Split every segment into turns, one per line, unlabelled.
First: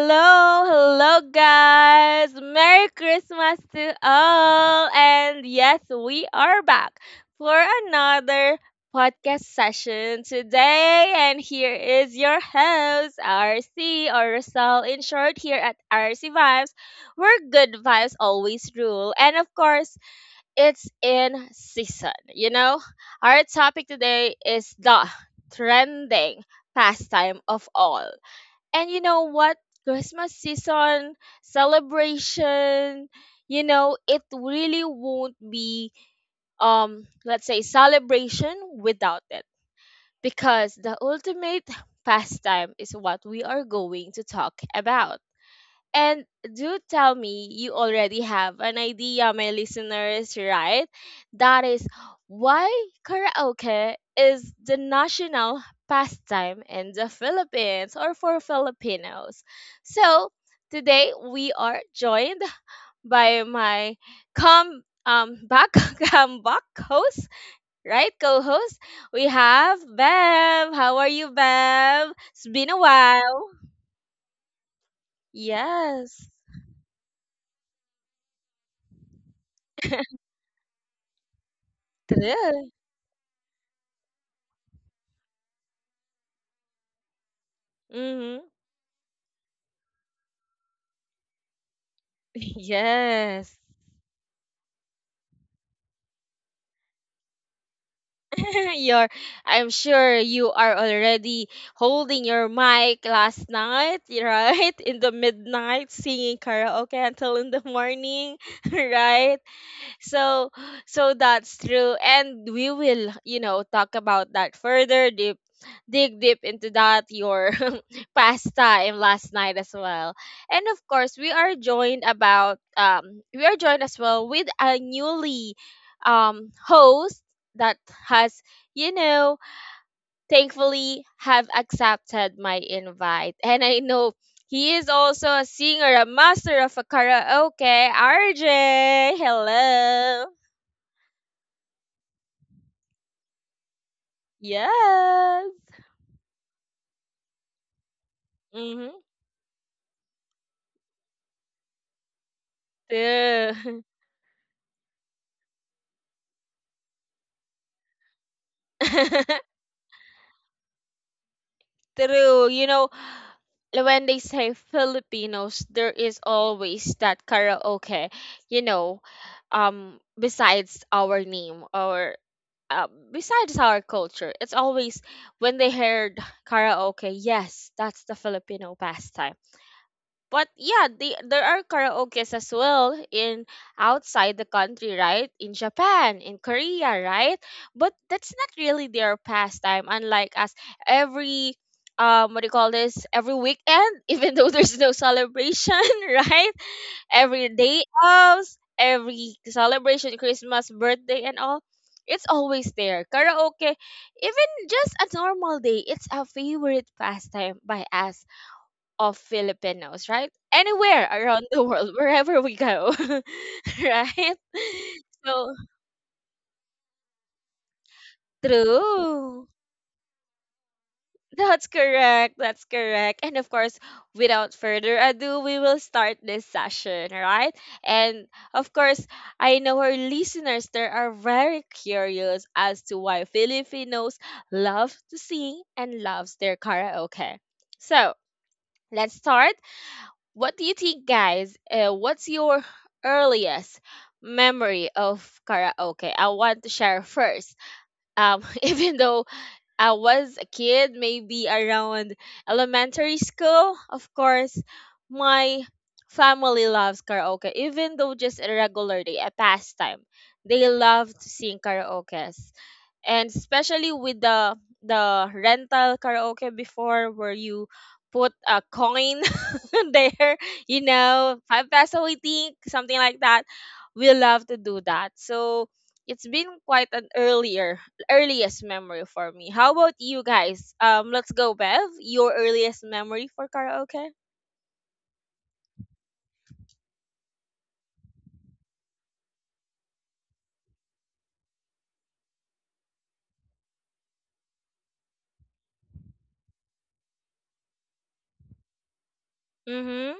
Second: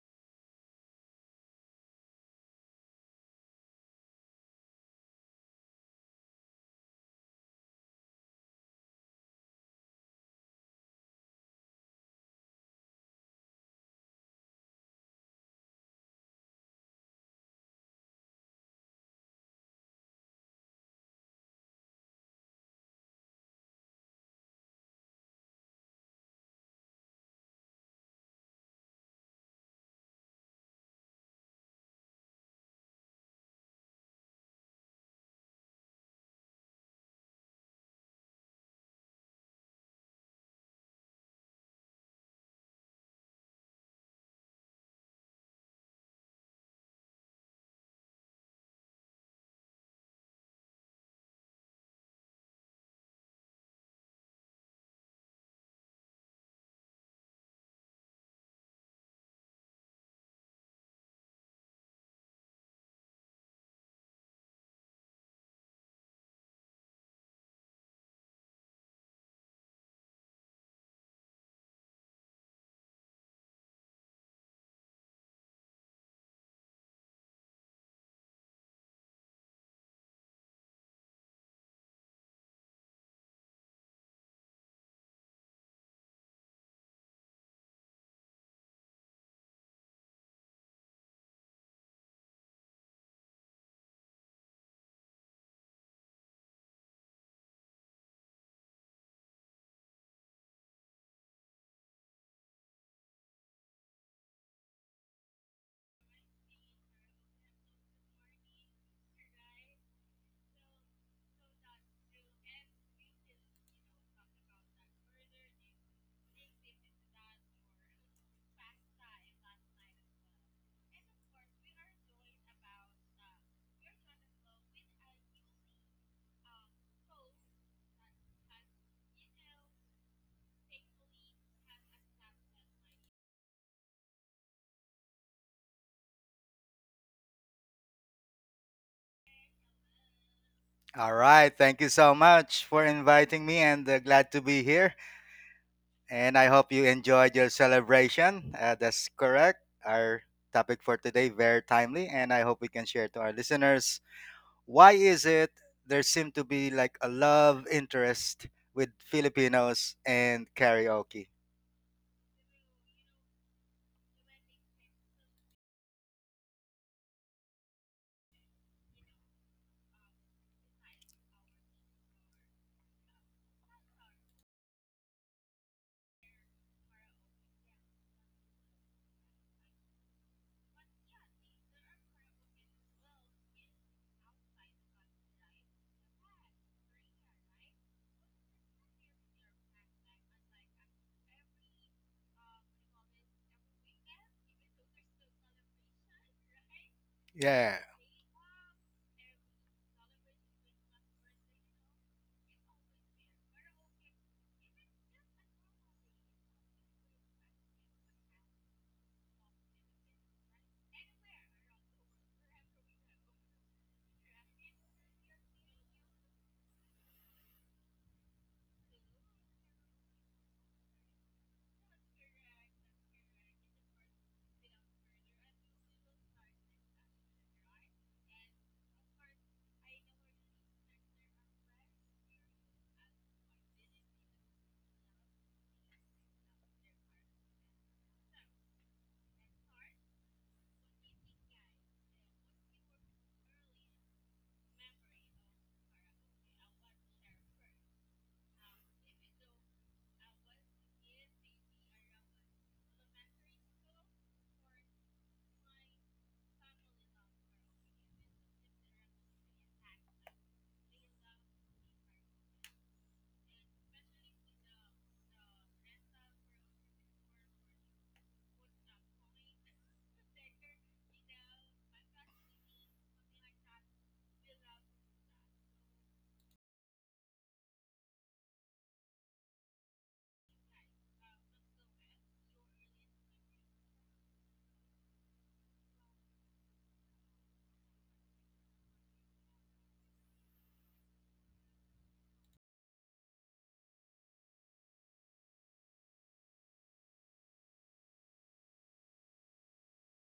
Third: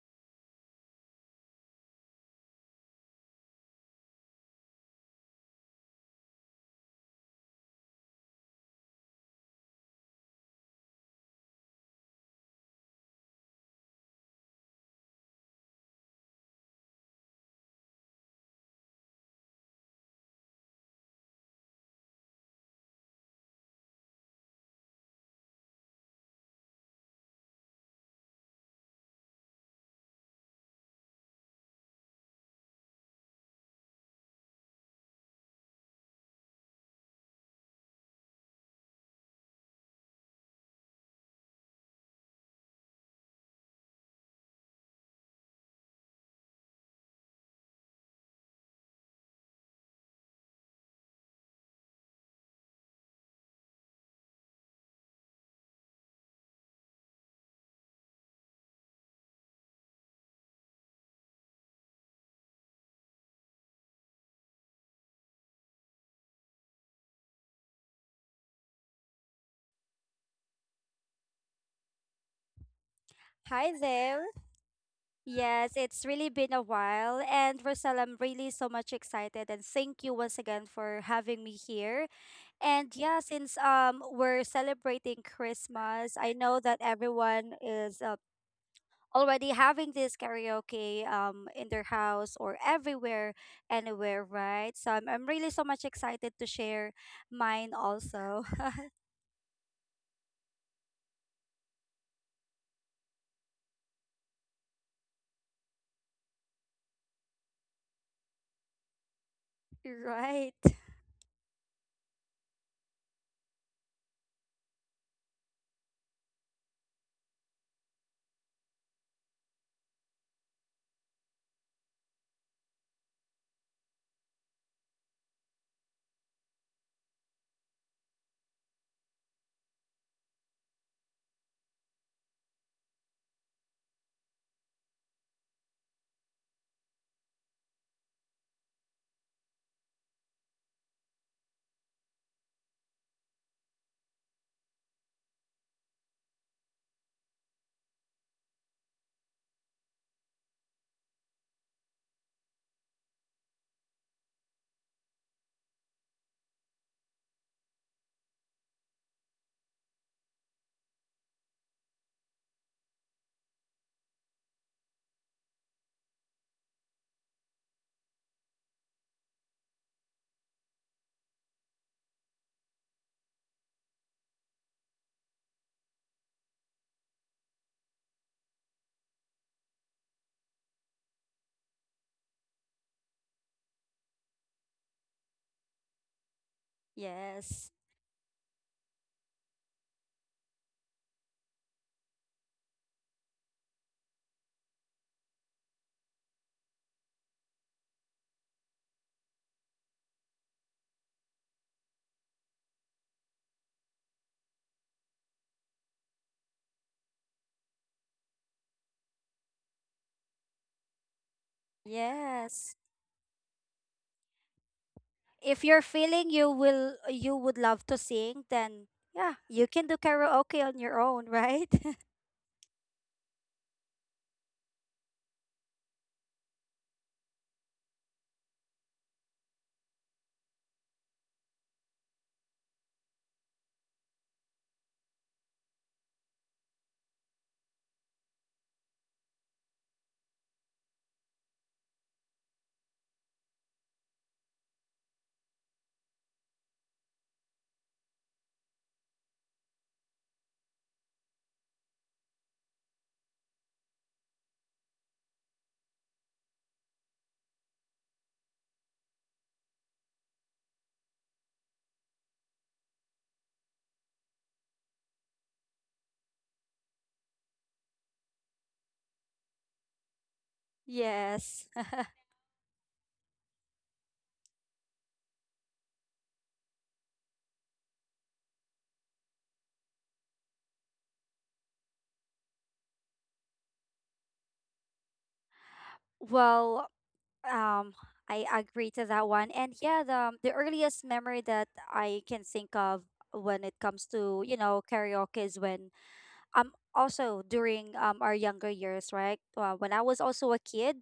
Hello, hello, guys. Merry Christmas to all. And yes, we are back for another podcast session today. And here is your host, RC, or Rosal in short, here at RC Vibes, where good vibes always rule. And of course, it's in season. You know, our topic today is the trending pastime of all. And you know what? Christmas season, celebration, it really won't be let's say celebration without it because the ultimate pastime is what we are going to talk about. And do tell me you already have an idea, my listeners, right? That is why karaoke is the national pastime in the Philippines or for Filipinos. So today we are joined by my come back come back host, right? Co-host. We have Bev. How are you, Bev? It's been a while.
Hi there. Yes, it's really
Yes.
been a while. And Rosal, I'm really so much excited. And thank you once again for having me here. And
True.
yeah, since we're celebrating Christmas, I know that everyone is already having this karaoke in their house or everywhere, anywhere,
Yes.
right? So I'm really so much excited to share mine also.
You're, I'm sure you are already holding your mic last night, right? In the midnight, singing karaoke until in the morning, right?
Right.
so so that's true, and we will, you know, talk about that further deep, dig deep into that your past time last night as well. And of course we are joined about we are joined as well with a newly host that has, you know, thankfully have accepted my invite, and I know he is also a singer, a master of a karaoke. RJ, hello.
All right. Thank you so much for inviting me and glad to be here.
Yes.
And I hope you enjoyed your celebration.
Mm-hmm.
That's correct. Our topic for today very timely and I hope we can share to our
True.
listeners why is it there seem to be like a love interest with Filipinos and karaoke.
True. You know, when they say Filipinos, there is always that karaoke, you know, besides our name or besides our culture. It's always when they heard karaoke, yes, that's the Filipino pastime. But yeah, there are karaokes as well in outside the country, right? In Japan, in
Yes.
Korea, right? But that's not really their pastime, unlike us. Every what do you call this? Every weekend, even though there's no celebration, right? Every
Yeah.
day off, every celebration, Christmas, birthday, and all, it's always there. Karaoke, even just a normal day, it's a favorite pastime by us of Filipinos, right? Anywhere around the
Yes.
world, wherever we go, right?
If you're feeling
So
you will you would love to sing, then yeah, you can do
true.
karaoke on your own, right?
That's correct. That's correct. And of course, without further ado, we will start this session, right? And of course, I know our listeners there are very curious as to why Filipinos love to sing and loves their karaoke. So, let's start. What do you think, guys? What's your earliest memory of karaoke? I want to share first. Even though I was a kid, maybe around elementary school, of course, my family loves karaoke. Even though just a regular day, a pastime, they love to sing karaoke, and especially with the rental karaoke before where you put a coin there, you
Yes.
know, five peso, I think, something like that. We love to do that. So it's been quite an earlier earliest memory for me. How about you guys? Let's go, Bev. Your earliest memory for karaoke.
Well, um I agree to that one. And yeah, the earliest memory that I can think of when it comes to, you know, karaoke is when also during our younger years, right? When I was also a kid,
Mm-hmm.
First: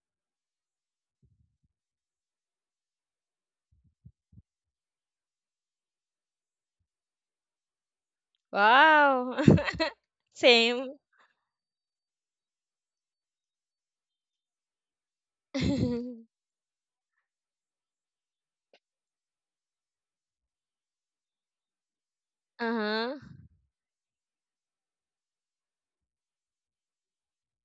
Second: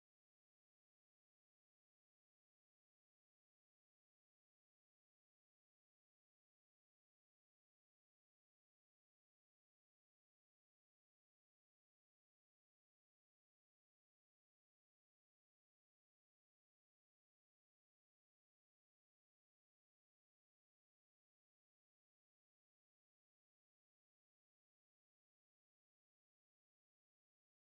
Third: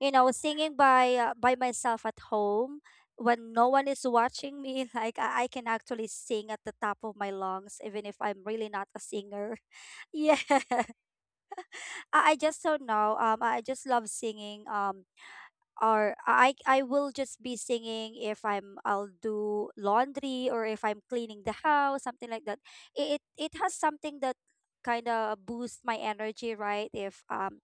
you know, singing by myself at home when no one is watching me. Like I can actually sing at the top of my lungs even if I'm really not a
Wow.
singer. Yeah.
Same.
I just don't know. I just love singing. Or I will just be singing if I'll do laundry or if I'm cleaning the house, something like that. It
Uh-huh.
it has something that kind of boosts my energy, right? If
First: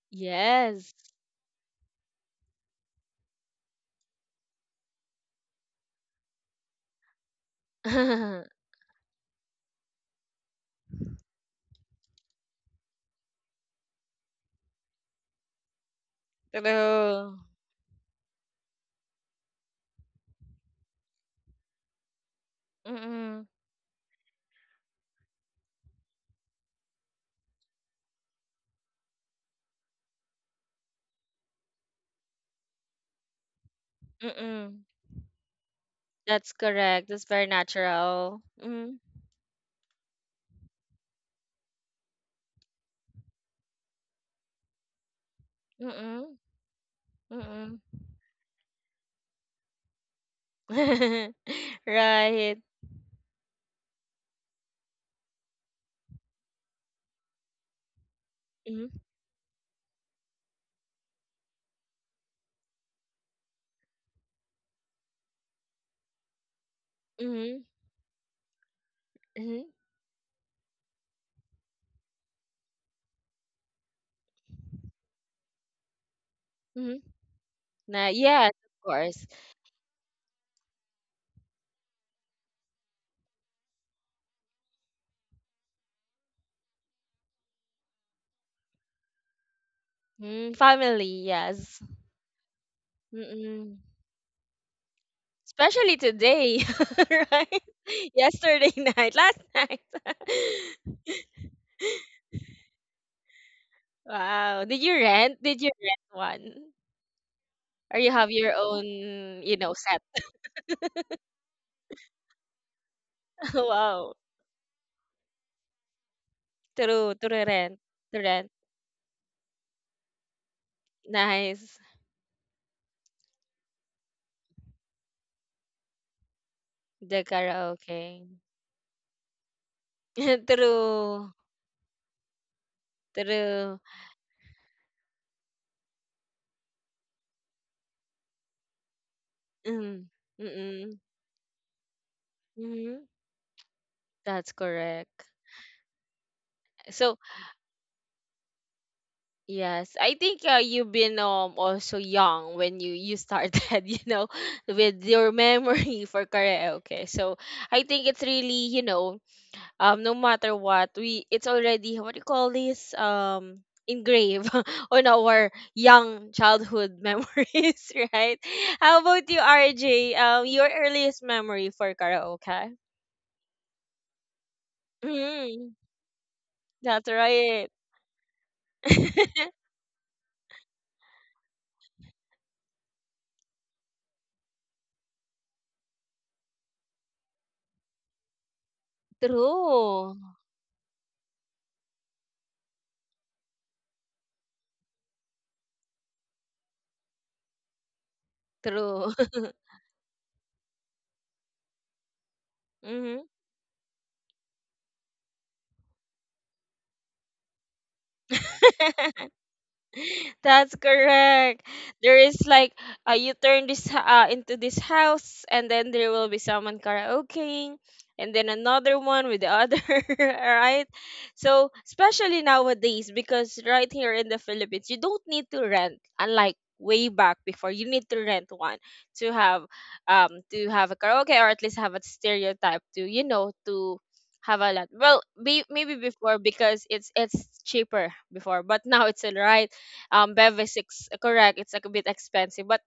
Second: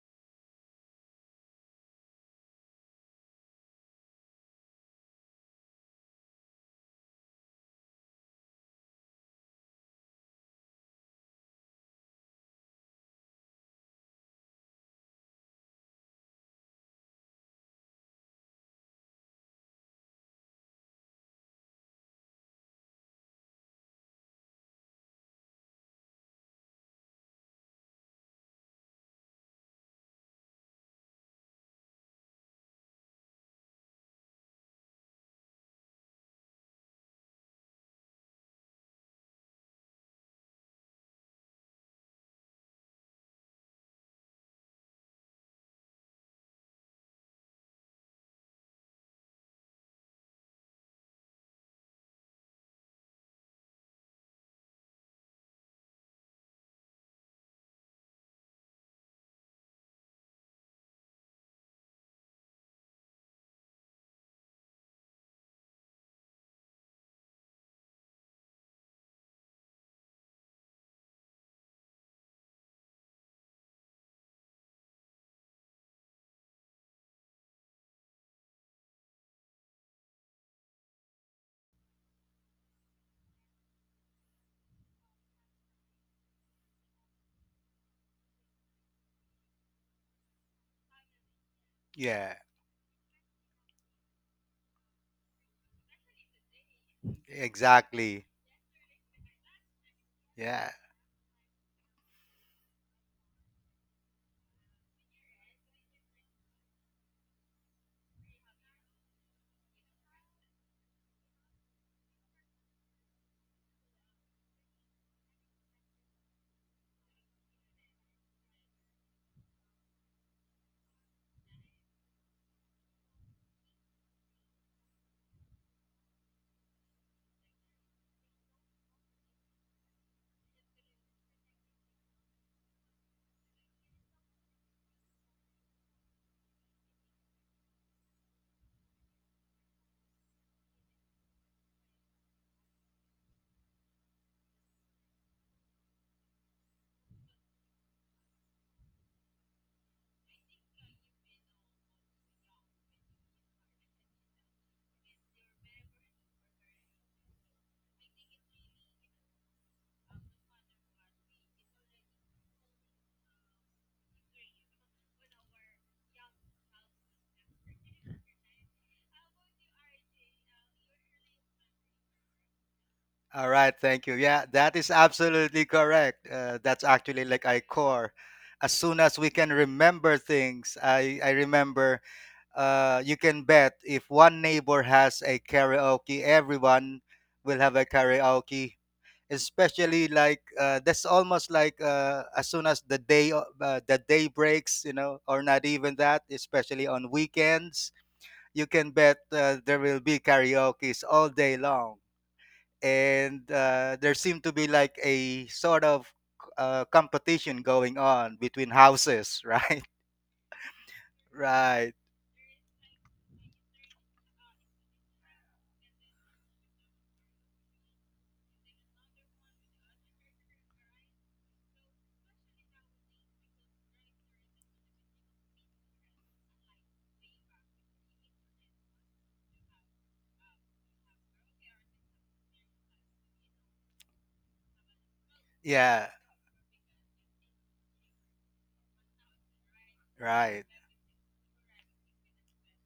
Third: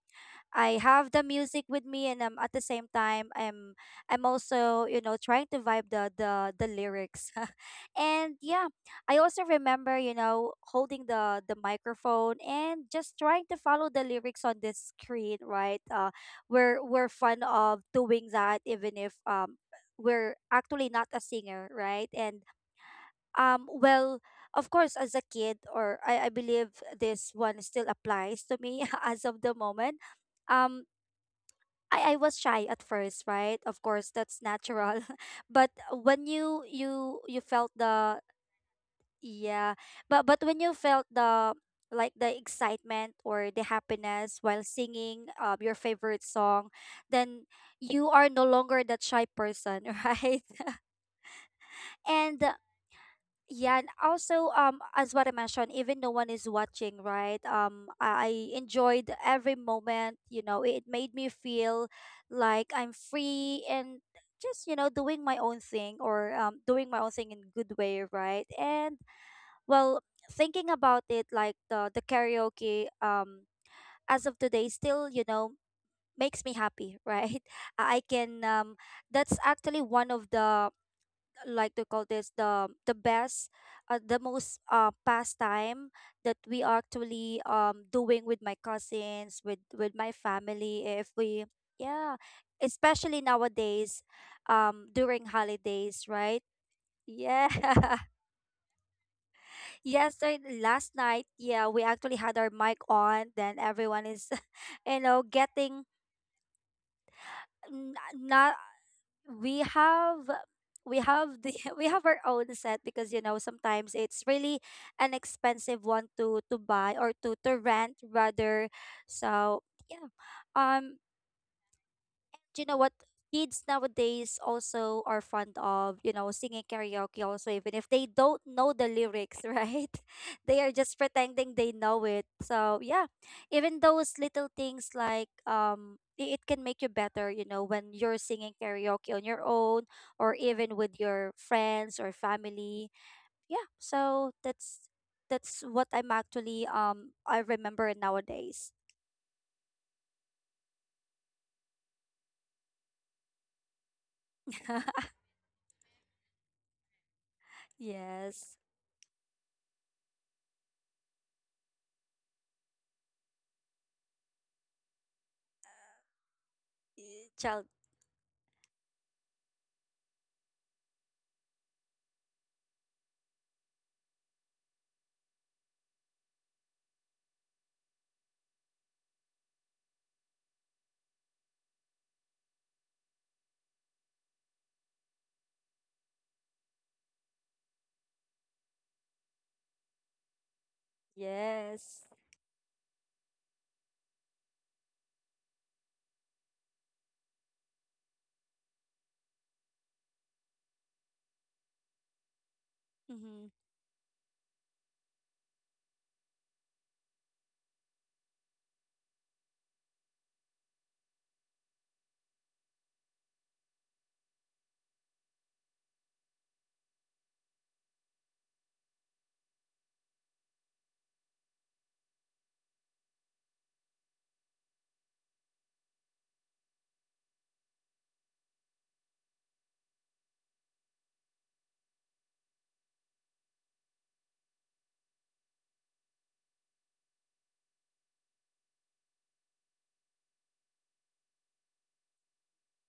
I
Yes.
have the music with me, and at the same time, I'm also, you know, trying to vibe the lyrics. And yeah, I also remember, you know, holding the microphone and just trying to follow the lyrics on the screen, right? We're
Hello.
fun of doing that even if we're actually not a singer, right? And
Mm,
well, of course, as a kid, or I believe this one still applies to me as of the moment. um I was shy at first, right? Of course, that's
mm.
natural. But when
That's
you
correct.
you
That's
you
very
felt the
natural. Mm,
yeah, but when you felt the like the excitement or the happiness while singing your favorite
mm,
song, then
mm.
you are no longer that shy person, right? And
Right.
yeah, and also as what I mentioned, even no one is watching, right? I
Mm,
enjoyed every moment, you know. It made me feel like I'm free and just, you know, doing my own thing or doing my own thing in
mm,
good way, right? And
mm,
well, thinking about it, like the karaoke as of today still, you know, makes me happy,
mm.
right? I
Nah,
can
yes, of course.
that's actually one of the like to call this the best the most pastime that we are actually doing with my cousins, with my
Mm,
family if
family,
we
yes.
yeah,
Yeah.
especially
Mm-mm.
nowadays, during
Especially
holidays, right?
today,
Yeah.
right?
Exactly.
Yesterday night, last night.
Yesterday,
Yeah.
last night, yeah, we actually had our mic on, then everyone is
Wow. Did you
you know,
rent? Did you
getting
rent one? Or you have your
not
own, you
we
know, set?
have the we have our own set because, you know, sometimes
Wow.
it's really an expensive one to buy or
True, to
to
rent,
rent
to rent.
rather. So yeah. um
Nice.
do you know what? Kids nowadays also are fond of, you know, singing karaoke
The
also even if they
karaoke.
don't know the lyrics, right? They are just
True,
pretending they know it. So yeah, even
true.
those little things like it can make you better, you know, when you're singing karaoke on your own
Mm,
or even with
mm-mm,
your friends or family.
mm-hmm.
Yeah, so
That's
that's
correct.
that's what I'm actually
So,
I remember nowadays.
yes, I think you've been also young when you started, you know, with your memory for karaoke. So, I think it's
Yes.
really, you know, no matter what we it's already, what do you call this, engraved on our young childhood
Eh, child.
memories, right? How about you, RJ? Your earliest memory for karaoke.
All right, thank you. Yeah, that is absolutely
Mm,
correct. That's
that's
actually like I
right.
core. As soon as we can remember things, I remember you can bet if one neighbor has a karaoke, everyone will have a karaoke. Especially
True,
like that's almost like
Yes.
as soon as the the day breaks, you know, or not even that. Especially on weekends, you can
true.
bet there will be karaoke's all day long
Hmm.
Mm-hmm.
and there seemed to be like a sort of competition going on between houses, right?
That's correct.
Right.
There is like, you turn into this house, and then there will be someone karaokeing, and then another one with the other, right? So especially nowadays, because right here in the Philippines, you don't need to rent, unlike way back before, you need to rent one to have, to have a karaoke, or at least have a stereotype to, you know, to have a lot. Well, maybe
Yeah.
before because it's cheaper before, but now it's alright.
Right.
Bevis is correct. It's like a bit expensive, but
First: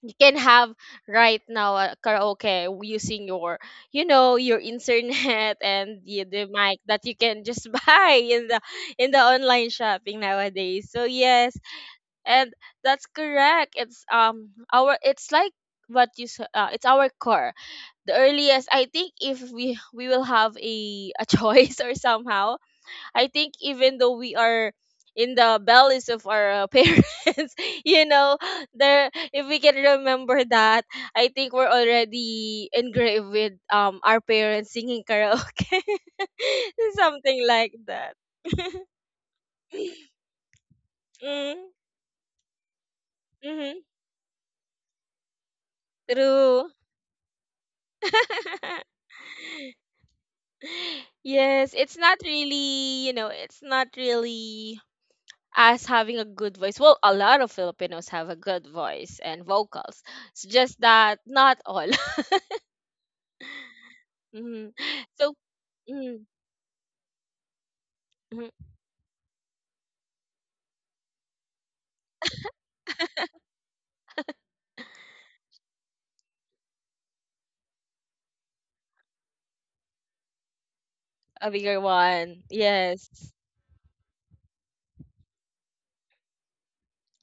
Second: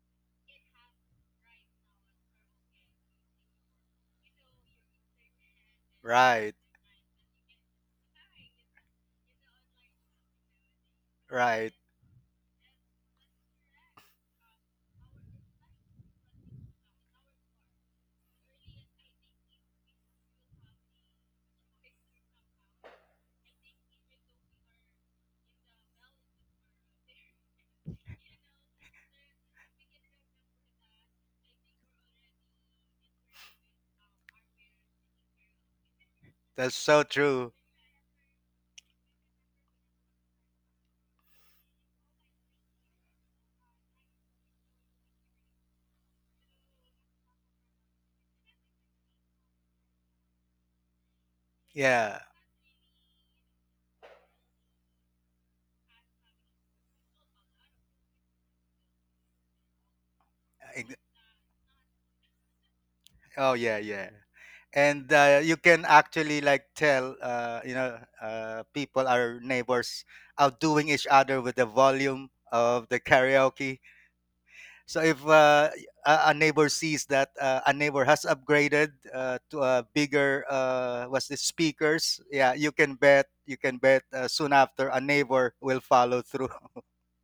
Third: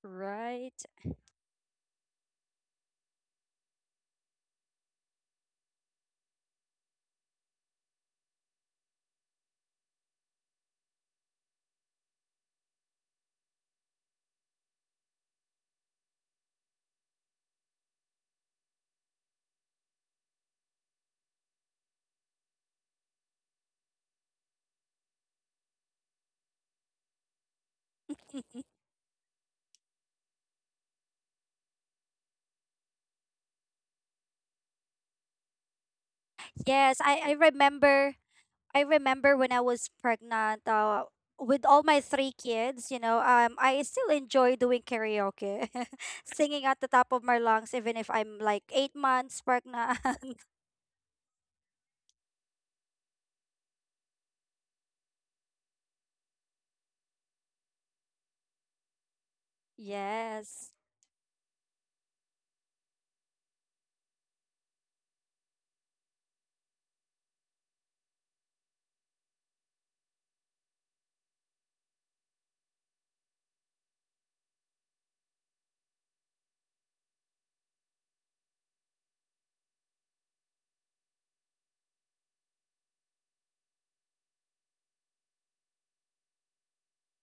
you can have
Right.
right now a karaoke using your, you know, your internet and the
Right.
mic that you can just buy in the online shopping nowadays. So yes,
Right.
and that's correct. It's our, it's like it's our core the earliest. I think if we will have a choice or somehow, I think even though we are in the bellies of our parents, you know, there if we can remember that, I think we're already engraved with our parents singing karaoke,
That's
Yes,
so
I
something
true.
like that.
remember. I remember when I was pregnant with
Mm,
all my three kids, you know.
mm-hmm,
I still enjoy doing karaoke, singing
true.
at the top of my lungs even if I'm like 8 months pregnant.
Yes, it's not
Yeah.
really, you know, it's not really as having a good voice. Well, a lot of Filipinos have a good voice and vocals. It's
Yes.
just
Ex-
that not all.
Oh yeah. Yeah.
Mhm.
And
So,
you can
mm,
actually like tell, you know,
mhm,
people, our neighbors, outdoing each other with the volume of the karaoke. So if a neighbor sees that a neighbor has upgraded to a bigger what's this
a bigger
speakers,
one.
yeah, you can
Yes.
bet you can bet soon after a neighbor will follow through.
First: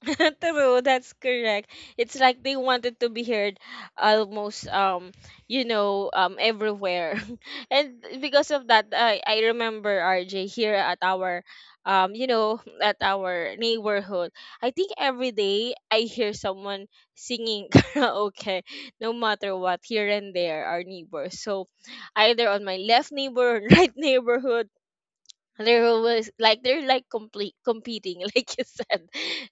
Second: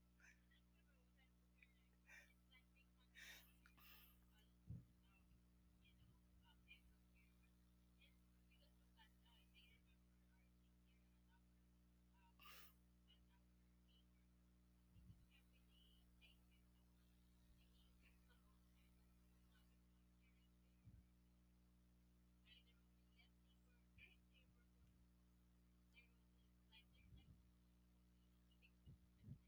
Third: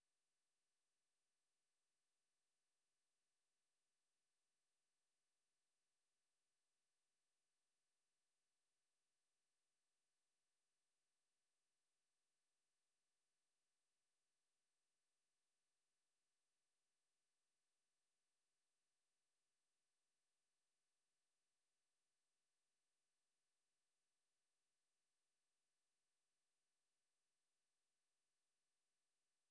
True, that's correct. It's like they wanted to be heard almost, you know, everywhere. And because of that, I remember RJ here at our, you know, at our neighborhood. I think every day I hear someone singing karaoke no matter what, here and there our neighbors. So either on my left neighbor or right neighborhood, they're always like, they're like complete competing like you said,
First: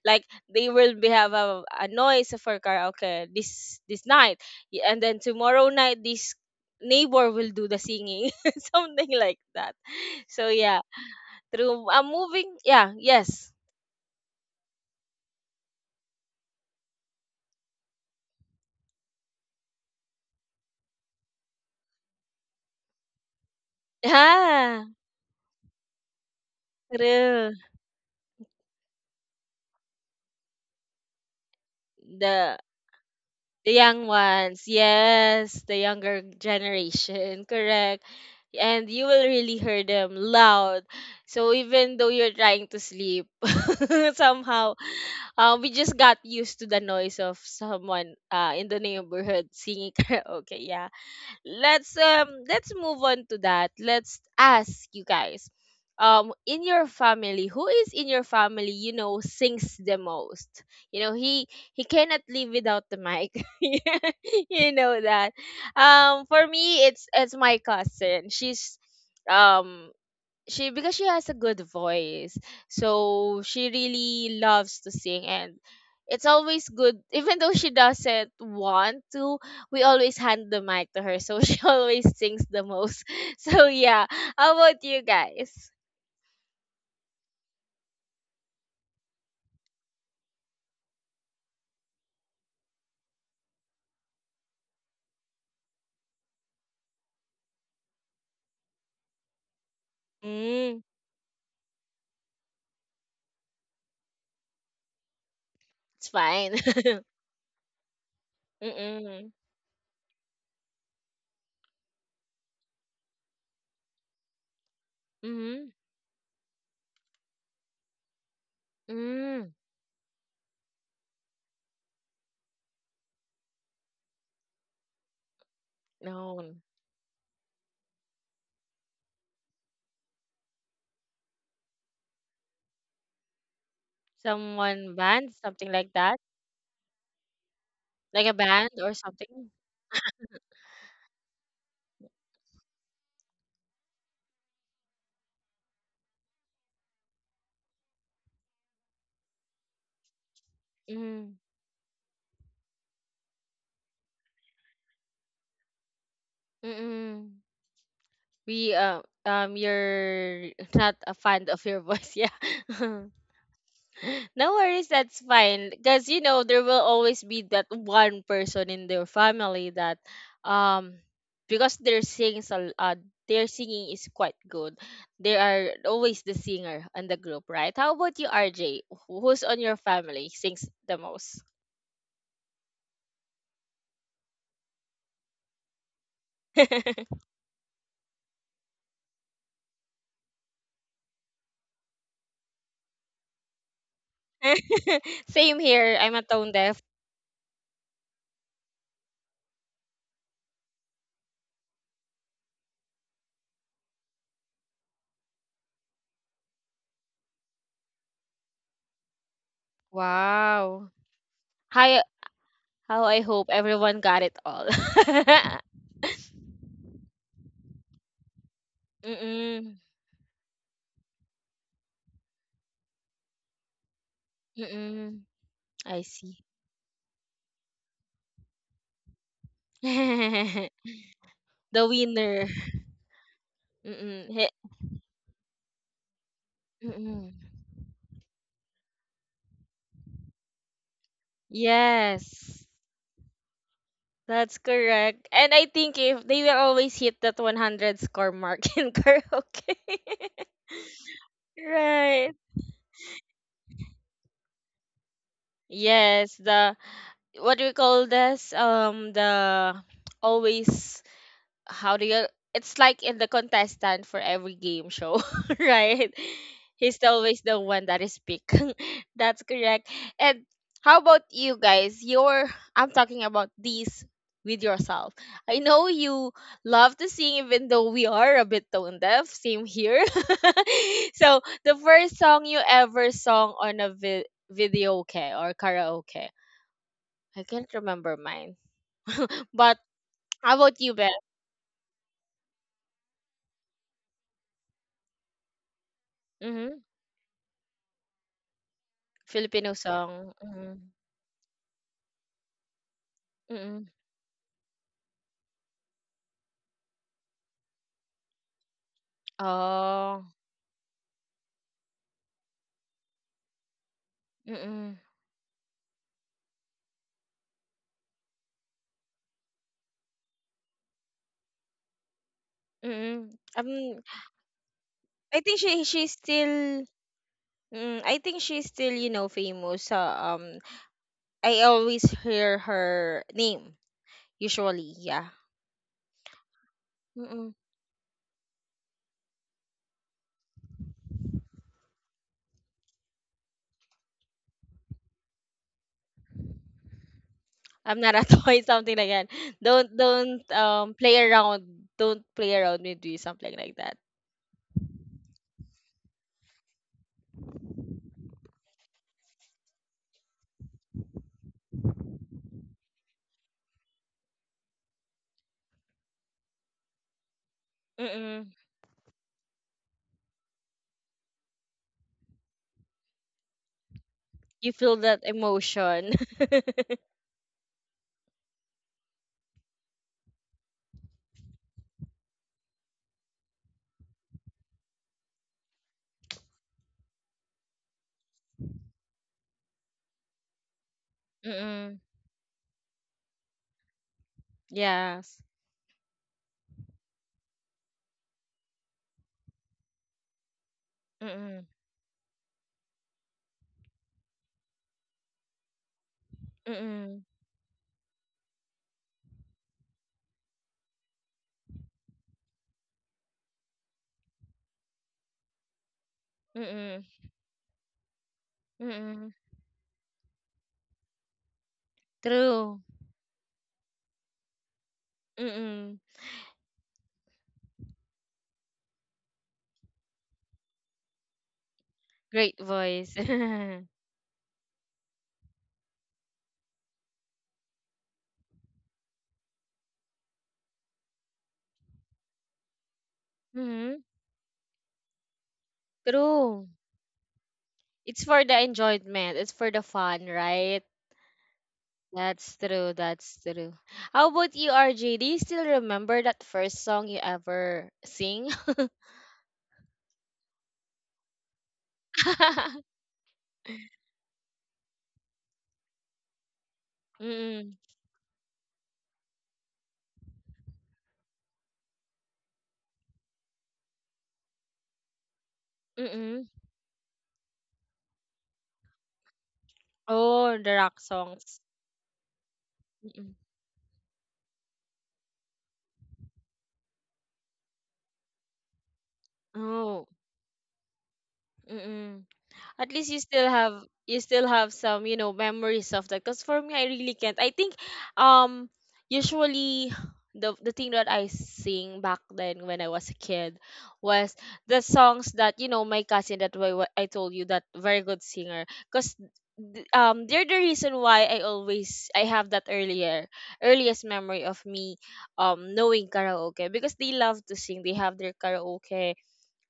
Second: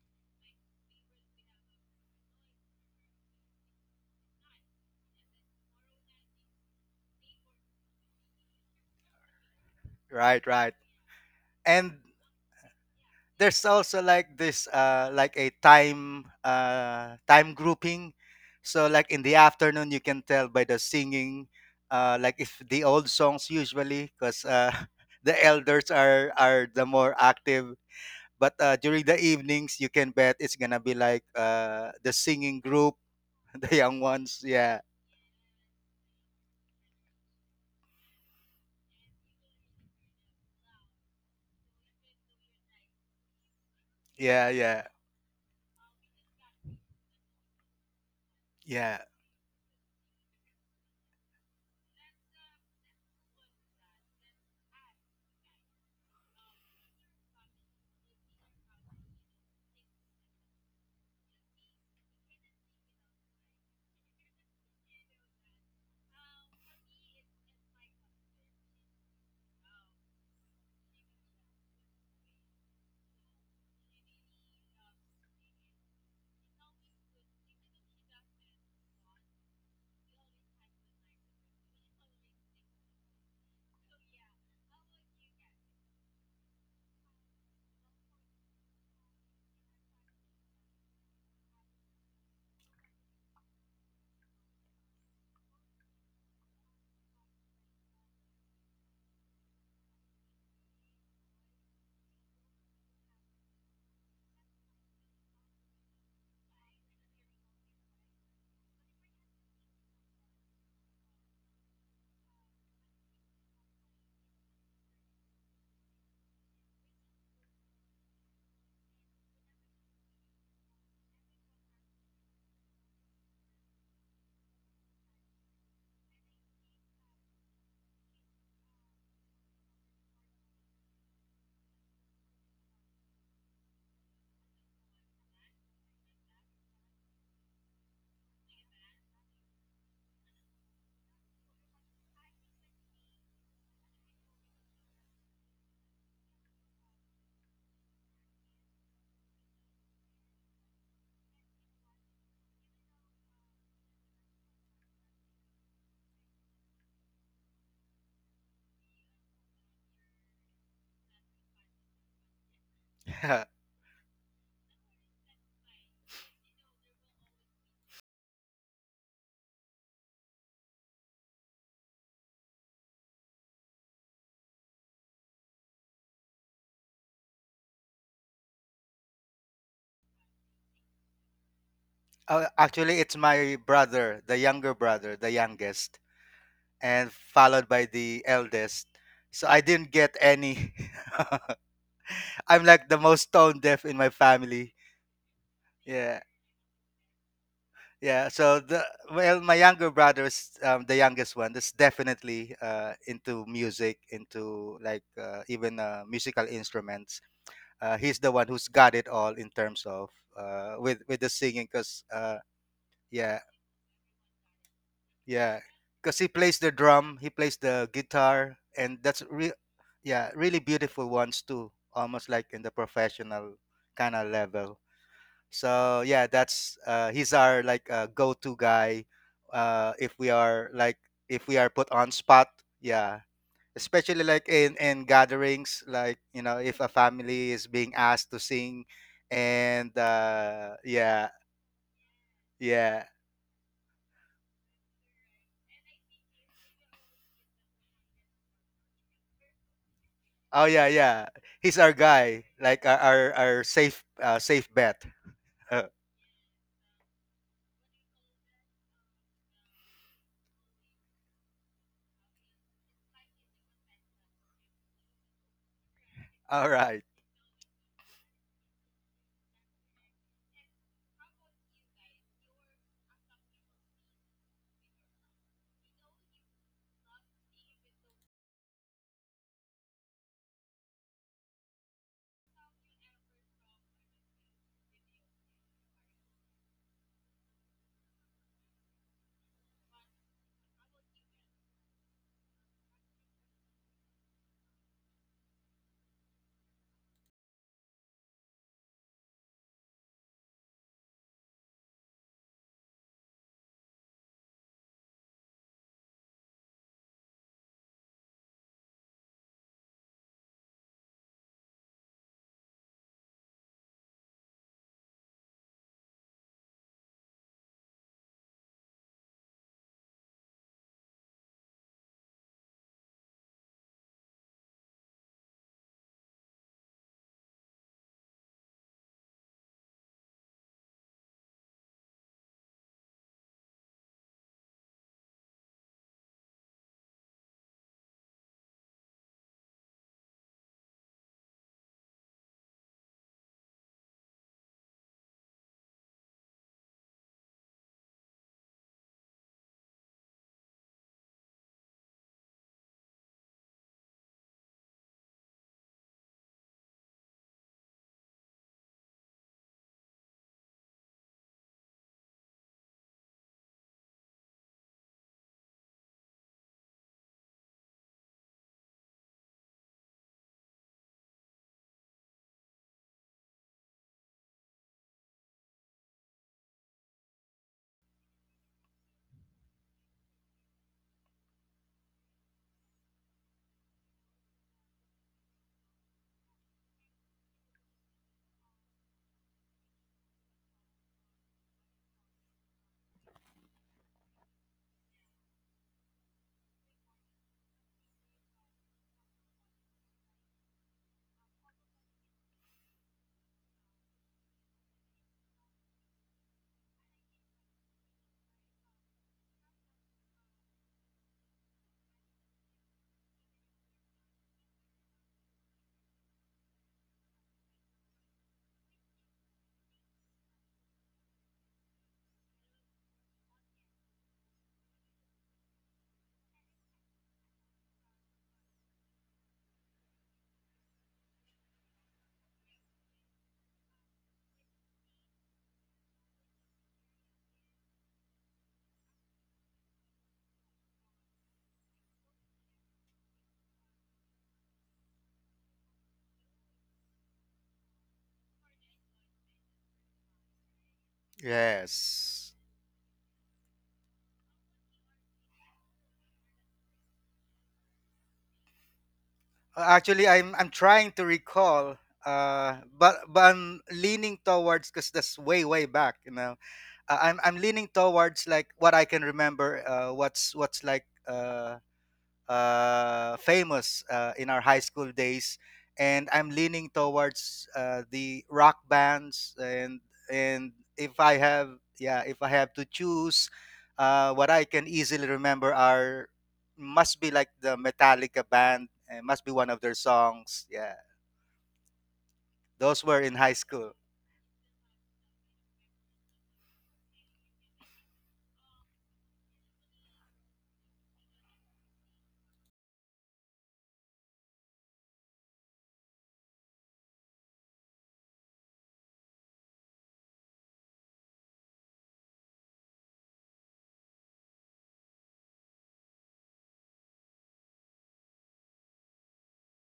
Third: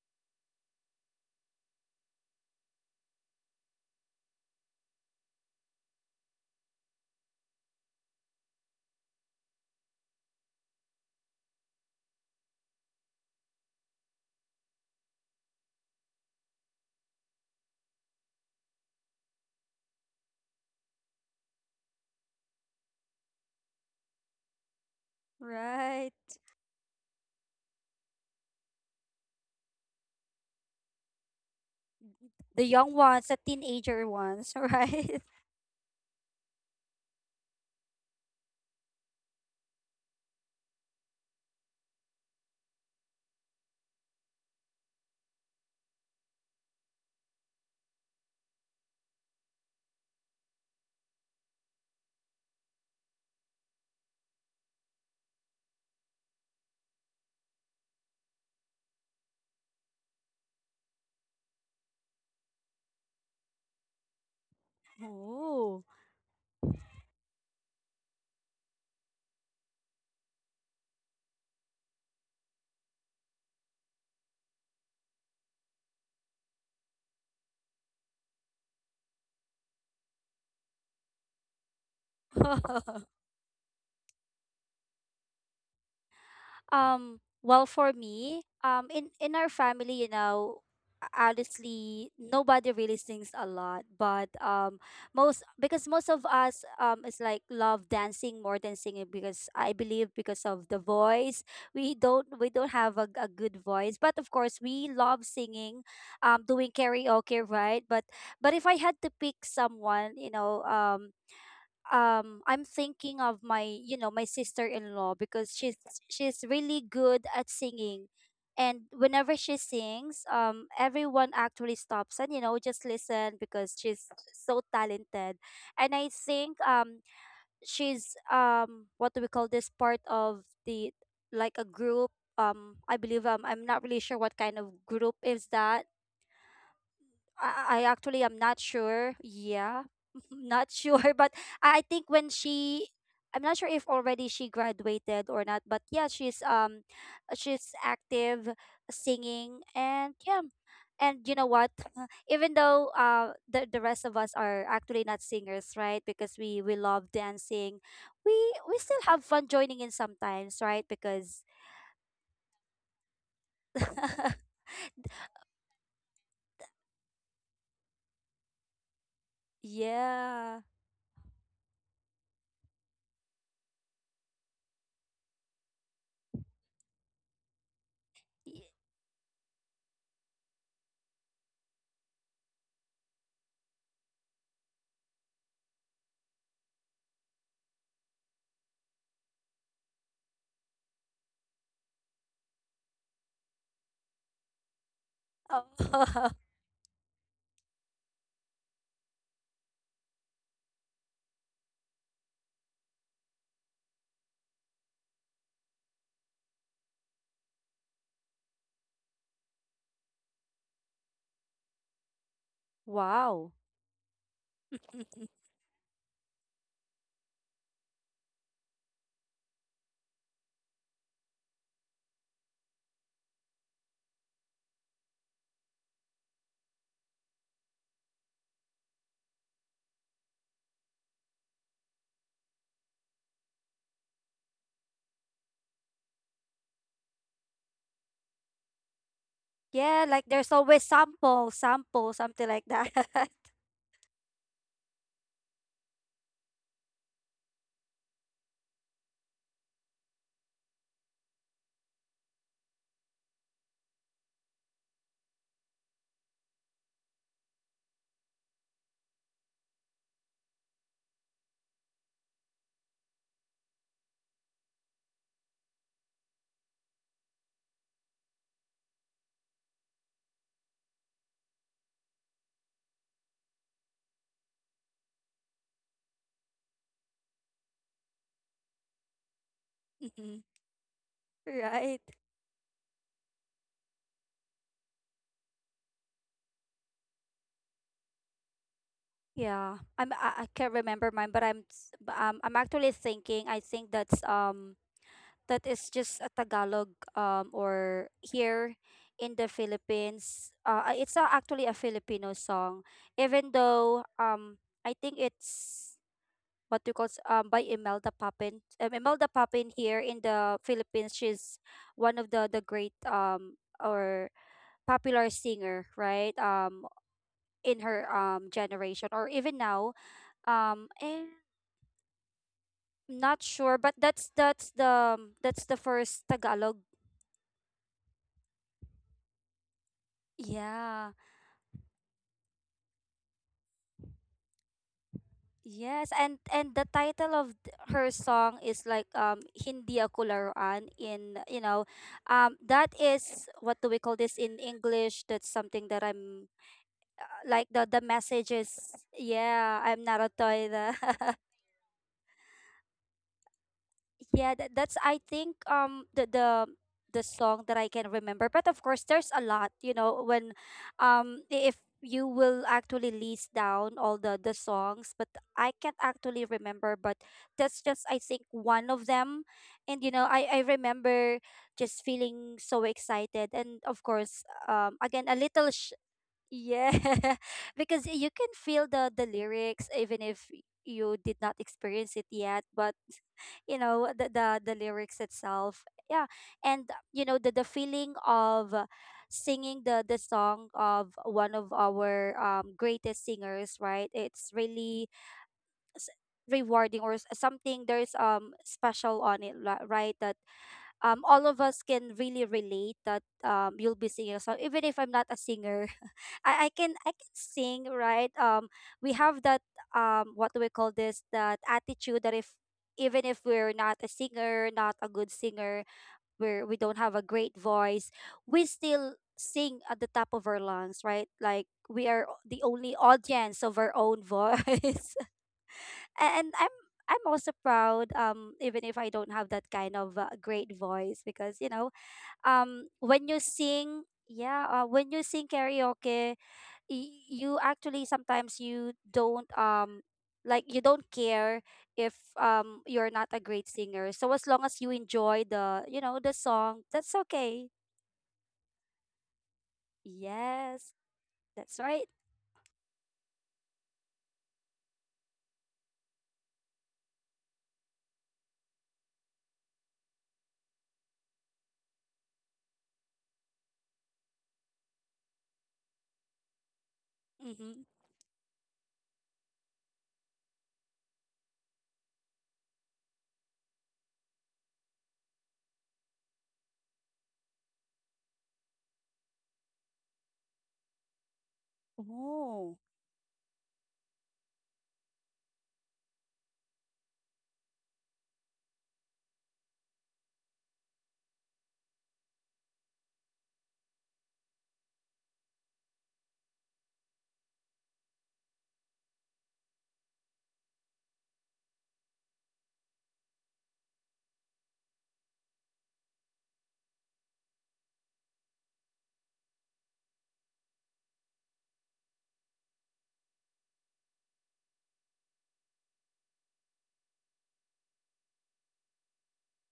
like they will be have a noise for karaoke this night. And then tomorrow night, this neighbor will do the singing something like that.
Right,
So
right.
yeah, through
And
a moving. Yeah, yes.
there's also like this like a time grouping. So like in the afternoon, you can tell by the singing. Like if the old songs usually, because
Yeah,
the elders
Right.
are are the more
true.
active. But, during the evenings, you can bet it's gonna be like, the singing
the
The
group,
young ones, the
The
the young
teenager
young
ones.
ones,
ones,
Yeah,
right?
yes, the younger generation, correct. And you will really hear them loud. So even though you're trying to sleep,
yeah,
somehow,
yeah,
we just got used to the noise of someone, in the
yeah.
neighborhood singing karaoke. Yeah, let's, let's move on to that. Let's ask you guys. In your family, who is in your family, you know, sings the most? You know, he cannot live without the mic. You know that.
Oh.
For me it's my cousin. She's, um she, because she has a good voice, so she really loves to sing, and it's always good even though she doesn't want to, we always hand the mic to her, so she always sings the most. So yeah, how about you guys?
Well, for me, in our family, you know, honestly, nobody really sings a lot, but most because most of us is like love dancing more than singing, because I believe because of the
Mm,
voice, we don't have a good voice, but of course we love singing,
it's fine.
doing karaoke, right? But if I had to
Mm-mm.
pick someone, you know, I'm thinking of my, you know, my sister-in-law because
Mm-hmm.
she's really good at singing, and whenever
Mm.
she sings, everyone actually stops and, you know, just listen, because she's so talented. And I
No,
think she's what do we call this, part of the like a group. I believe I'm not really sure what kind of
someone
group
band
is
something
that.
like that,
I actually
like a
am not
band or
sure.
something.
Yeah, not sure. But I think when she, I'm not sure if already she graduated or not. But yeah, she's active, singing, and yeah, and you
Mm.
know what? Even though the rest of us are actually not singers, right? Because we love
Mm-mm.
dancing, we
We
we still have fun joining in
you're
sometimes, right?
not a
Because
fan of your voice, yeah. No worries, that's fine. 'Cause you know there will always be that one person in their family that,
yeah.
um because their their singing is quite good. They are always the singer in the group, right? How about you,
Y-
RJ? Who's on your family sings the most?
Actually, it's my brother, the younger brother, the youngest, and followed by the eldest. So I didn't get any. I'm like the most tone deaf in my family.
Same here.
Yeah.
I'm a
oh,
tone deaf.
Yeah, so the well, my younger brother is the youngest one. That's definitely into music, into like even musical instruments. He's the one who's got it all in terms of
Wow.
with the singing because
Hi, how I
yeah
hope
wow.
everyone got it all.
yeah because he plays the drum he plays the guitar and
Mm-mm.
yeah really beautiful ones too almost like in the professional kind of level.
Mm-mm.
So
I
yeah
see.
that's he's our like go-to guy if we are like if we are
The
put on spot.
winner.
Yeah, especially
Mm-mm.
like
He-
in gatherings like you know if a
Mm-mm.
family is being asked to sing and
Yeah, like there's always
yeah.
sample, sample, something
Yes.
like that.
Yeah.
That's correct. And I think if they will always hit that 100 score mark in karaoke.
Oh yeah yeah, he's our
Right.
guy like our safe safe bet.
Yes, the what do we call this? The always, how do you, it's like in the contestant for every game show, right,
All
he's
right.
always the one that is picked, that's correct. And how about you guys, your, I'm talking about these with yourself. I know you love to sing even though we are a bit tone deaf, same here.
Mhm.
So the
Right.
first song you ever sung on a video, okay, or karaoke, I can't remember mine. But
Yeah. I'm I
how about
can't
you, Beth?
remember mine, but but I'm actually thinking, I think that's that is just a
Mm-hmm.
Tagalog, or here in the
Filipino song,
Philippines.
mm,
It's a, actually a Filipino song. Even
mm.
though I think it's what we call by Imelda Papin. Imelda Papin, here
Oh,
in the Philippines, she's one of the great or
mm,
popular singer, right? In her generation or even now. And I'm
mm.
not sure,
Um,
but that's the
I think
that's the
she, she's
first Tagalog.
still mm, I think she's still, you know, famous sa,
Yeah.
I always hear her name usually, yeah.
Yes, and the title
Mm.
of her song is like Hindi ako laruan in, you know, that is, what do we call this in English? That's something that I'm like the
I'm
the
not a toy, something
messages.
like that.
Yeah,
Don't
I'm not a
don't,
toy da.
play around, don't play around with me, something like that.
Yeah, that, that's, I think, the the song that I can remember. But of course, there's a lot. You know, when if you will actually list down all the songs, but I can't actually remember. But that's just, I think,
Mm.
one of them. And you know, I remember just feeling so excited, and of course,
You feel that
again, a little
emotion.
yeah, because you can feel the lyrics even if you did not experience it yet, but you know the the lyrics itself. Yeah, and you know the feeling of singing the song of one of
Mm,
our greatest singers, right? It's really
yes.
s- rewarding or something. There's special on it right. All
Mm,
of us can really relate that you'll be singing a song even if I'm not a singer. I can
mm,
I can sing, right? We have that what do we call this, that attitude that if even if we're not a singer, not a good singer,
mm,
we
mm,
don't have a great voice, we still
mm.
sing at the top of our lungs, right? Like we are the
True.
only audience of our own voice.
Mm.
And I'm also proud even if I don't have that kind of great voice, because you know,
Great voice.
when you sing, yeah, when you sing karaoke, you actually sometimes you don't like you don't care if you're not a great
Mhm.
singer, so as long as you enjoy the, you know, the
True.
song, that's okay.
It's for the enjoyment. It's for the fun, right?
Yes, that's right.
Yes.
That's true. That's true. How about you, RJ? Do you still remember that first song you ever sing?
Actually I'm trying to recall but I'm leaning towards because that's way way back you know. I'm
Mm-mm.
leaning
Mm-hmm.
towards like what I can remember what's like famous in our high school days, and I'm
Mm-mm.
leaning towards the rock bands.
Oh,
And
the rock
if I
songs.
have, yeah, if I have to
Oh.
Mm-mm.
choose, what I can easily remember are must be like the Metallica band, and must be one of their
Oh.
songs. Yeah,
Mm-mm. At
those
least
were in high school.
you still have some memories of that because for me I really can't. I think um usually the thing that I sing back then when I was a kid was the songs that my cousin, that way I told you, that very good singer, because they're the reason why I have that earlier earliest memory of me knowing karaoke, because they love to sing. They have their karaoke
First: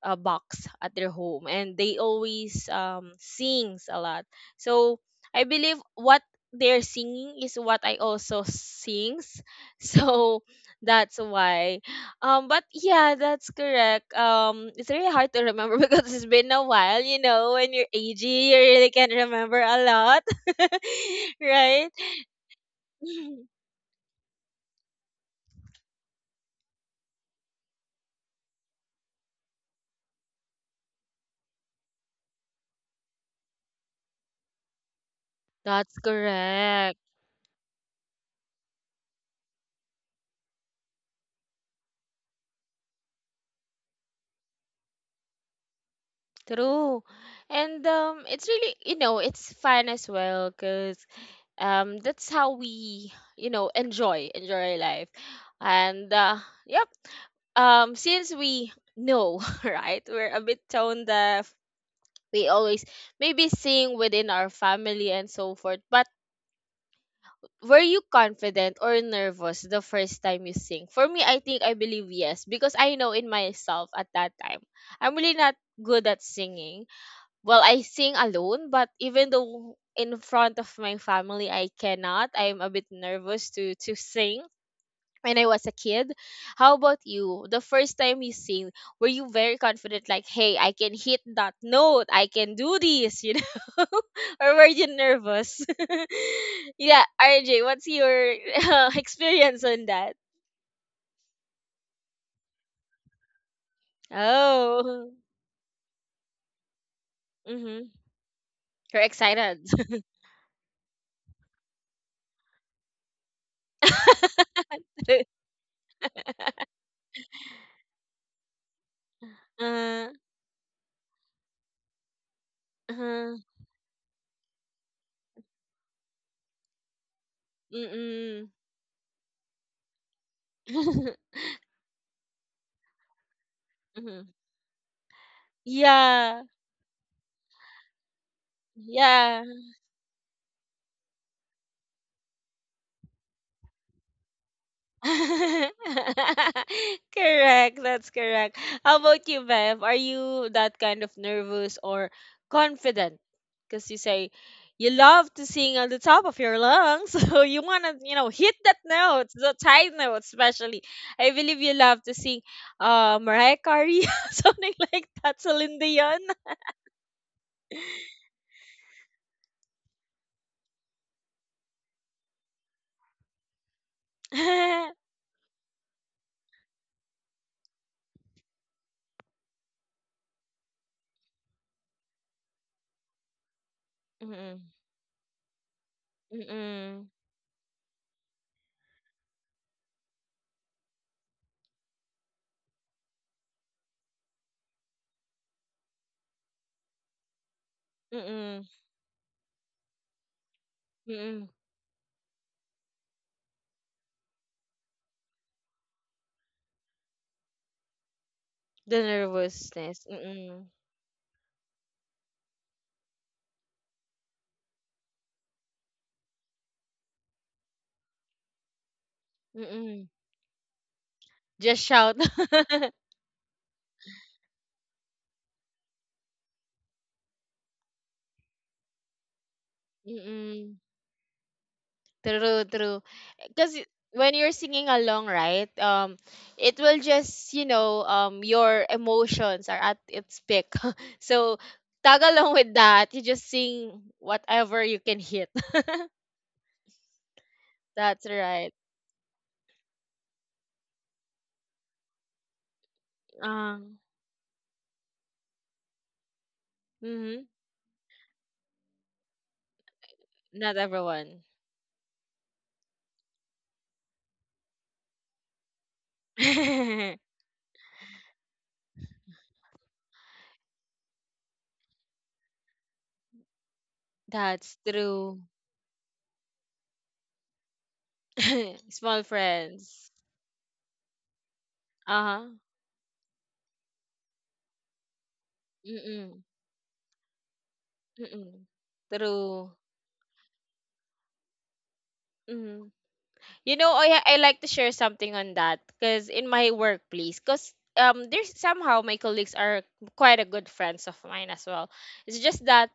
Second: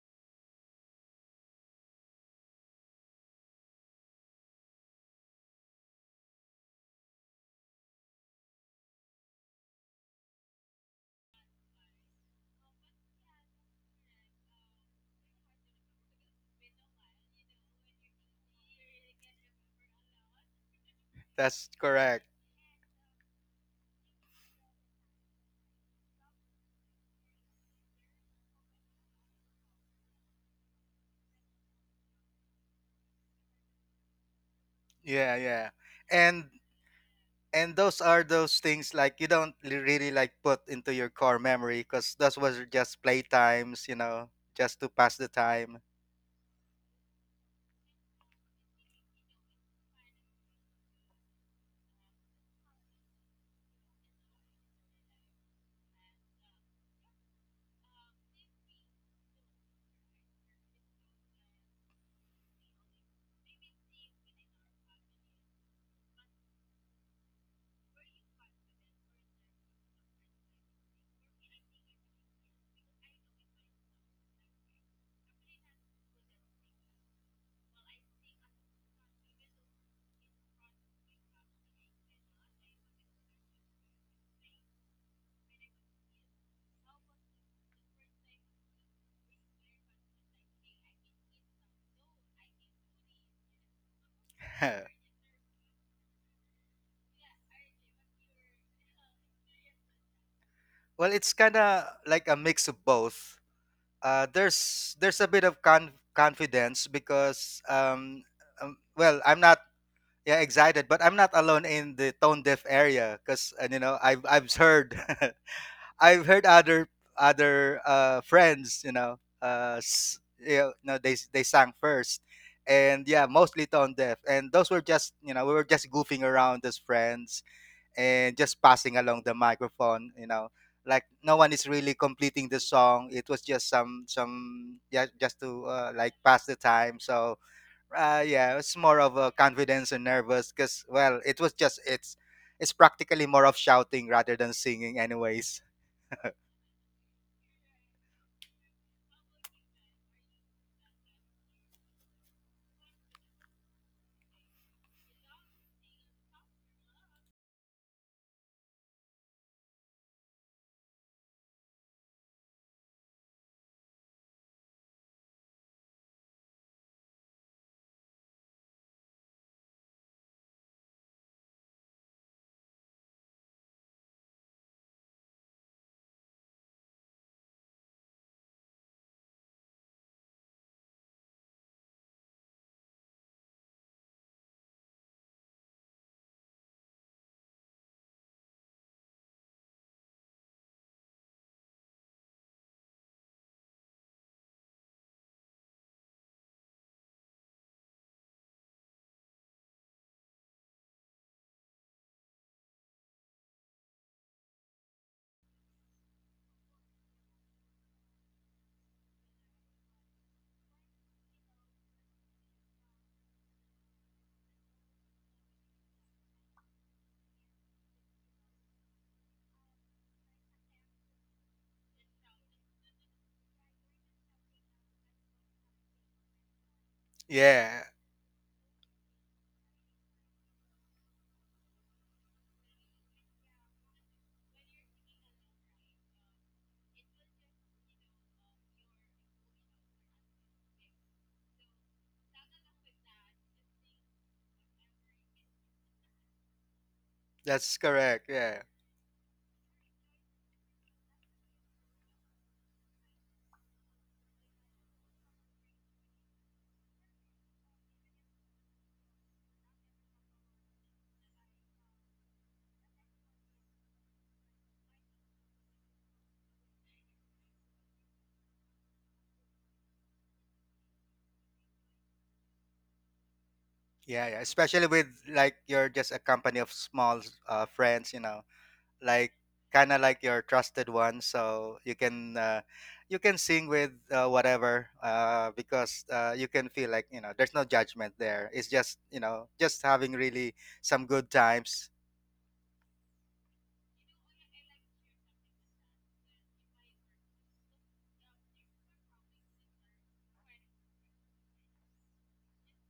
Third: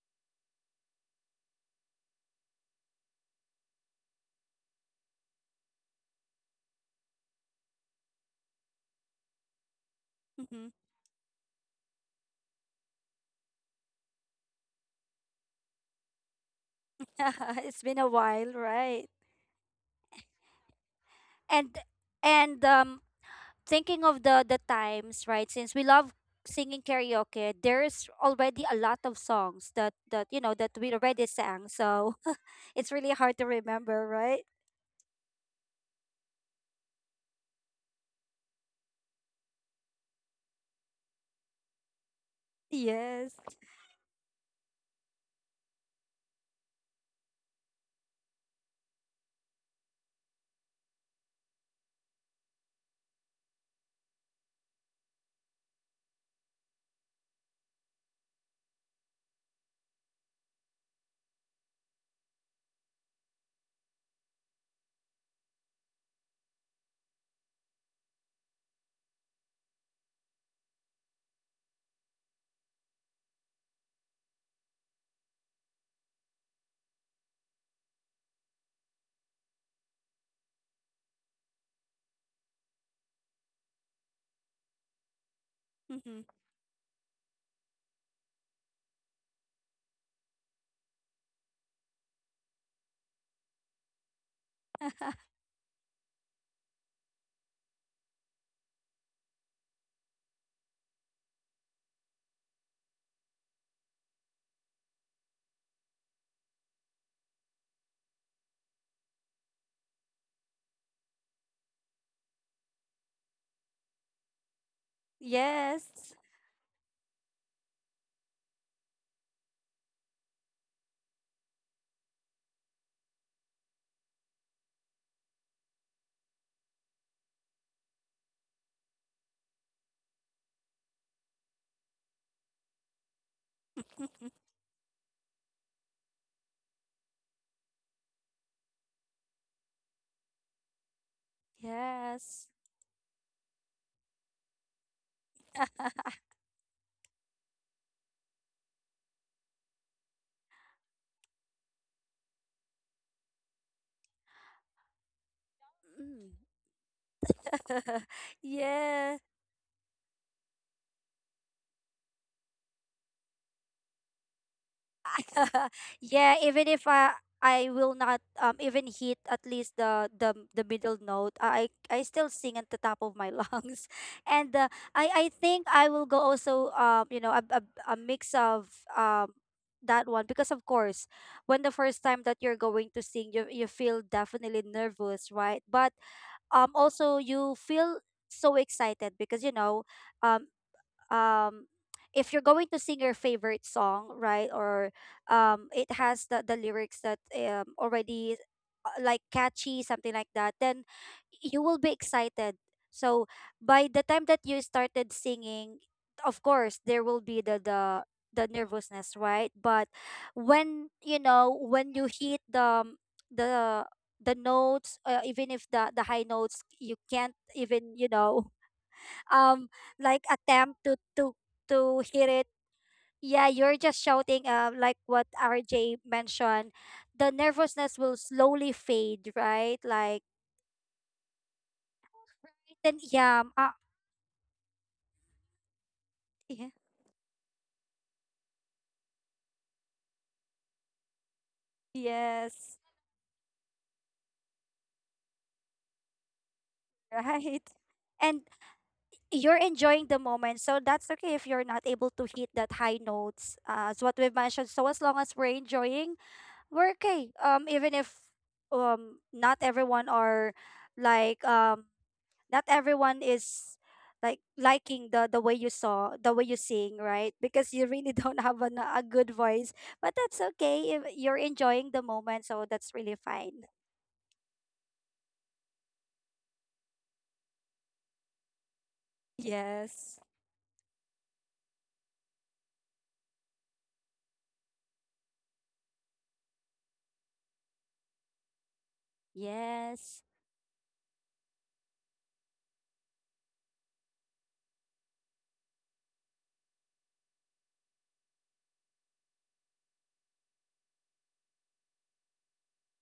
box at their home and they always sings a lot. So I believe what they're singing is what I also sings so
Mm-hmm.
that's why. But yeah, that's correct. It's really hard to remember because it's been a while. You know, when
It's
you're
been a
aging,
while,
you really
right?
can't remember a lot.
That's
and
Right.
correct.
and
Mhm.
thinking of the times, right, since we love singing karaoke, there's already a lot of songs that you know that we already sang, so it's really hard to remember, right?
Yeah, yeah.
That's
And
correct.
and those are those things like you don't really like put into your core memory because those was just
Yes.
playtimes you know just to pass the time.
True. And it's really, you know, it's fun as well because that's how we, you know, enjoy enjoy life. And yep. Since we know, right, we're a bit tone deaf, we always maybe sing within our family and so forth. But were you confident or nervous the first time you sing? For me, I think, I believe yes, because I know in myself at that time I'm really not good at singing. Well, I sing alone, but even though in front of my family I cannot, I'm a bit nervous to sing when I was a kid.
Hmm.
How about you, the first time you sing? Were you very confident, like, hey, I can hit that note, I can do this, you know, or were you nervous? Yeah, RJ, what's your experience on that?
Well it's kind of like a mix of both. uh, there's
Oh.
there's a bit of confidence because
Mm-hmm. You're
well I'm
excited.
not, yeah excited but I'm not alone in the tone deaf area because and you know I've heard
Yes.
I've heard other friends, you know,
uh,
you know, no, they sang first, and yeah,
uh,
mostly tone deaf, and those were just you know we were just goofing around as friends and
mm-mm.
just passing along the microphone, you know, like no one is really completing the song. It was just
Mhm.
some yeah just to like
Yeah.
pass the time. So yeah, it's more of a
Yeah.
confidence and nervous because well, it was just it's
Yes.
it's practically more of shouting rather than singing anyways.
Correct. That's correct. How about you, Bev? Are you that kind of nervous or confident? Because you say you love to sing on the top
Mm.
of your lungs, so you want to, you know, hit that
Yes.
note, the high note, especially. I believe you love to sing Mariah Carey, something like that, Celine Dion.
Yeah, even if I will not even hit at least the middle note, I still sing at the top of my lungs, and I I think I will go also, you know, a mix of um that one, because of course when the first time that you're going to sing, you feel definitely
Mm-mm.
nervous, right? But
Mm-mm.
also you feel so excited because you know um um if you're going to sing your favorite song, right? Or it has the lyrics that already
Mm-mm.
like catchy, something like that, then
Mm-mm.
you will be excited. So by the time that you started singing, of course there will be the the
The
nervousness, right? But
nervousness. Mm-mm.
when when you hit the the notes, even if the high notes you can't even um
Mm.
like attempt to to
Just
to
shout.
hit it, yeah, you're just shouting, like what RJ mentioned, the
Yeah,
nervousness will slowly fade, right? Like
Mm. True,
then
true.
yeah,
Because when you're singing along, right?
y-
It will just, you know, your emotions are at its peak. So tag along with
yes.
that. You just sing whatever you can hit.
Right,
that's
That's
correct.
and
Yeah.
right.
you're enjoying the moment, so that's okay if you're not able to hit that high notes, as
Um.
what we've mentioned. So as long as we're enjoying, we're okay,
Mm-hmm.
even if not everyone are
Not
like,
everyone.
not everyone is like liking the way you saw, the way you sing, right? Because you really don't have an, a good voice, but that's okay if you're enjoying the moment, so that's really fine.
Yeah, yeah.
That's
Especially with
true.
like you're just a company of small friends, you know,
Small
like kind of
friends.
Yes.
like your trusted ones. So
Uh huh.
you can sing with whatever
Mm
because
mm.
you can feel like you know there's no judgment
Mm mm.
there. It's just you know
True.
just
Yes.
having really some good times.
Mm. You know, I like to share something on that, because in my workplace, because there's somehow my colleagues are quite a good friends of mine as well. It's just that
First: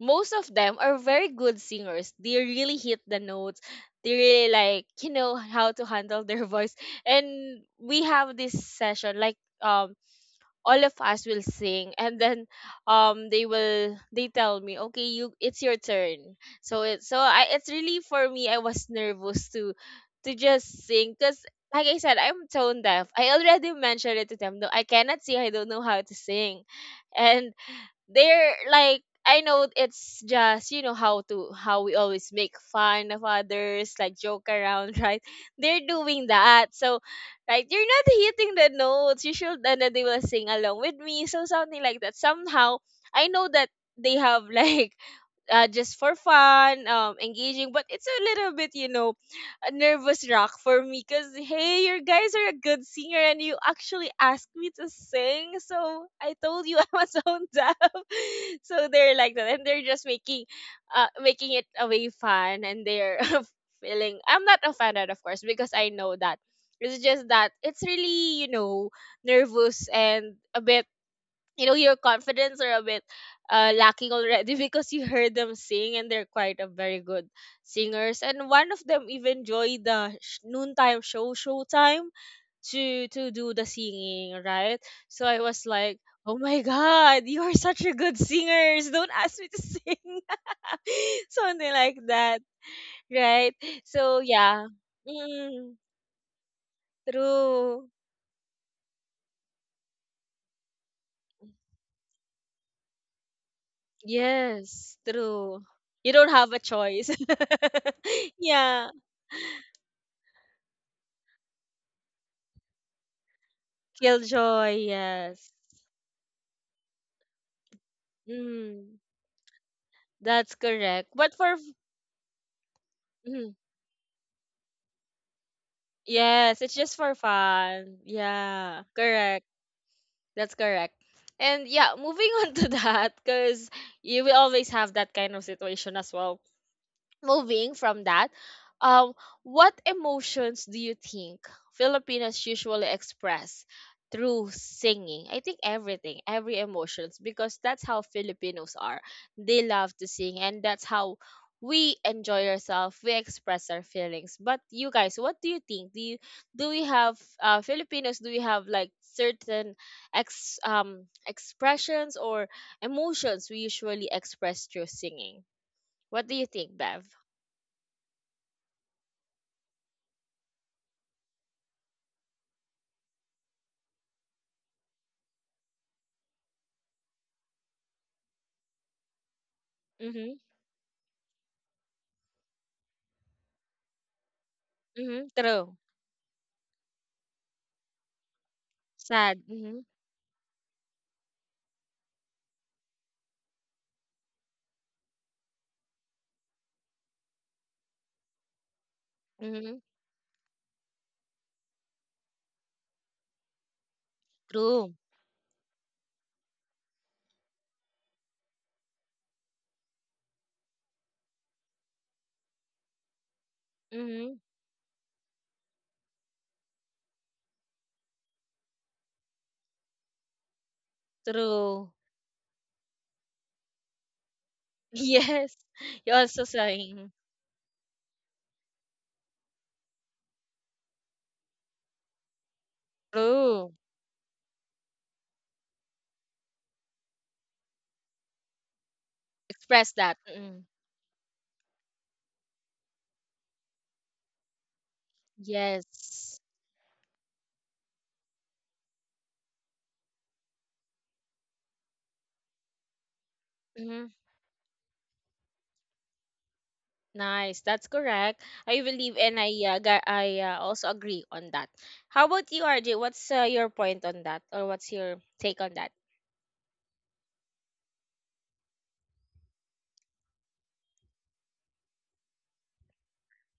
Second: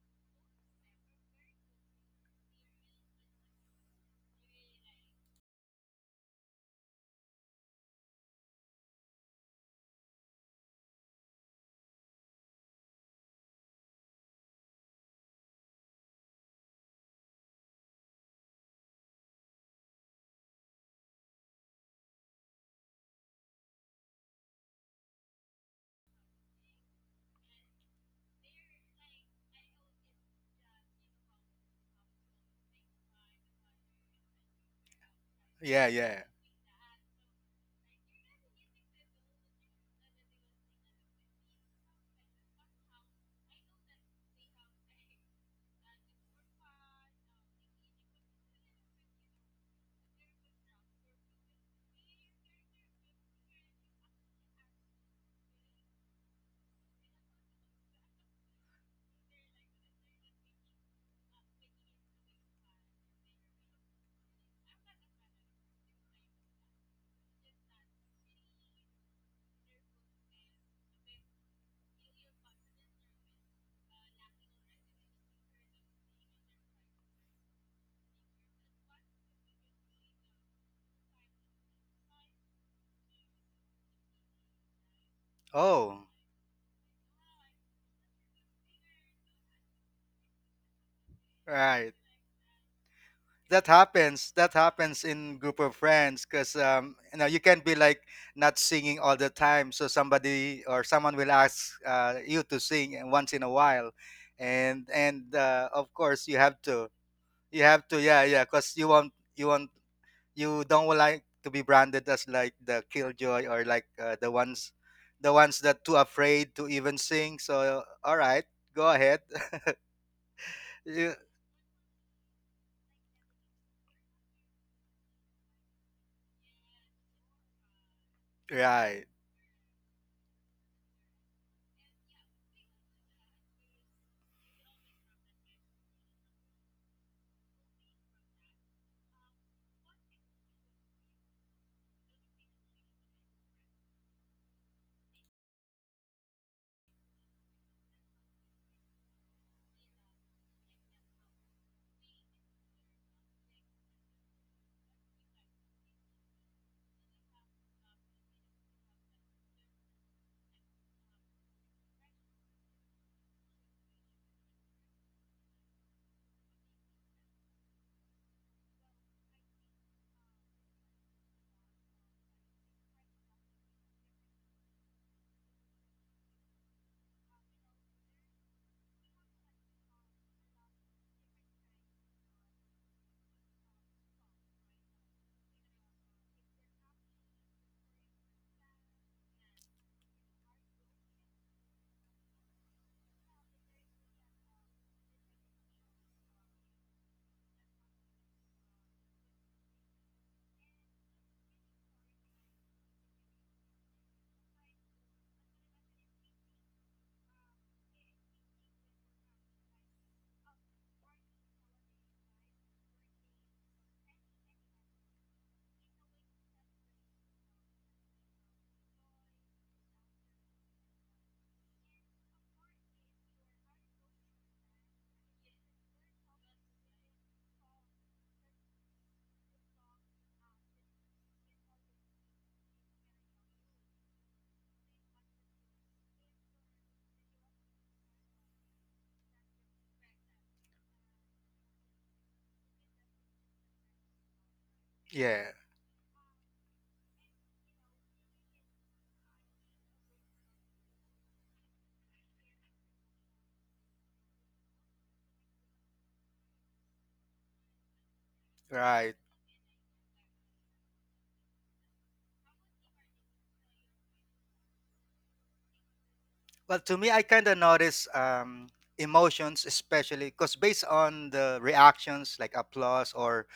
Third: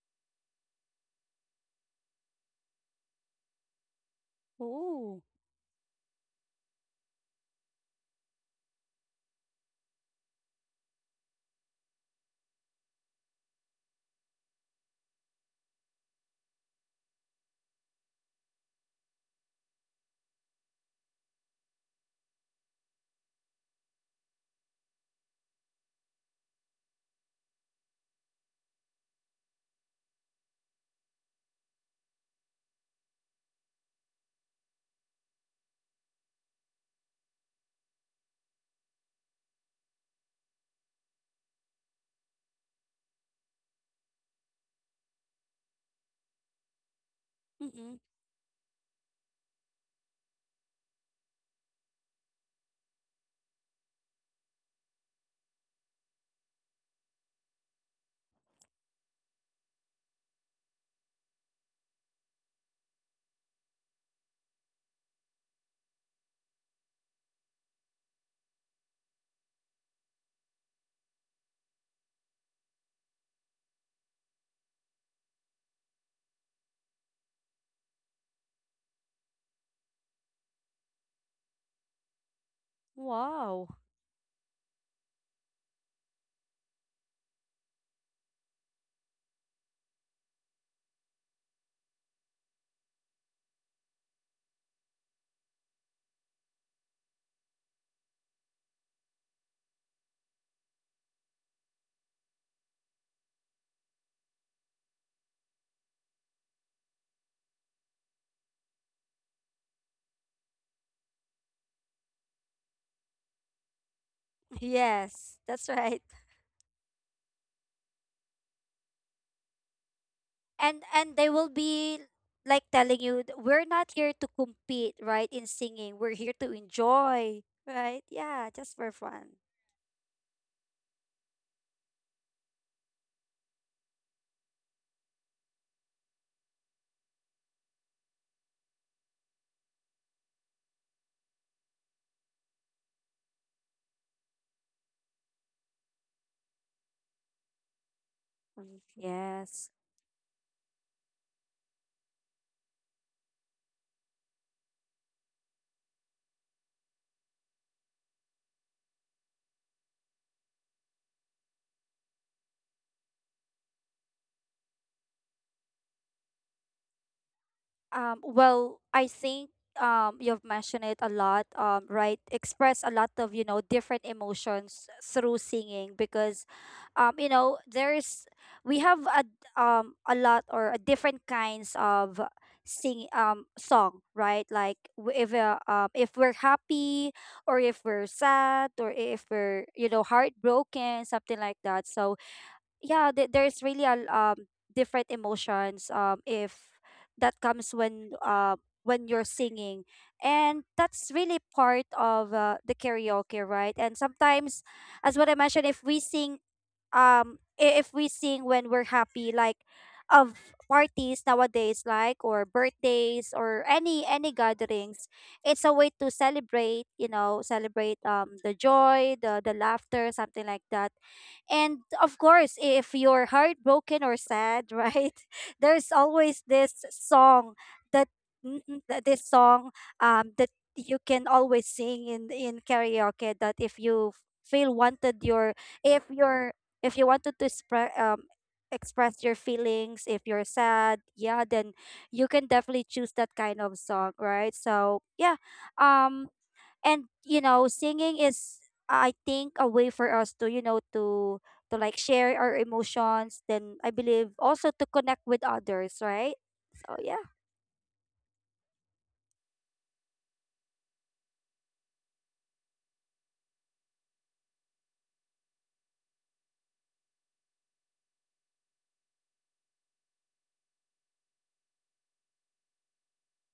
most of them are very good singers. They really hit the notes. They really, like, you
Oh.
know, how to handle their voice. And we have this session, like, all of us will sing, and then they will, they tell me, okay, you, it's your turn. So it, so I, it's really for me, I was nervous to just sing, because like I said, I'm tone deaf. I already mentioned it to them, no, I cannot sing, I don't know how to sing. And they're like, I know, it's just, you know, how to, how we always make fun of others, like joke around, right? They're
Yeah, yeah.
doing that. So like, you're not hitting the notes, you should, and then they will sing along with me. So something like that. Somehow I know that they have like just for fun, engaging. But
Mm-mm.
it's a little bit, you know, a nervous rock for me, because hey, your guys are a good singer and you actually asked me to sing. So I told you I was on deaf. So they're like that. And they're just making making it a way fun and they're feeling. I'm not offended, of course, because I know that. It's just that it's really, you know, nervous, and a bit, you know, your confidence are a bit lacking already because you heard them sing and they're quite a very good singers. And one of them even joined the noontime show, Showtime, to do
Wow.
the singing, right? So I was like,
Oh,
oh my god, you are such a good singers, don't ask me to sing. Something
right.
like that. Right.
That
So
happens, that
yeah.
happens in group
Mm.
of friends because you know you can be
True.
like not singing all the time so somebody or someone will ask you to sing and once in a while. and
Yes,
and
true.
of
You
course
don't
you
have a
have to,
choice.
you have to yeah yeah because you
Yeah.
want you want you don't like to be branded as like the killjoy or like uh, the ones
Killjoy,
the
Yes,
yes.
ones
that's
that too
right.
afraid to even sing so all right go
Mm,
ahead.
that's
and
correct.
You-
and they will be like telling you,
Mhm.
we're not here to compete, right? In singing, we're here to
Yes, it's just for
enjoy.
fun.
Right. Yeah, just
Yeah,
for
right
fun.
correct. That's correct. And yeah, moving on to that, because you will always have that kind of situation as well. Moving from that, um, what emotions do you think Filipinos usually express through singing? I think everything, every emotions, because that's how Filipinos
Mm,
are. They
yes.
love to sing, and that's how we enjoy ourselves. We express our feelings. But you guys, what do you think? Do you, do we have Filipinos? Do we have like certain ex expressions or emotions we usually express through singing? What do you think, Bev?
Well, I think, you've mentioned it a lot, right? Express a lot of, you know, different emotions through singing because, um, you know, there's, we have a
Mhm.
lot or a different kinds of sing song, right? Like
Mhm, true.
if we're happy or if we're sad or if
Sad.
we're,
Mhm.
you know, heartbroken, something like that. So yeah, there's really different emotions if that comes when when you're
Mhm,
singing, and that's really part of the karaoke, right? And sometimes,
true.
as what I mentioned, if we sing, if we sing when we're happy, like of parties nowadays, like or birthdays, or any
Mhm,
gatherings, it's a way to celebrate, you know, celebrate the joy, the laughter, something like that. And
true.
of course, if you're heartbroken or sad, right?
Yes,
There's
you're also
always this
saying
song that, that this song, that you can always sing in karaoke, that
true.
if you feel wanted your, if you're, if you wanted to express, express your
Express
feelings,
that.
if you're
Mm,
sad, yeah, then you can definitely choose that kind of song, right? So yeah.
yeah
um
yes.
and you know, singing is, I think, a way for us to, you know, to like share our emotions, then I
Mhm,
believe also to connect with others, right? So yeah.
nice. That's correct. I believe,
right.
and I also agree on that. How about you, RJ? What's your point on that, or what's your take on that?
Well, to me, I kind of notice emotions, especially because based on the reactions, like applause, or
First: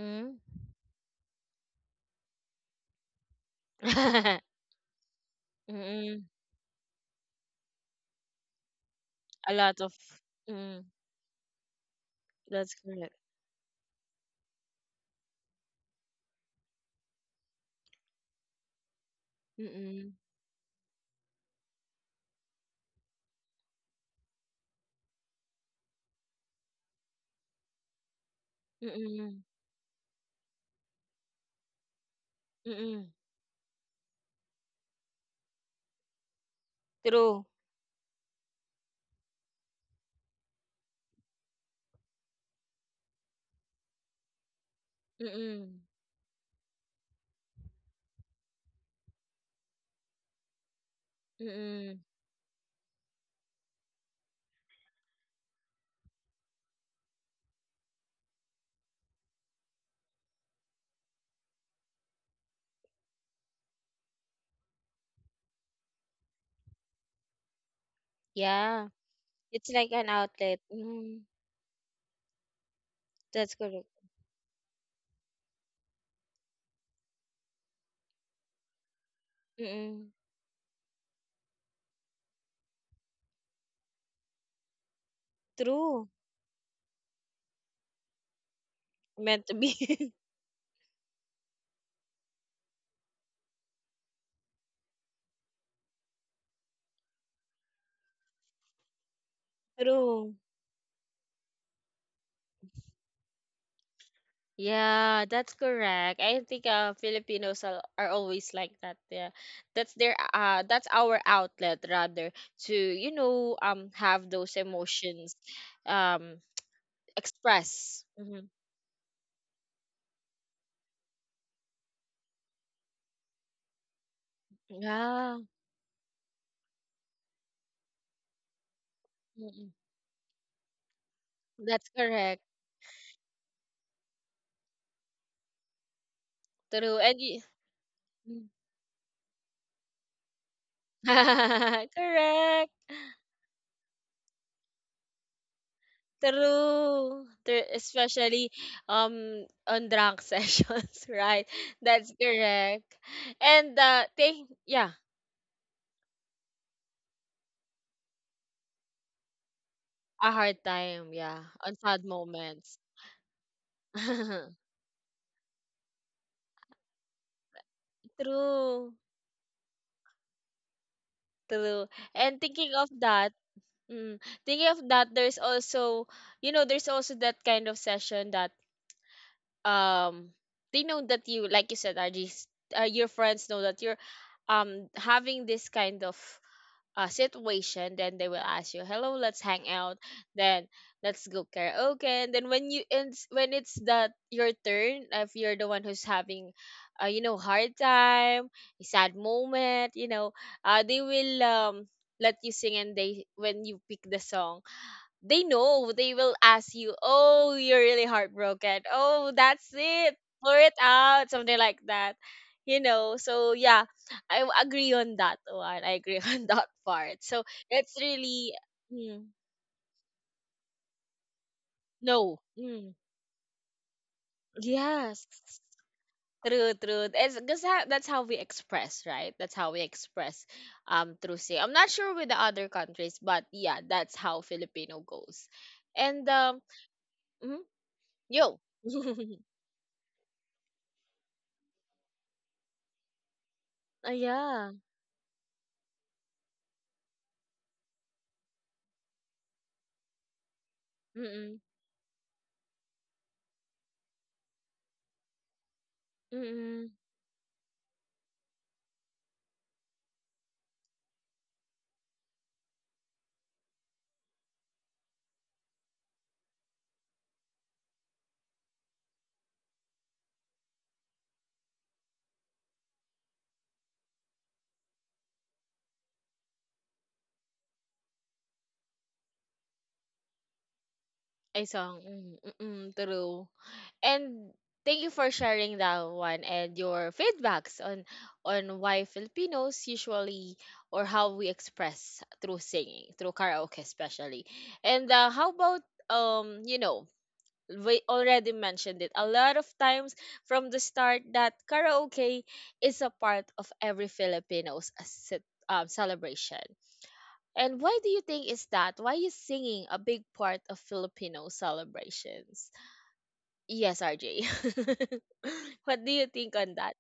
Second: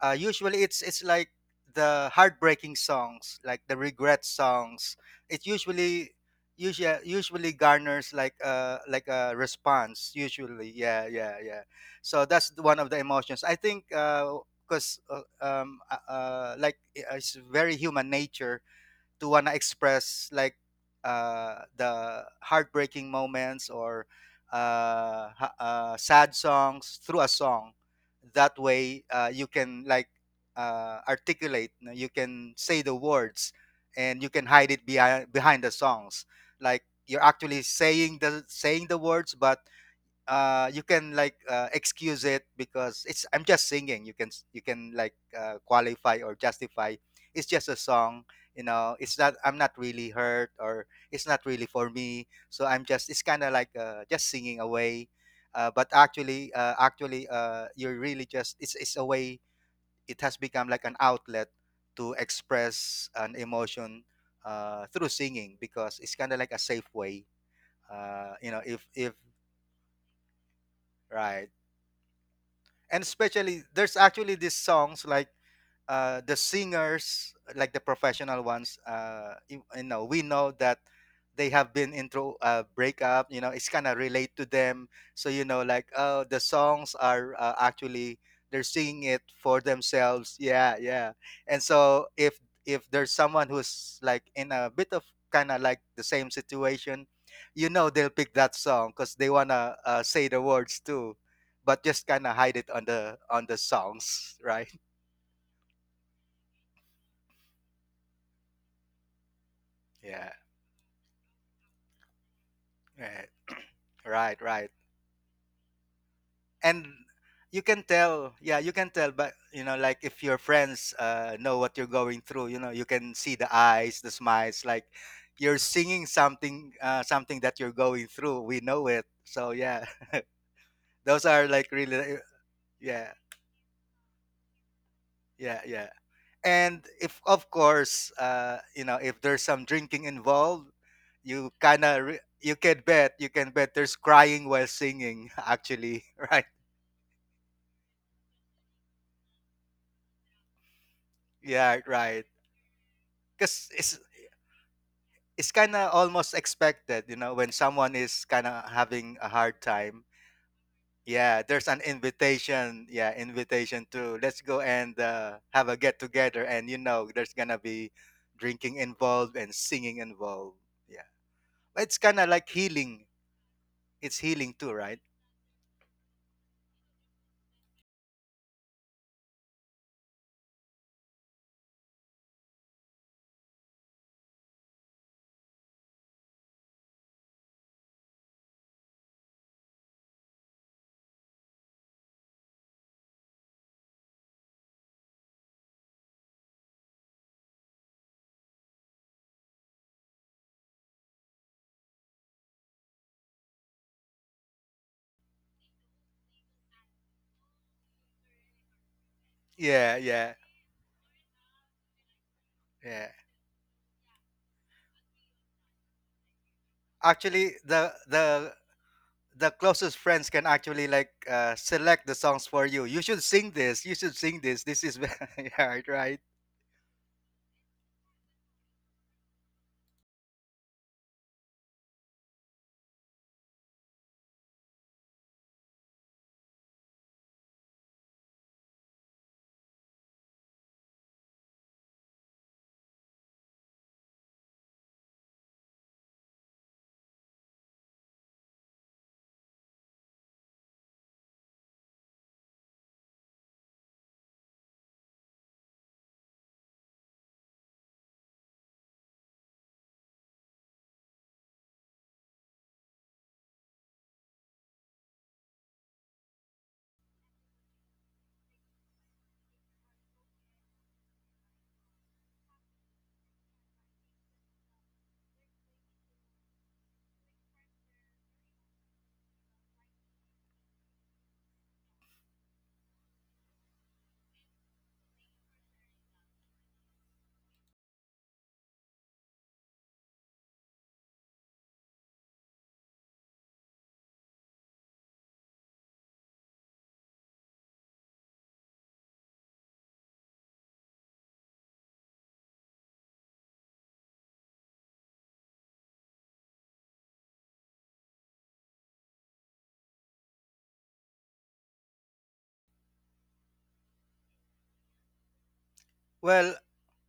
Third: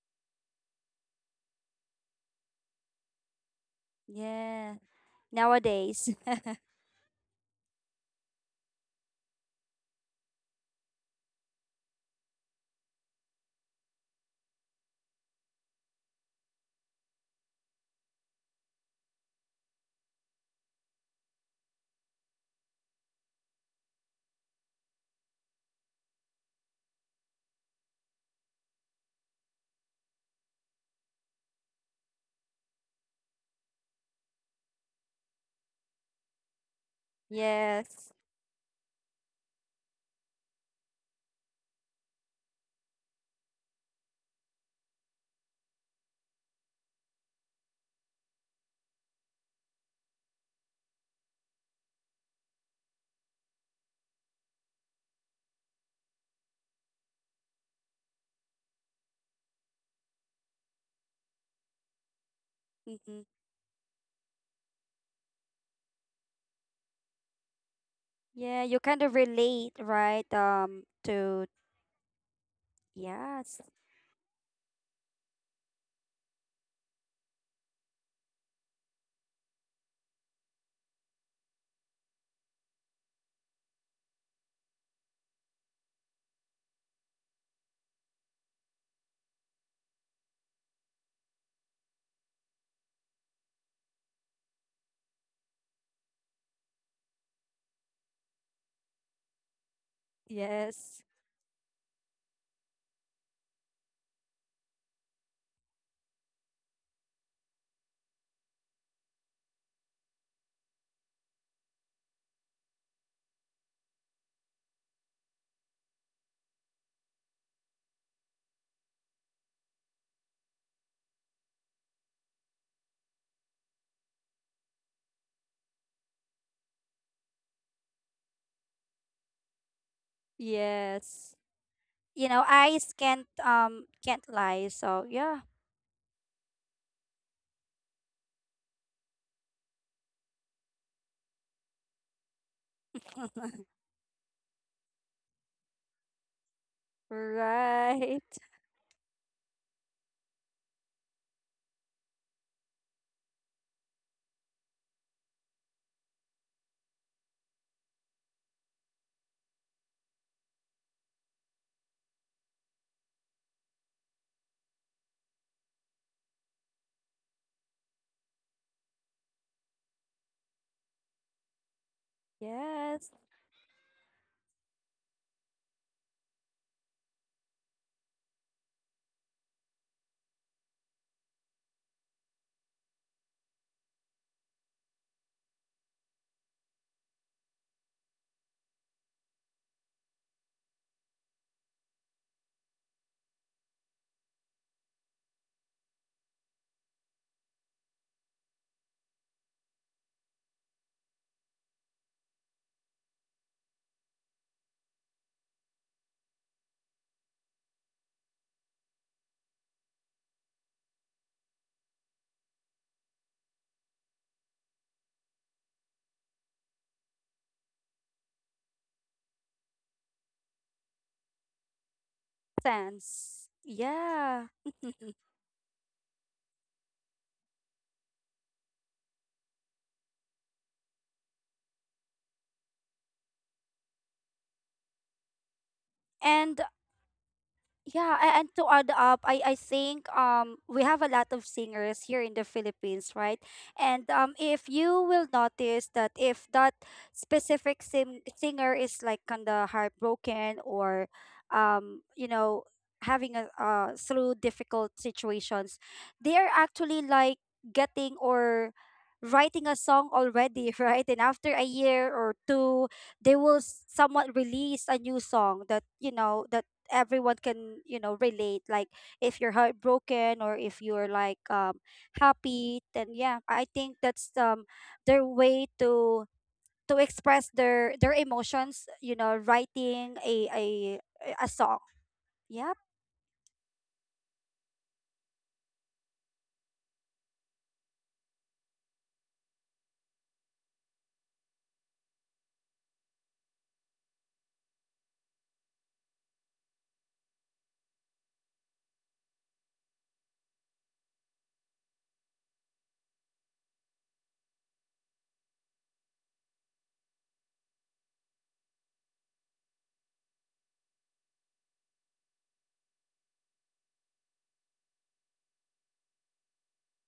usually it's like the heartbreaking songs, like the regret
Yeah.
songs. It usually
Nowadays.
Mhm.
garners like a
A lot of.
response. Usually,
Mm,
yeah, yeah, yeah. So that's the
that's
one of the
correct.
emotions. I think because 'cause, like I- it's very human nature to wanna
Mm-mm.
express like the heartbreaking moments or sad songs through a song. That way,
Mm-mm.
you can like articulate. You know, you can say the
Mm-mm.
words, and you can hide it behind the songs. Like you're
True.
actually
Yes.
saying the words, but you can like excuse it because it's I'm just singing, you can you can like
Mm-mm.
qualify or justify it's just a song you know it's not I'm not really hurt or it's not really for
Mm.
me so I'm just, it's kind of like just singing away. But actually actually you're really just, it's a way, it has become like an outlet to express
Hmm.
an emotion through singing because it's kind of like a safe way you know
Yeah, you
Yeah,
kind
if
of
it's
relate,
like an
right?
outlet. Mm,
To,
right. And
that's
yes.
especially
correct.
there's actually these songs like the singers, like the professional ones, you, you know,
Mm.
we know that they have been into a breakup. You know, it's kind of relate to them. So you know, like,
True.
oh, the songs are actually they're singing it
Meant to
for
be.
themselves. Yeah, yeah. And so if there's someone who's like in a bit of kind of like the same situation, you know, they'll pick that song because they wanna say
True.
the words
Yes.
too, but just kind of hide it on the songs, right?
Yeah, that's correct. I think Filipinos are always like that. Yeah. That's their
Yeah.
that's our outlet, rather, to, you
Right.
know, have
Right,
those
right.
emotions um
And you can
express.
tell,
Hmm.
yeah, you can tell, but you know, like if your friends know what you're going through, you know, you can see the eyes, the smiles, like
Yeah.
you're singing something, something that you're going through. We know it. So
Mm-mm.
yeah, those
Yes,
are like
That's
really,
you
correct.
know, eyes
yeah,
can't lie, so yeah.
yeah, yeah. And
True.
if, of course, you know, if there's some drinking involved, you kind of,
Correct.
you can bet there's crying while singing, actually, right?
True. Tru-
Right.
Especially on drunk sessions, right?
Yeah,
That's
right.
correct.
'Cause
And
it's
take, yeah,
it's kinda almost expected, you know, when someone is kinda having a hard time.
a hard time,
Yeah,
yeah,
there's
on
an
sad moments.
invitation, yeah, invitation to, "Let's go and, have a get together," and you know there's gonna be drinking
True.
involved and singing involved. Yeah.
True.
It's kinda
And
like
thinking of
healing.
Yes.
that,
It's
mm,
healing
thinking
too,
of
right?
that, there's also, you know, there's also that kind of session that um they know that you, like you said, RG, your friends know that you're having this kind of situation, then they will ask you, "Hello, let's hang out." Then let's go karaoke. And then when you, it's when it's that your turn, if you're the one who's having, you know, hard time, a sad moment, you know, they will let you sing. And they, when you pick the song, they know, they will ask you, "Oh, you're really heartbroken. Oh, that's
Yeah,
it.
yeah,
Pour it out." Something like that. You
yeah.
know, so yeah, agree on that one. I agree on that part. So
Actually,
it's really, mm,
the closest friends can actually, like, select the songs
no,
for you. "You
mm,
should
Sense.
sing this. You should sing
Yeah.
this. This is"
yes,
Yeah, right.
true, true. It's because that's how we express, right? That's how we express through say. I'm not sure with the other countries, but yeah, that's how Filipino goes. And
And.
mhm,
Yeah, and to
yo,
add up, I I think we have a lot of singers here in the Philippines, right? And
ah,
if
yeah.
you will notice that, if that specific singer is like kind of heartbroken or
Mm,
you know, having a through difficult situations, they are
mm.
actually like getting or writing a song already, right? And after a year or two, they will somewhat release a new song that, you know, that everyone can, you know, relate, like if you're heartbroken or if you're like happy, then yeah, I think that's their way to express their emotions, you know, writing a a
Ay,
song.
song. Mm,
Yep.
mm, true. And thank you for sharing that one and your feedbacks on why Filipinos usually or how we express through singing, through karaoke especially. And how about you know, we already mentioned it a lot of times from the start that karaoke is a part of every Filipino's celebration. And why do you think is that? Why is singing a big part of Filipino celebrations? Yes, RJ. What do you
Well
think on that?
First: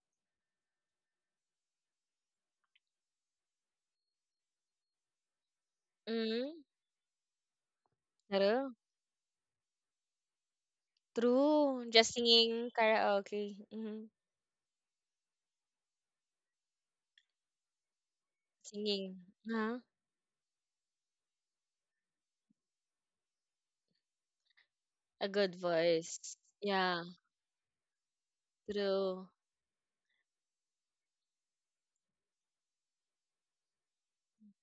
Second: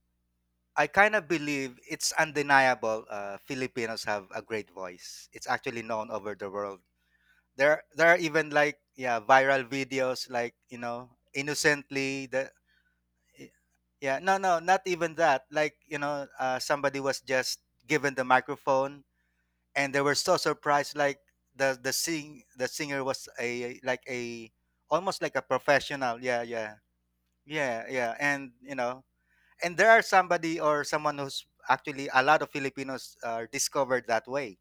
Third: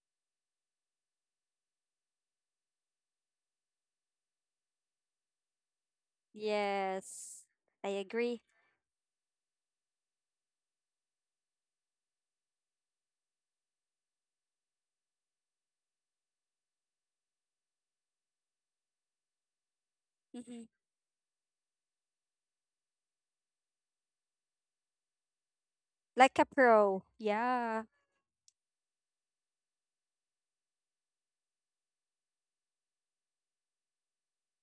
I kind of believe it's undeniable Filipinos have a great voice. It's actually known over the
Mm-hmm.
world.
Yes,
There
I
there are
agree.
even
True.
like yeah, viral videos like, you know,
True. Just
innocently the
singing karaoke. Mm-hmm.
yeah, no no, not even that. Like, you know, somebody was just given the microphone
Singing. Huh?
and they were so
Hmm.
surprised like the sing the singer was a like a almost
A
like a
good
professional.
voice.
Like
Yeah,
a
yeah.
Yeah,
pro, yeah.
Yeah, yeah. And, you know,
true.
and there are somebody or someone who's actually a lot of Filipinos are discovered that way.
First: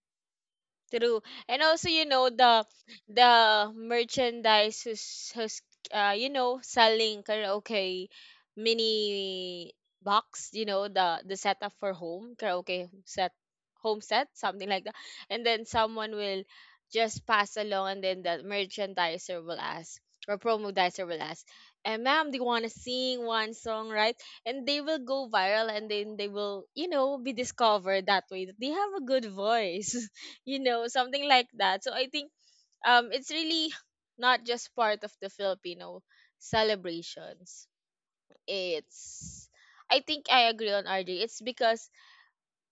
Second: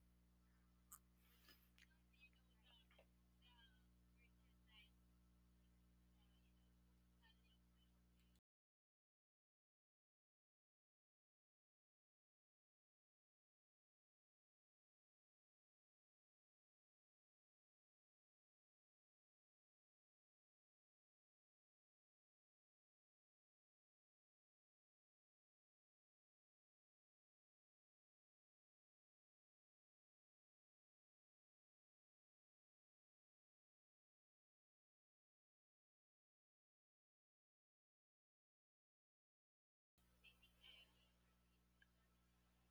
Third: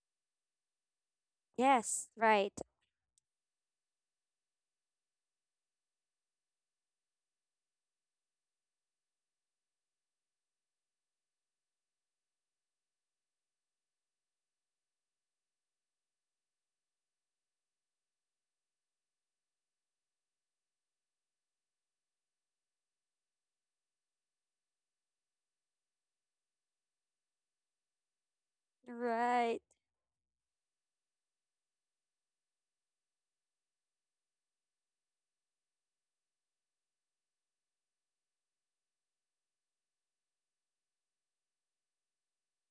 True. And also, you
Yes.
know,
Right.
the merchandise who's, who's you know, selling karaoke mini box, you know, the setup for home, karaoke set, home set, something like that. And then someone will just pass along, and then the merchandiser will ask or promodizer will ask, and ma'am, do you wanna sing one song, right? And they will go viral and then they will, you know, be discovered that way, that they have a good
Right.
voice. You know, something like that. So I think it's really not just part of the Filipino celebrations, it's, I think I agree on RJ, it's because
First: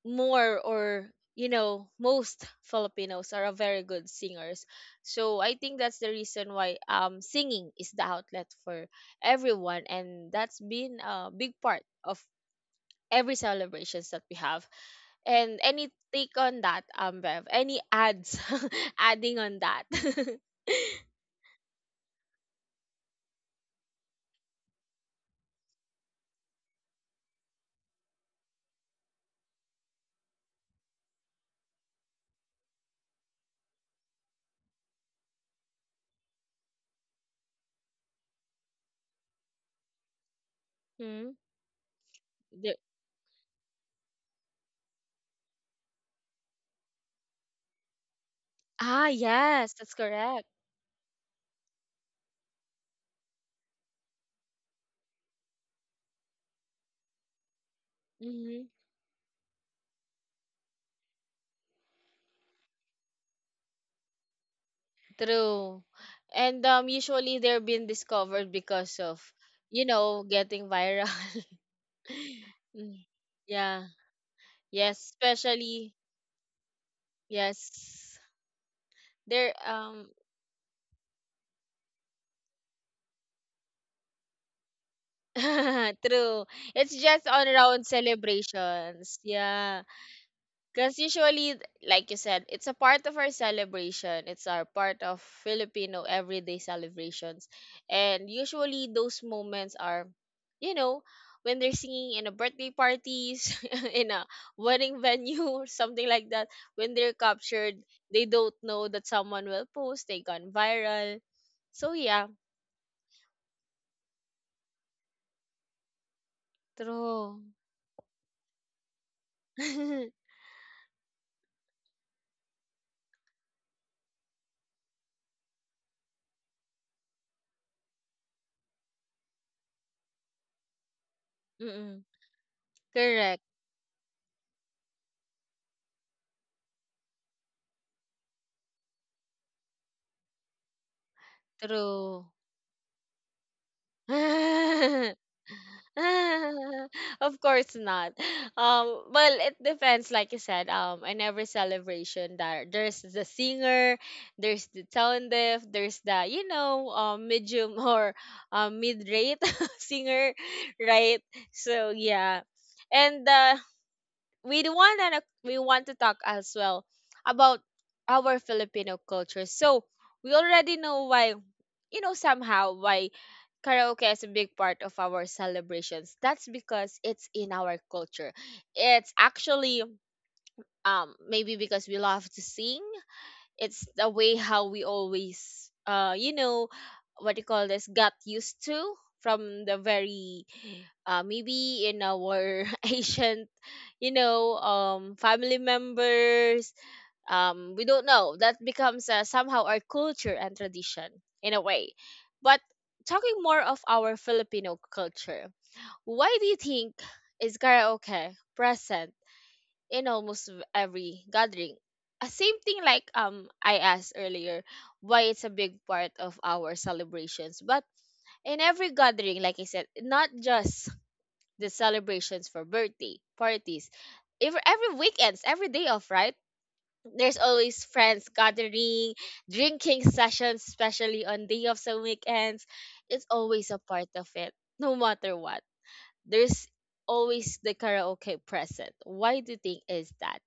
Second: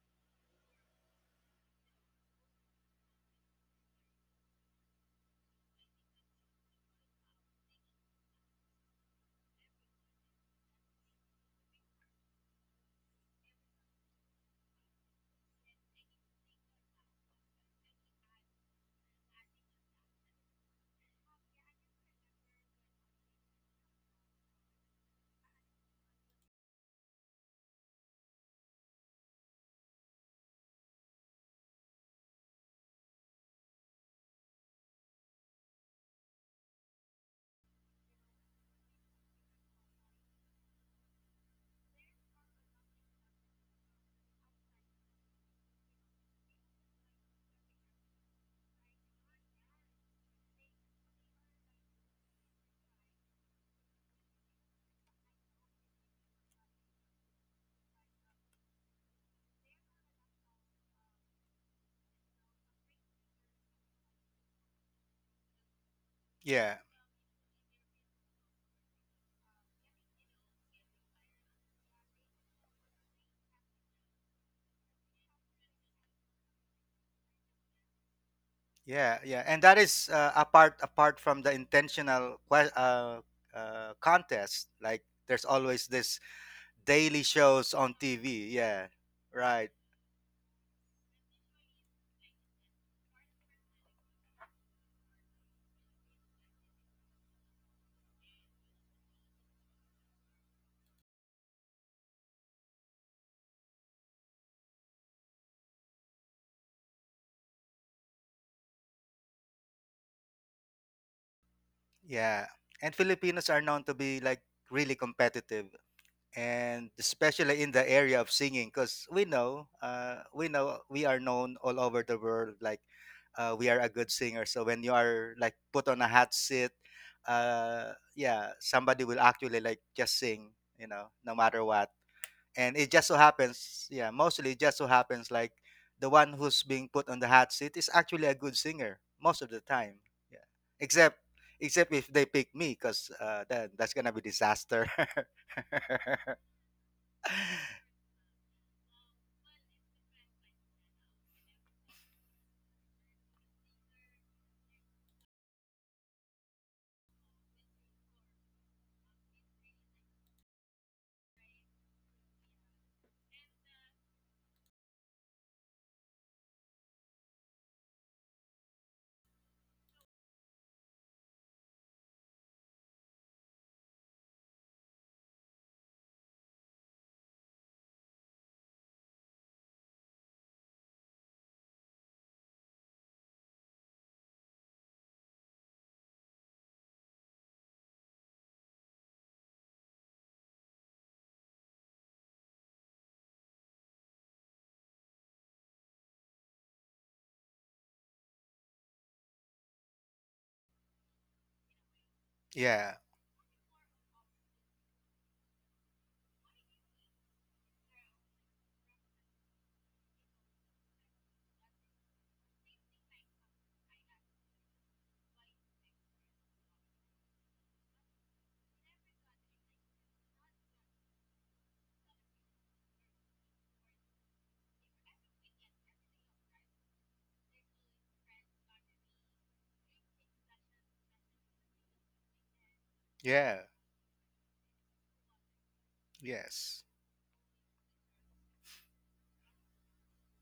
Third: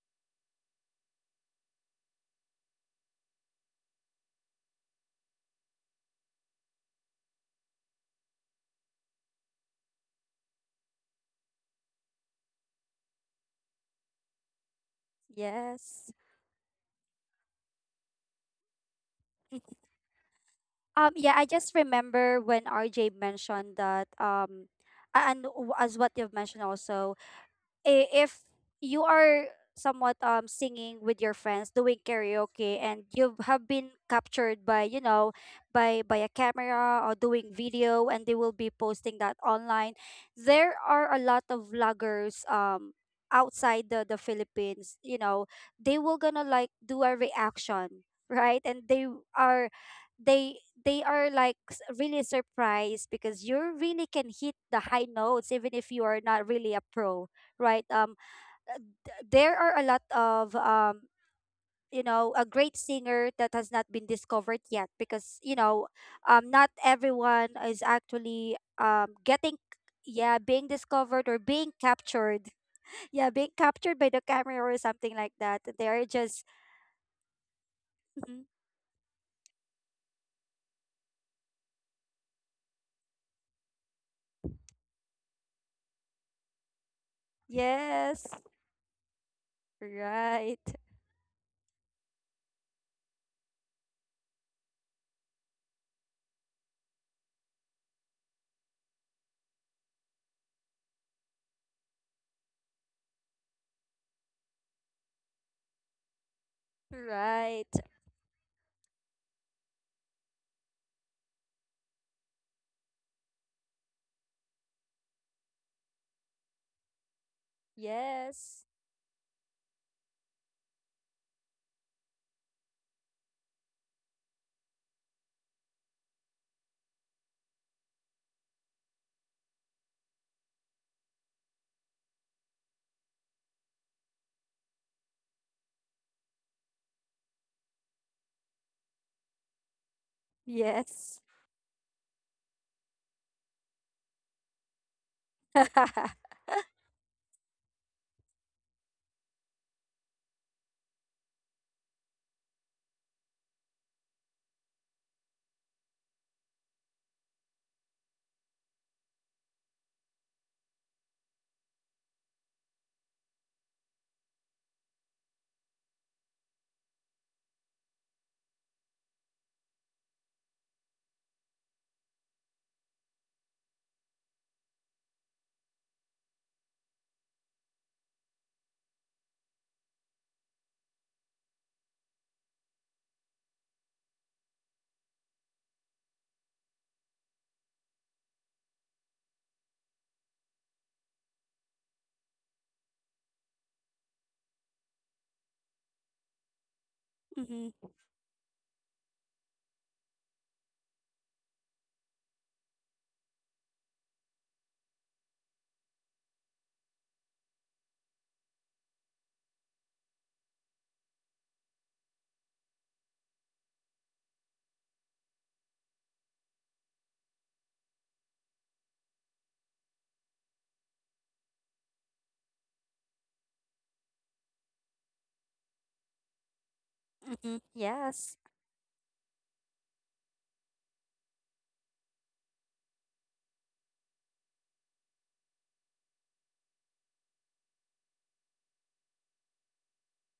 more or, you know, most Filipinos are a very good singers. So I think that's the reason why singing is the outlet for everyone, and that's been a big part of every celebrations that we have. And any
Yes.
take on that, Bev? Any ads adding on that?
Yeah, I just remember when RJ mentioned that, and as what you've mentioned also, if you are somewhat singing with your friends doing karaoke and you have been captured by, you know, by a camera, or doing video, and they will be posting that online, there are a
Hmm?
lot of vloggers
The-
outside the Philippines, you know, they will gonna like do a reaction, right? And
ah,
they are,
yes, that's correct.
they are like really surprised because you really can hit the high notes even if you are not really a pro, right?
Hmm.
There are a lot of, you know, a great singer that has not been discovered yet because,
True.
you know,
And
Yeah,
not
usually they're being
everyone
discovered
is
because of,
actually
you know,
getting,
getting viral.
yeah, being discovered or being
Mm,
captured,
yeah.
yeah, being
Yes,
captured by the camera
especially,
or something like that. They are just,
yes.
yeah, yeah, and
They're
Mhm.
that is apart from the intentional contest. Like there's always this
true. It's
daily
just on
shows on
round
TV. Yeah,
Yes,
celebrations.
right.
Yeah. Because
right,
usually, like you said, it's a part of our celebration. It's our part of Filipino everyday celebrations. And usually those moments are, you know, when they're singing in a birthday parties, in a wedding venue or something like that, when they're captured,
right.
they don't know that someone will post, they gone viral. So yeah,
Yeah, and Filipinos are known to be like really competitive. And
true.
especially in the area of
Yes.
singing because we know we are known all over the world, like we are a good singer. So when you are like put on a hot seat, yeah, somebody will actually like just sing, you know, no matter what.
Mm-mm.
And it just so
Correct.
happens, yeah, mostly it just so happens like the one who's being put on the hot seat is actually a good singer most of the time, yeah. Except
Yes.
except if
True.
they pick me, because then that's gonna be disaster.
Of course not. Well, it depends. Like you said, in every celebration, there's the singer, there's the tone deaf, there's the medium or mid rate singer, right? So yeah, and we do want to we want to talk as well about our Filipino culture. So we already know why you know somehow why karaoke is a big part of our celebrations. That's because it's in our culture. It's actually maybe because we love to sing. It's the way how we always you know what you call this got used to from the very maybe in our ancient family members. We
Mm-hmm.
don't know that becomes somehow our culture and tradition in a way. But
Yeah.
talking more of our Filipino culture, why do you think is karaoke present in almost every gathering? Same thing like I asked earlier why it's a big part of our celebrations. But in every gathering, like I said, not just the celebrations for birthday parties, if every weekends, every day off, right, there's
Mm-hmm.
always friends
Yes.
gathering, drinking sessions, especially on day offs and weekends. It's
Yeah.
always a part of it, no matter what. There's
Yes.
always the karaoke present. Why do you think is that?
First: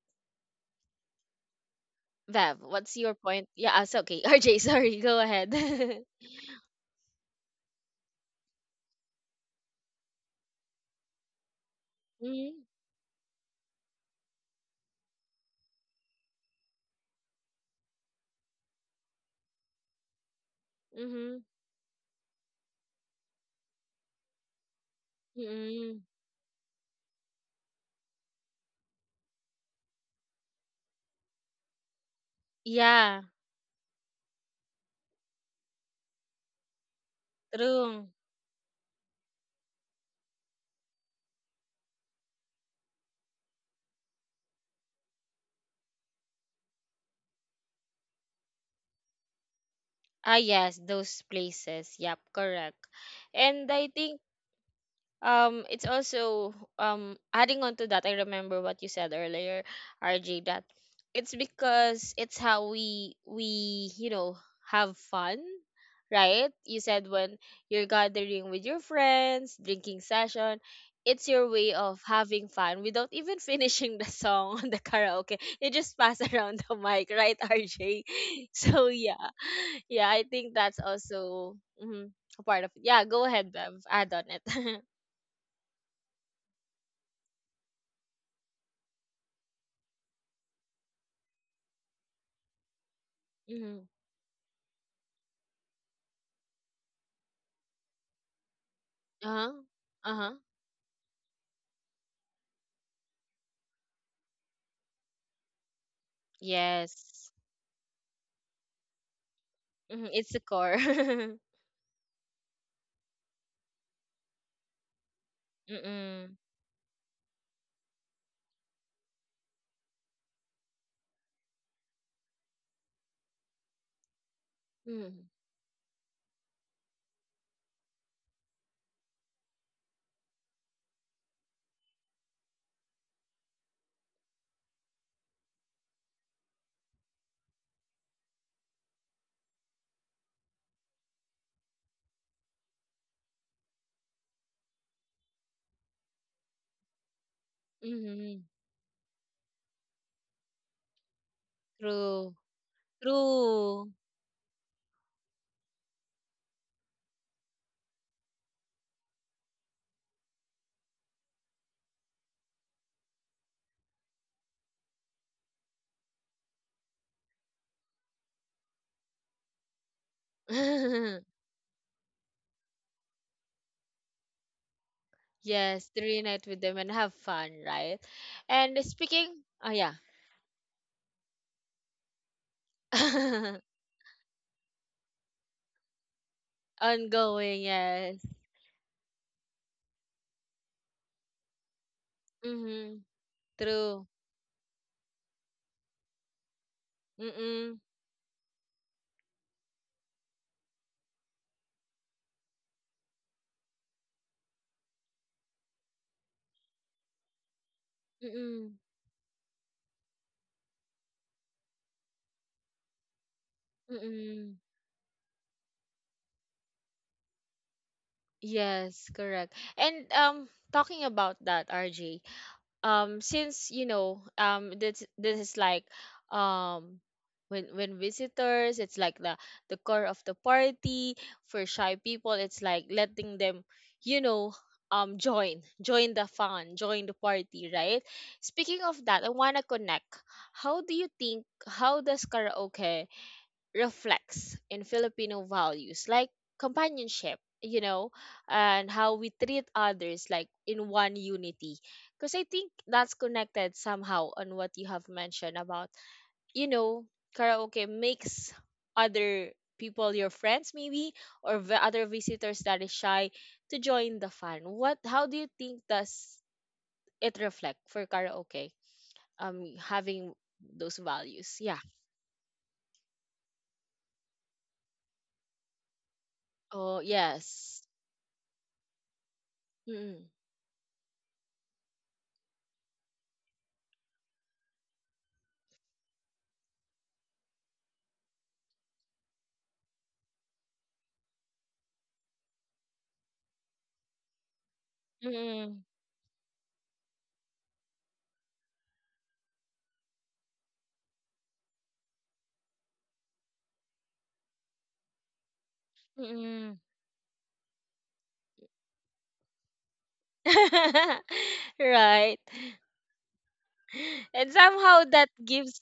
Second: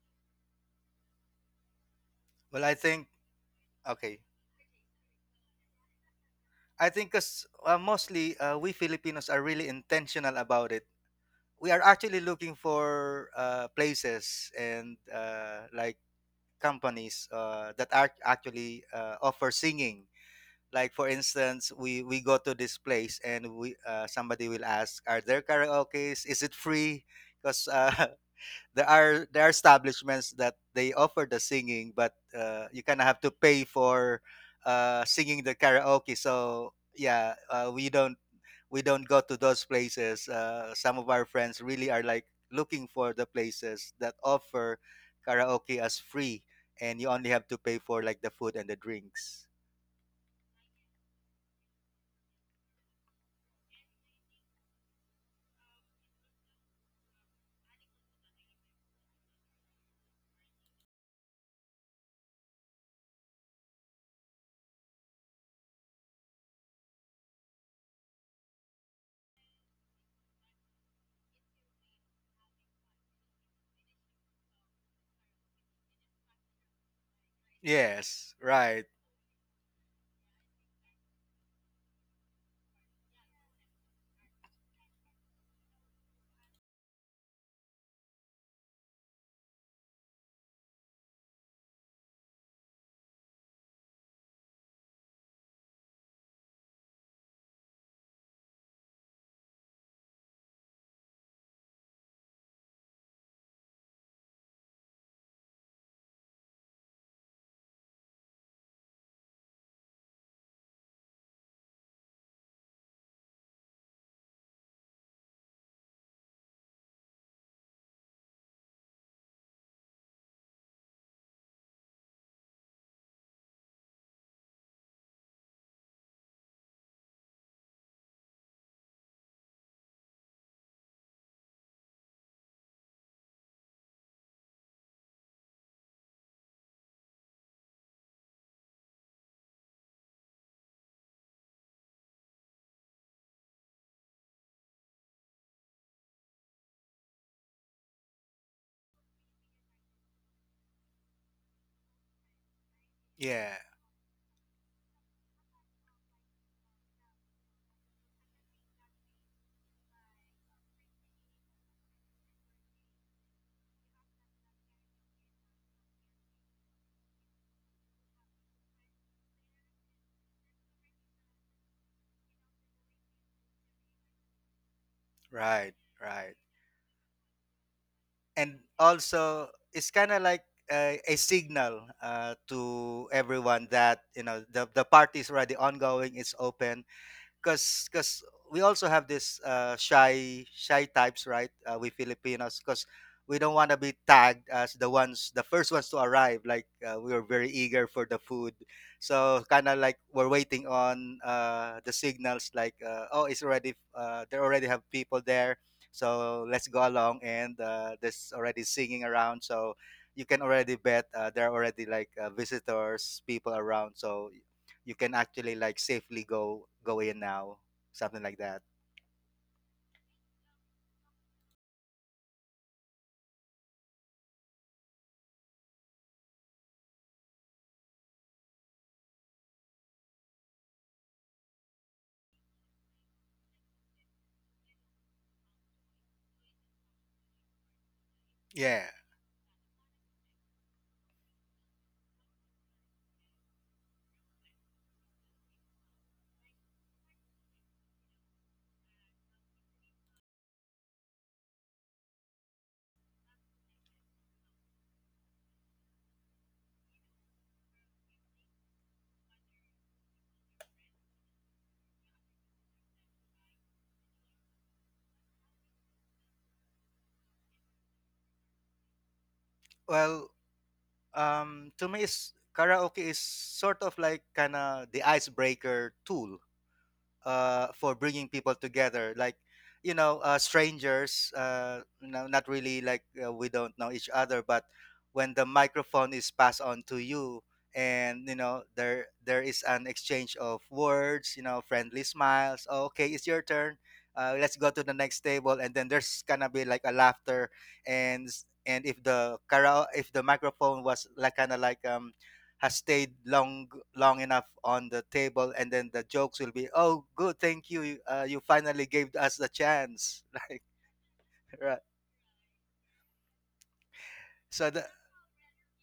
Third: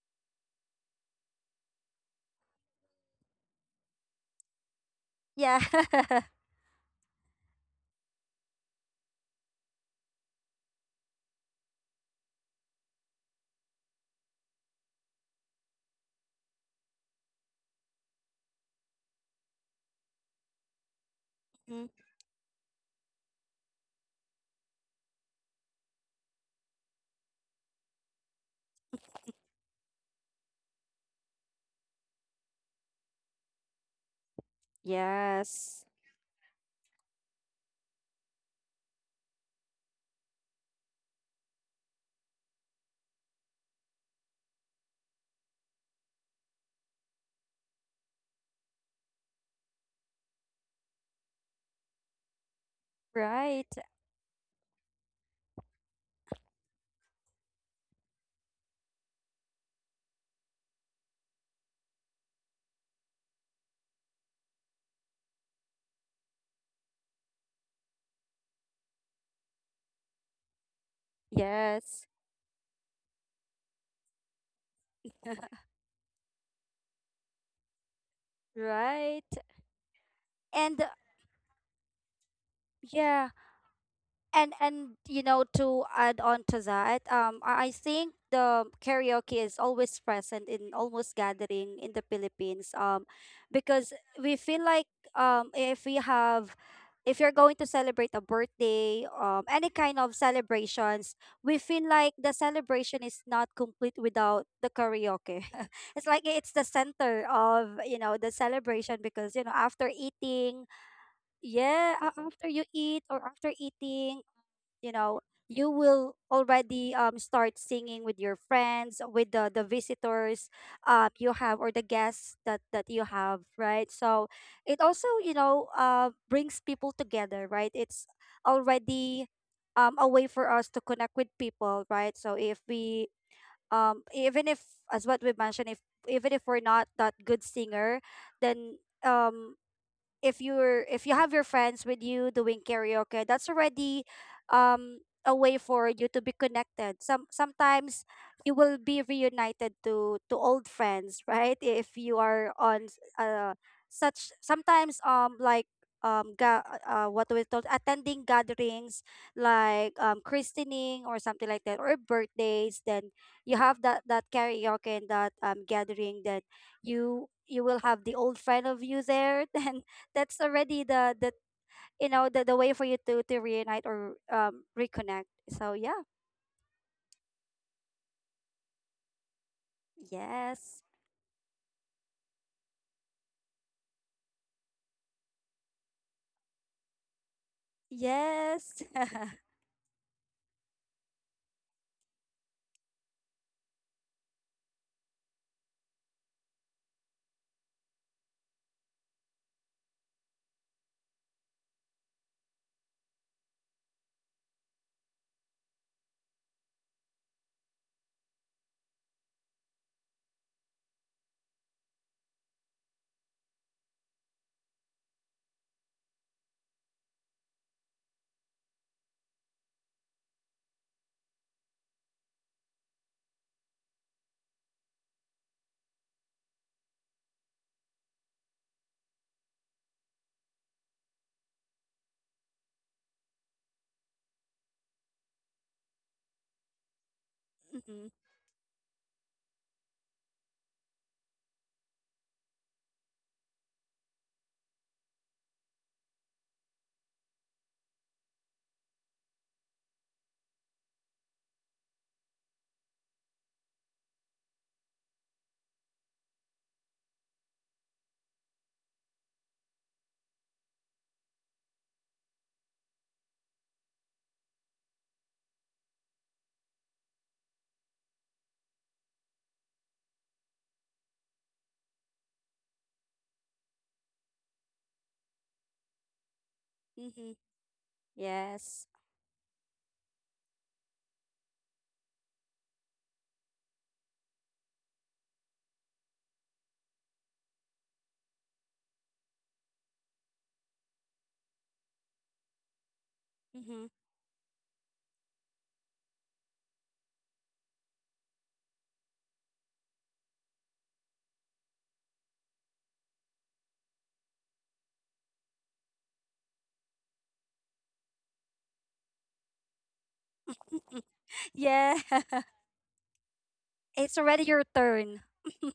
Bev,
Well,
what's your point? Yeah, it's
okay
okay. RJ, sorry, go ahead.
Yeah.
I think because mostly we Filipinos are really intentional about it. We are actually
Mm-hmm,
looking for places and, like, companies that are actually offer singing. Like, for
mm-hmm,
instance,
Mhm.
we go to this place, and we, somebody will ask, are there
mm-hmm.
karaoke's, is it free? Because there are establishments that they offer the singing, but you kind of have
Yeah,
to pay for singing the
Yes.
karaoke. So yeah, we
true.
don't we don't go to those places. Some of our friends really are like looking for the places that offer karaoke as free, and you only have to pay for like the food and the drinks.
Ah, yes, those places. Yep, correct. And
Right.
I think it's also adding on to that, I remember what you said earlier, RJ, that it's because it's how we have fun, right? You said when you're gathering with your friends, drinking session, it's your way of
Yes.
having fun without even finishing the song on the karaoke. You just pass around the mic, right, RJ?
Yes, right.
So
Right.
yeah, yeah, I think that's
And
also, mhm, a part of it. Yeah, go
yeah,
ahead, Bev, add on
and
it.
and you know, to add on to that, I think the karaoke is always present in almost gathering in the Philippines,
Mhm.
because we feel like, if we have, if you're going to celebrate a birthday,
Uh-huh.
any kind of
Uh-huh.
celebrations, we feel like the celebration is not complete without the karaoke. It's like it's the center
Yes.
of, you know, the celebration, because you know, after
Mhm. It's the
eating,
core.
yeah, after you eat or after eating, you know, you will
Mm-mm.
already start singing with your friends, with the visitors, you have, or the guests that that you have, right? So it also,
Mm.
you know, brings people together, right? It's already a way for us to connect with people, right? So if we, even if, as what we mentioned, if even if we're not that good singer, then if you're, if you have your friends with you doing karaoke, that's already um a way for you to be connected. Some sometimes
Mm-hmm.
you will be reunited to old friends, right? If you
True.
are on
Yeah,
True.
such sometimes like, what we told, attending gatherings like christening or something like that or birthdays, then you have that that karaoke and that gathering, that you will have the old friend of you there, then that's already the, you know, the way for you to reunite or reconnect. So
right,
Yes, to
yeah.
right.
reunite with them and have fun, right?
And
And speaking,
also,
oh
it's
yeah.
kind of like
Yes.
a signal to everyone that, you know, the party is already ongoing, it's open.
Ongoing,
Because
yes.
we
Yes.
also have this shy types, right? Uh, we Filipinos, because
Mm-hmm.
we don't want to be
True.
tagged as the ones, the first ones to arrive, like we were very
Mm-mm.
eager for the food. So, kind of like we're waiting on the signals, like, oh, it's already, they already have people there, so let's go along. And there's already
Mm-mm.
singing around, so you can already bet there are already like visitors, people around. So
Mm-mm.
you can actually like safely go in now, something like that.
Yes, correct. And talking about that, RJ, since this is like, um when visitors it's like the core of the party. For shy people, it's like letting them, you know join, the fun, join the party, right?
Mm-hmm.
Speaking
Yeah.
of that, I want to connect, how do you think, how does karaoke reflects in Filipino values like companionship, you know, and how we treat others like in one unity. Because I think that's connected somehow on what you have mentioned about, you know, karaoke makes other people your friends maybe or the other visitors that is shy to join the fun. What, how do you think does it reflect for karaoke
Well,
having those values? Yeah.
to me, is karaoke is sort of like kind of the icebreaker tool
Oh
Mm-hmm.
yes.
for bringing people
Yes.
together. Like, you know, strangers, no, not really, like we don't know each other, but when the microphone is passed on to you, and you know there there is an exchange of words, you know, friendly smiles, oh, okay, it's your turn,
Mm-hmm.
let's go to the next table. And
Mm-mm.
then there's gonna be like a laughter. And if the microphone was like kind of like has stayed long long enough on the table, and then the jokes will be,
Mm.
oh, good, thank you, you finally gave us the chance, like, right.
Yeah.
Right.
It's already
And
So
your
the,
somehow
turn.
that gives,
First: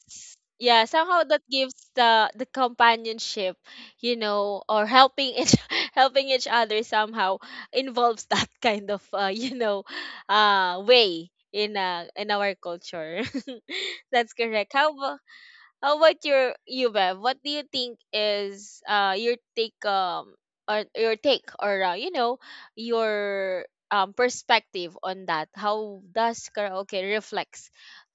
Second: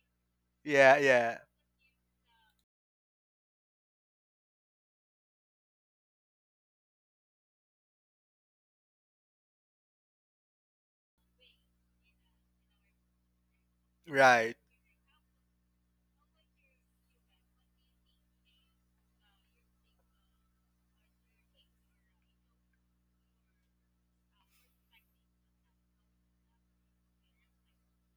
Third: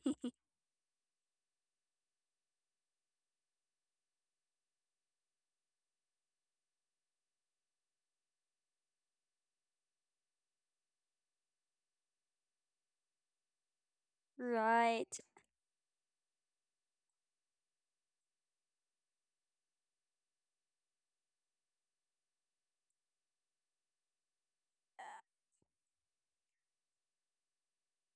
yeah,
yeah,
somehow
yeah,
that gives the companionship, you know, or helping each, helping each other, somehow involves that kind of you know, way in our culture. That's
right,
correct.
Right.
How about you, Bev? What do you think is your take, or your take or you know, your perspective on that? How does karaoke reflects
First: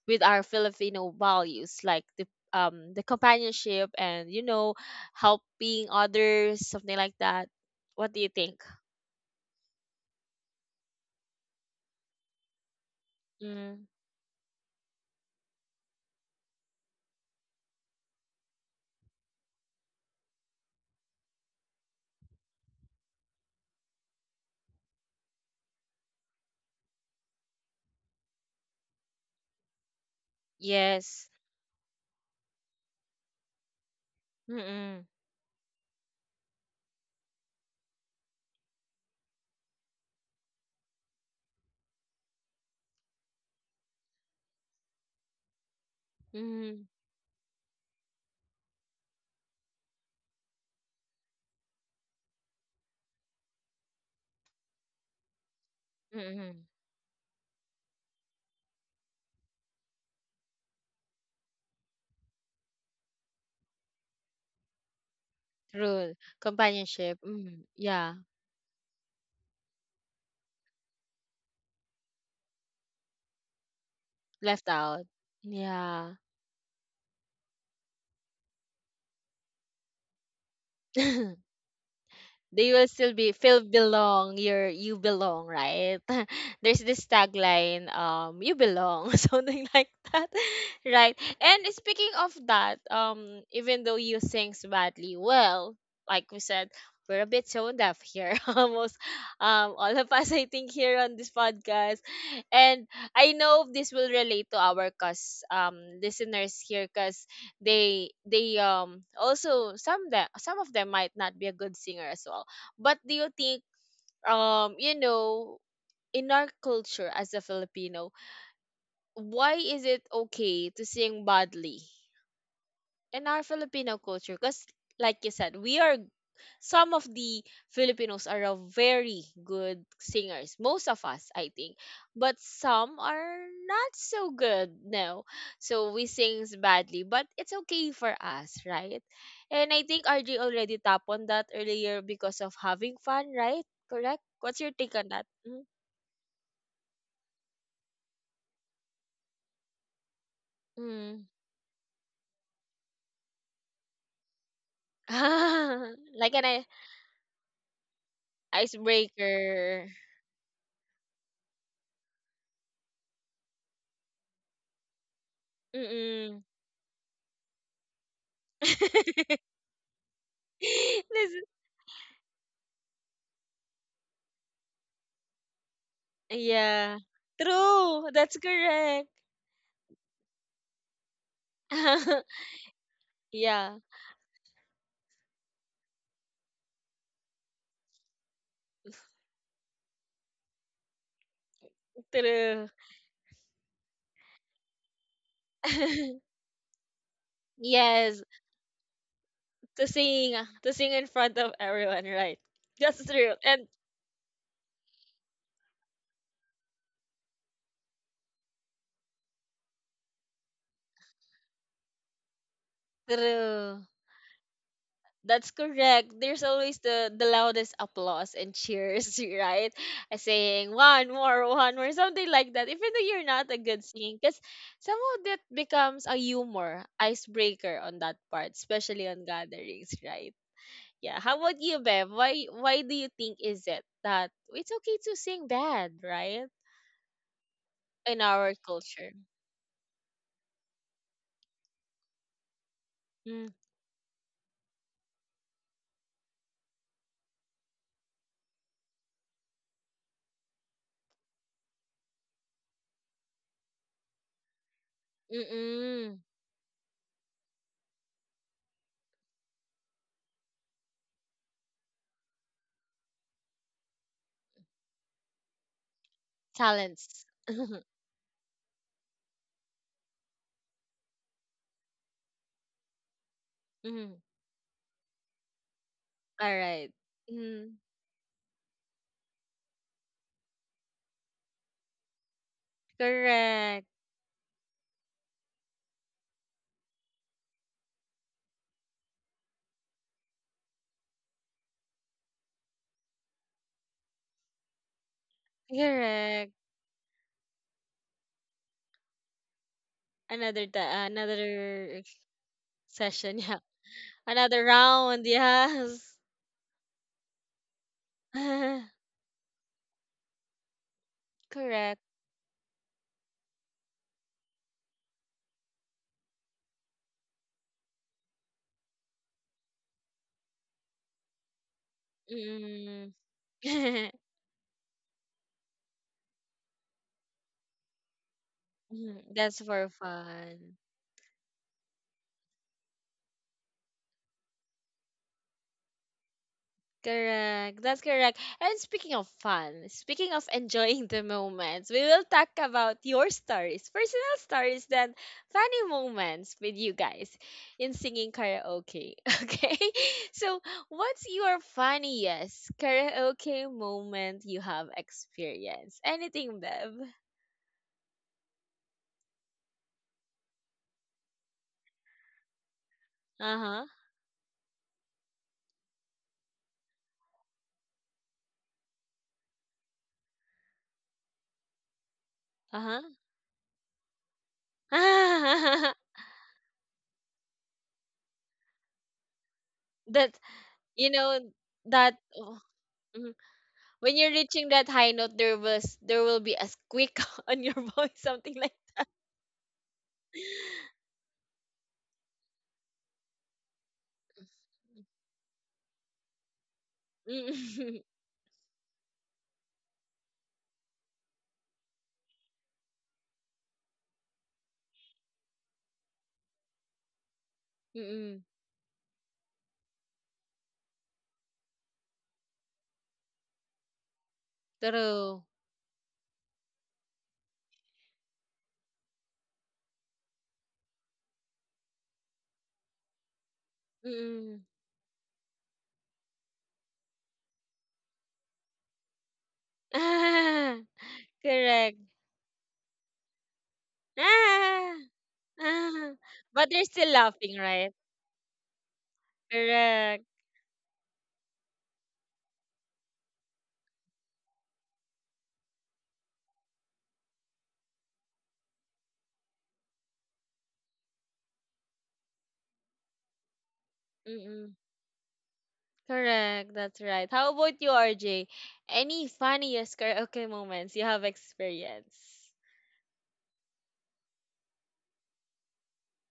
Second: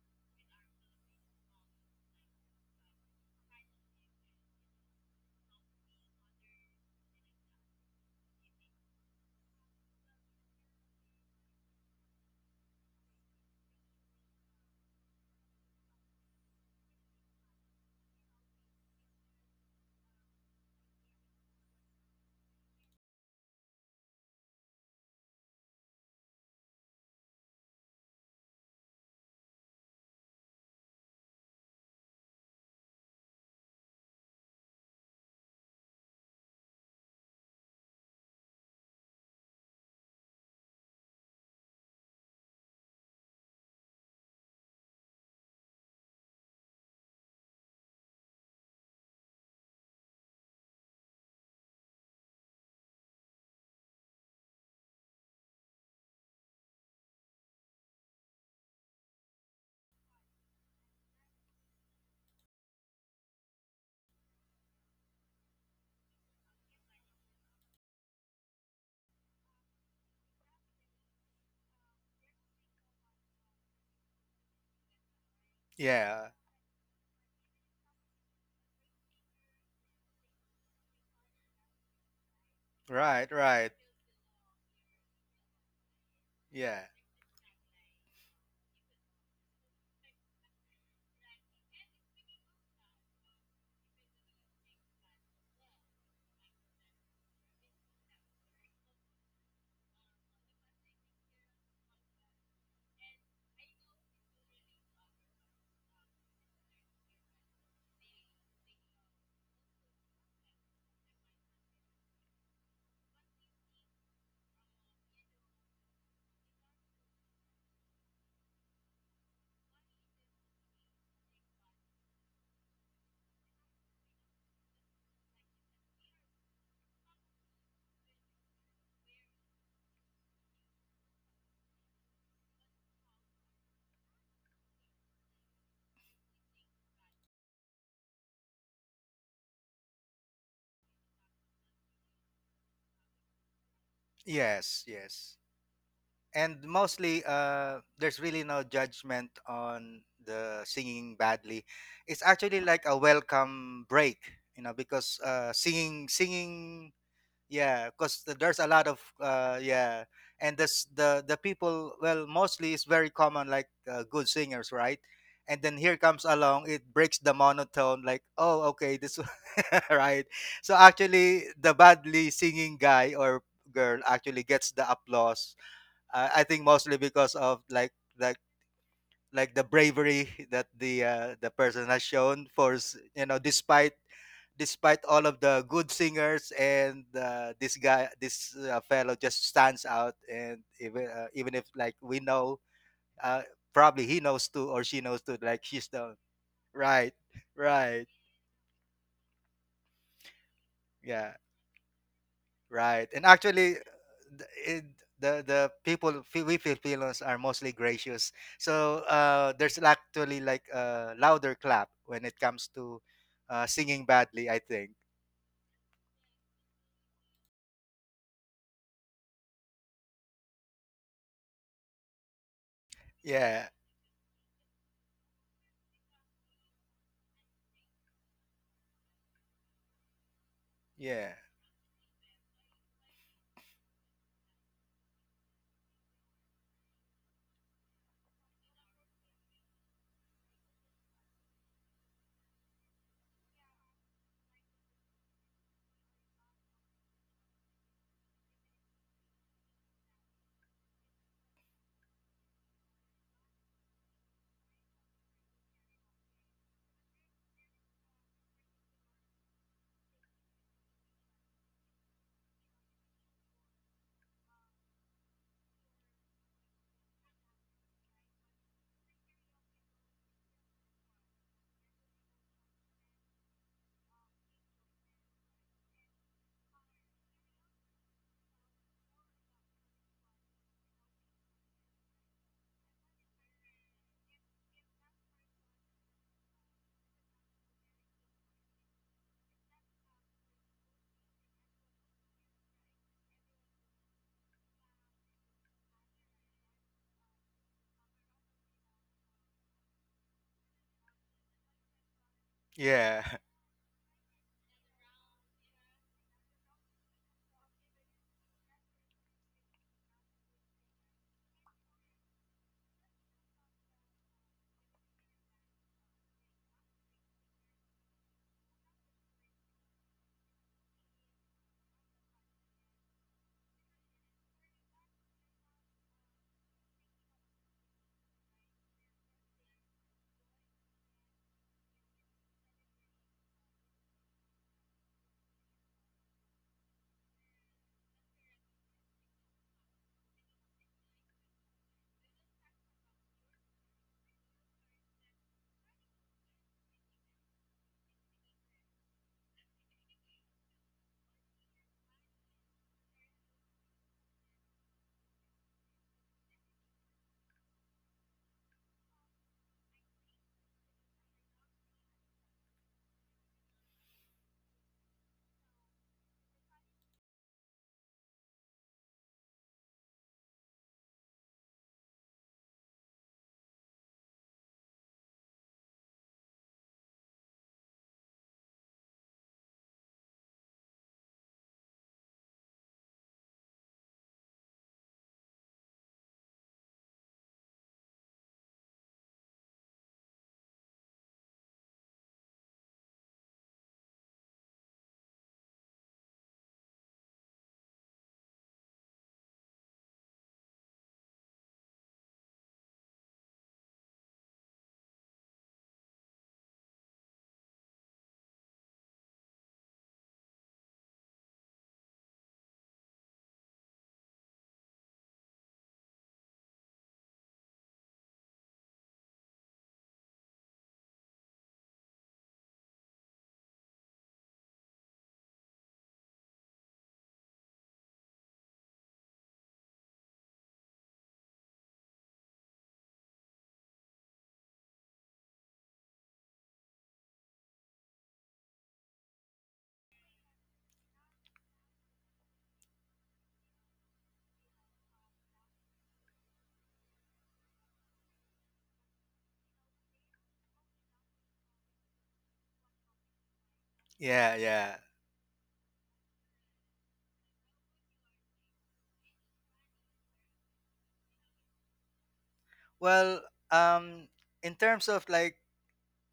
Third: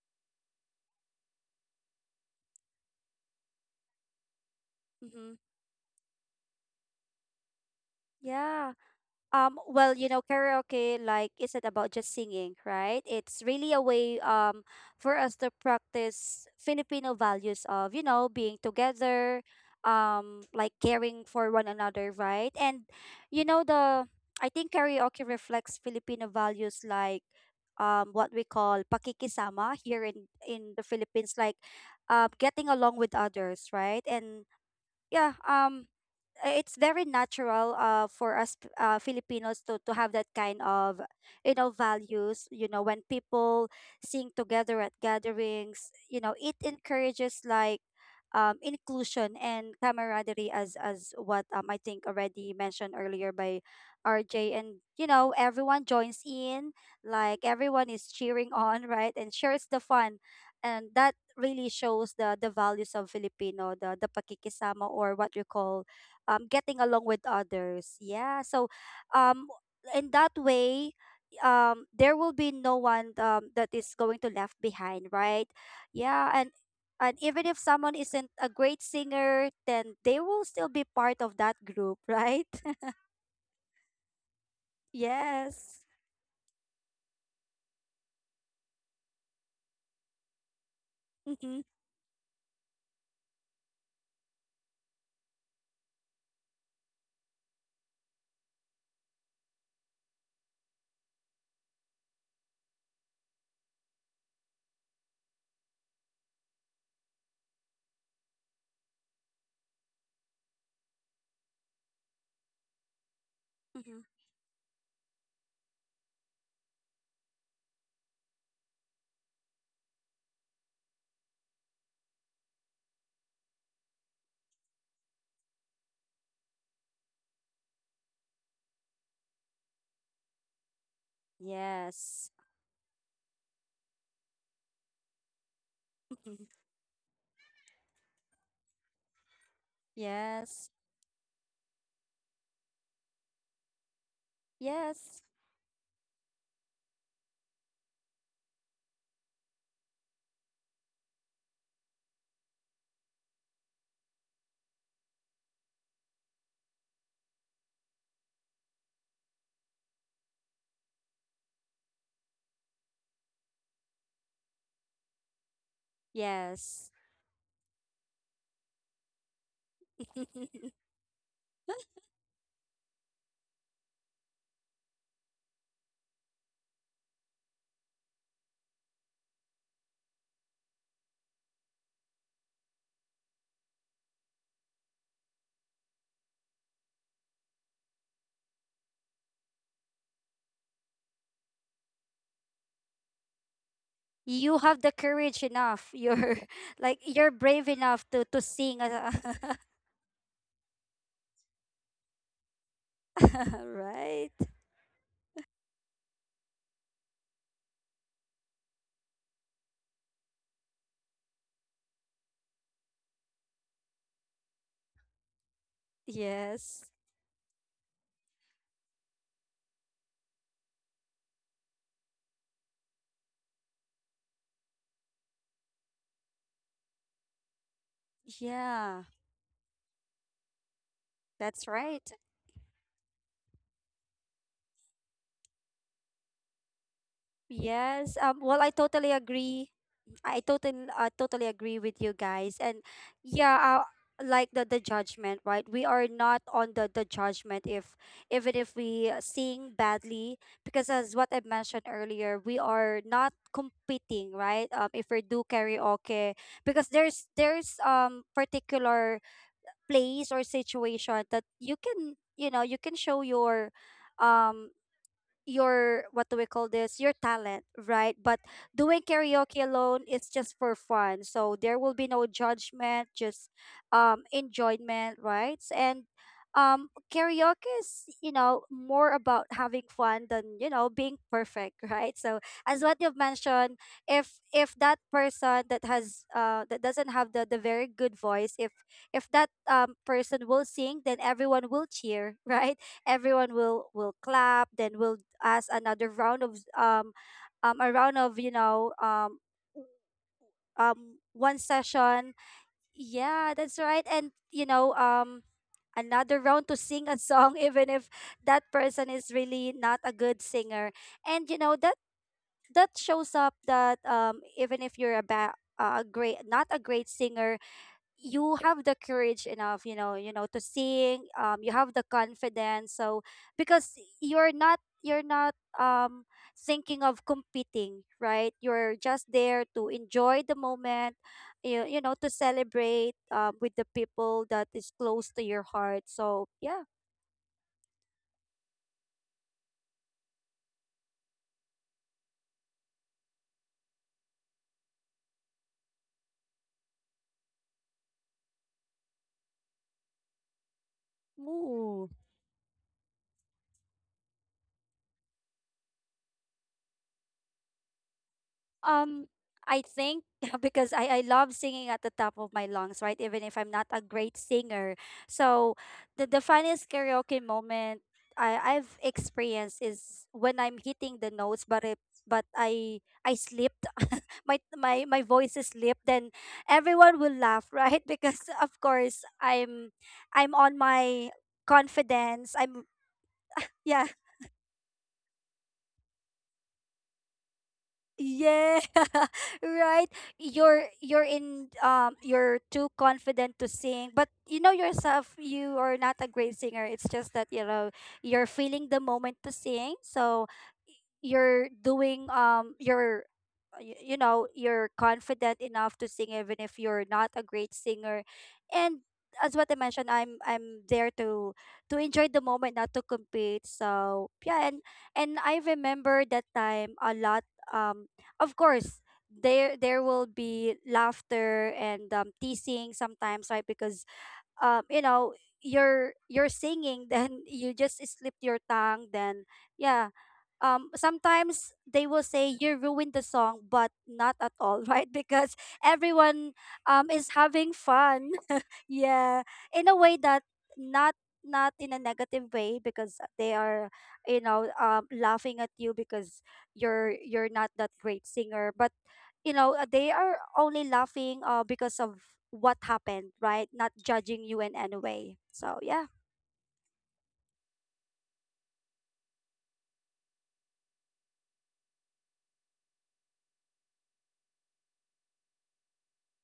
with our Filipino values like the companionship, and you know,
Mm-hmm.
helping others, something like that? What do you think?
Yeah. Well, you know, karaoke like isn't about just singing, right? It's really a
Mm,
way for us to practice Filipino values of, you know, being together, like caring for one another, right? And you know, the, I think karaoke reflects Filipino values like what we call pakikisama here in the
yes.
Philippines, like getting along with others, right? And
Mm-mm.
yeah, it's very natural, for us Filipinos, to have that kind of, you know, values, you know, when people sing together at gatherings, you know, it
Mm-mm.
encourages like inclusion and camaraderie, as what, I think already mentioned earlier by RJ, and you know, everyone joins
Mm-mm.
in, like everyone is cheering on, right? And shares the fun, and that really shows the values of Filipino, the pakikisama, or what you call
True.
getting along with
Companionship. Mm,
others.
yeah.
Yeah. So, um, in that way, there will be no one that is going to left
Left
behind,
out.
right?
Yeah.
Yeah,
yeah,
and even if someone isn't a great singer, then they will still be part of that group, right?
They will still
right,
be feel
right,
belong. You belong,
Yes.
right?
yeah.
There's this tagline, you belong, something like that. Right.
Mm-hmm.
And speaking of that, even though you sings badly, well, like we said, we're a bit tone deaf here, almost all of us, I think, here on this podcast, and I know this will relate to our cause, listeners here, because they also, some that some of them might not be a good singer as well. But do you think,
Mm-hmm.
um you know in our culture as a Filipino, why is it okay to sing badly, in our Filipino culture? Because like you said, we are, some of the Filipinos are a very good singers. Most of us, I think,
Yes.
but some are not so good. No, so we
Mhm.
sings badly, but it's okay for us, right? And I think RJ
Yes.
already tapped on that earlier because of having fun, right? Correct. What's your
Yes,
take
Yes.
on that?
yes. And mostly, there's really no judgment on the singing
Mm.
badly. It's actually like a welcome break, you know, because
Mm. Like an
singing, yeah, because there's a lot of
icebreaker.
yeah. And this the people, well, mostly it's very common, like good singers, right? And then here comes
Mm-mm.
along, it
Yes.
breaks the monotone, like, oh, okay, this right. So
This.
actually, the badly singing guy or girl actually gets the applause, I think mostly
Yeah.
because of, like,
True.
like
That's correct.
like the bravery that the person has shown for you know,
Yeah.
despite despite all of the good singers. And this guy, this fellow just stands out. And even, even if, like, we know,
True.
uh, probably he knows
You
too,
have the
or she knows
courage
too, like
enough.
she's the,
You're like
right,
you're brave enough
right,
Yes.
to sing.
To sing. To sing in
yeah,
front of everyone, right?
right.
That's
And
true.
actually,
And
Right.
the it, the people, we Filipinos are mostly gracious, so there's actually like a louder clap when it comes to
true.
singing badly, I think.
That's correct. There's
Yes.
always the loudest applause and cheers, right? Saying one more, something like that. Even though you're not a
Yeah,
good singing, because somehow that becomes a humor icebreaker on that part,
Yeah.
especially on gatherings, right? Yeah.
yeah,
How
That's
about you,
right.
Bev? Why do you think is it that it's okay to sing bad, right?
Yes.
In
Well, I
our
totally
culture.
agree. I totally, I totally agree with you guys. And yeah,
Mm.
like the judgment, right? We are not on the judgment if even if we sing badly, because as what I mentioned earlier, we are not competing, right? If we do
Mm-mm.
karaoke, because there's particular place or situation that you can, you know, you can show your um your, what do we call this, your
Talents.
talent, right? But doing karaoke alone is just for fun, so there will be no judgment, just
Mm.
enjoyment, right? And
All right.
karaoke
Mm.
is, you know, more about having fun than, you know, being perfect, right? So as what you've mentioned,
Correct.
if that person that has that doesn't have the very good voice, if that person will sing, then everyone will cheer, right? Everyone will clap, then we'll ask another round of
Correct.
a round of, you know,
Another
one
another
session.
yeah.
session,
Yeah,
yeah.
that's right. And you
Another
know,
round, yes.
another round to sing a song, even if that person is really not a good singer. And you know that
Correct.
that shows up that, even if you're a great, not a great singer, you have the courage enough, you know, you know to sing, you have the confidence, so
Mm.
because you're not, you're not um thinking of competing, right? You're just
Mm,
there
that's
to
for
enjoy the
fun.
moment, you know, to celebrate with the people that is close to your heart. So yeah.
Correct. That's correct. And speaking of fun, speaking of enjoying the moments, we will talk about your stories, personal stories, then funny moments with you guys in singing karaoke. Okay. So, what's your
Ooh.
funniest karaoke moment you have experienced? Anything, Bev?
Um, I think because I love singing at the top of my lungs, right? Even if
Uh
I'm not
huh.
a great singer. So the funniest karaoke moment I've experienced is when I'm hitting the notes, but it, but I
Uh
I slipped. My voice is slipped,
huh.
then everyone will laugh, right? Because of course I'm
That,
I'm on
you
my
know, that.
confidence,
Oh,
I'm.
mm-hmm.
Yeah.
When you're reaching that high note, there will be a squeak on your voice, something
Yeah,
like.
right. You're in you're too confident to sing, but you know yourself you are not a great singer. It's just that you know
Mm-mm.
you're feeling the moment to sing. So you're doing, you're, you know, you're confident enough to sing even if you're not a great singer.
Mm-mm.
And as what I mentioned, I'm there to enjoy the moment, not to compete. So yeah. And
True.
I remember that time a lot. um of course, there will be laughter and, teasing sometimes, right? Because,
Mm-mm.
you know, you're singing, then you just slip your tongue, then yeah.
Ah,
Sometimes they
correct.
will say you ruined the song, but not at all,
Ah,
right? Because
ah.
everyone
But they're still
is
laughing,
having
right?
fun, yeah, in a way
Correct.
that not, not in a negative way, because they are, you know, laughing at you because you're not that great singer, but you know, they are only laughing because of what happened, right? Not judging you
Yeah,
in
Mm-mm.
any
yeah.
way, so yeah.
Correct. That's right. How about you, RJ? Any funniest karaoke moments you have experienced?
Well, um, in terms of like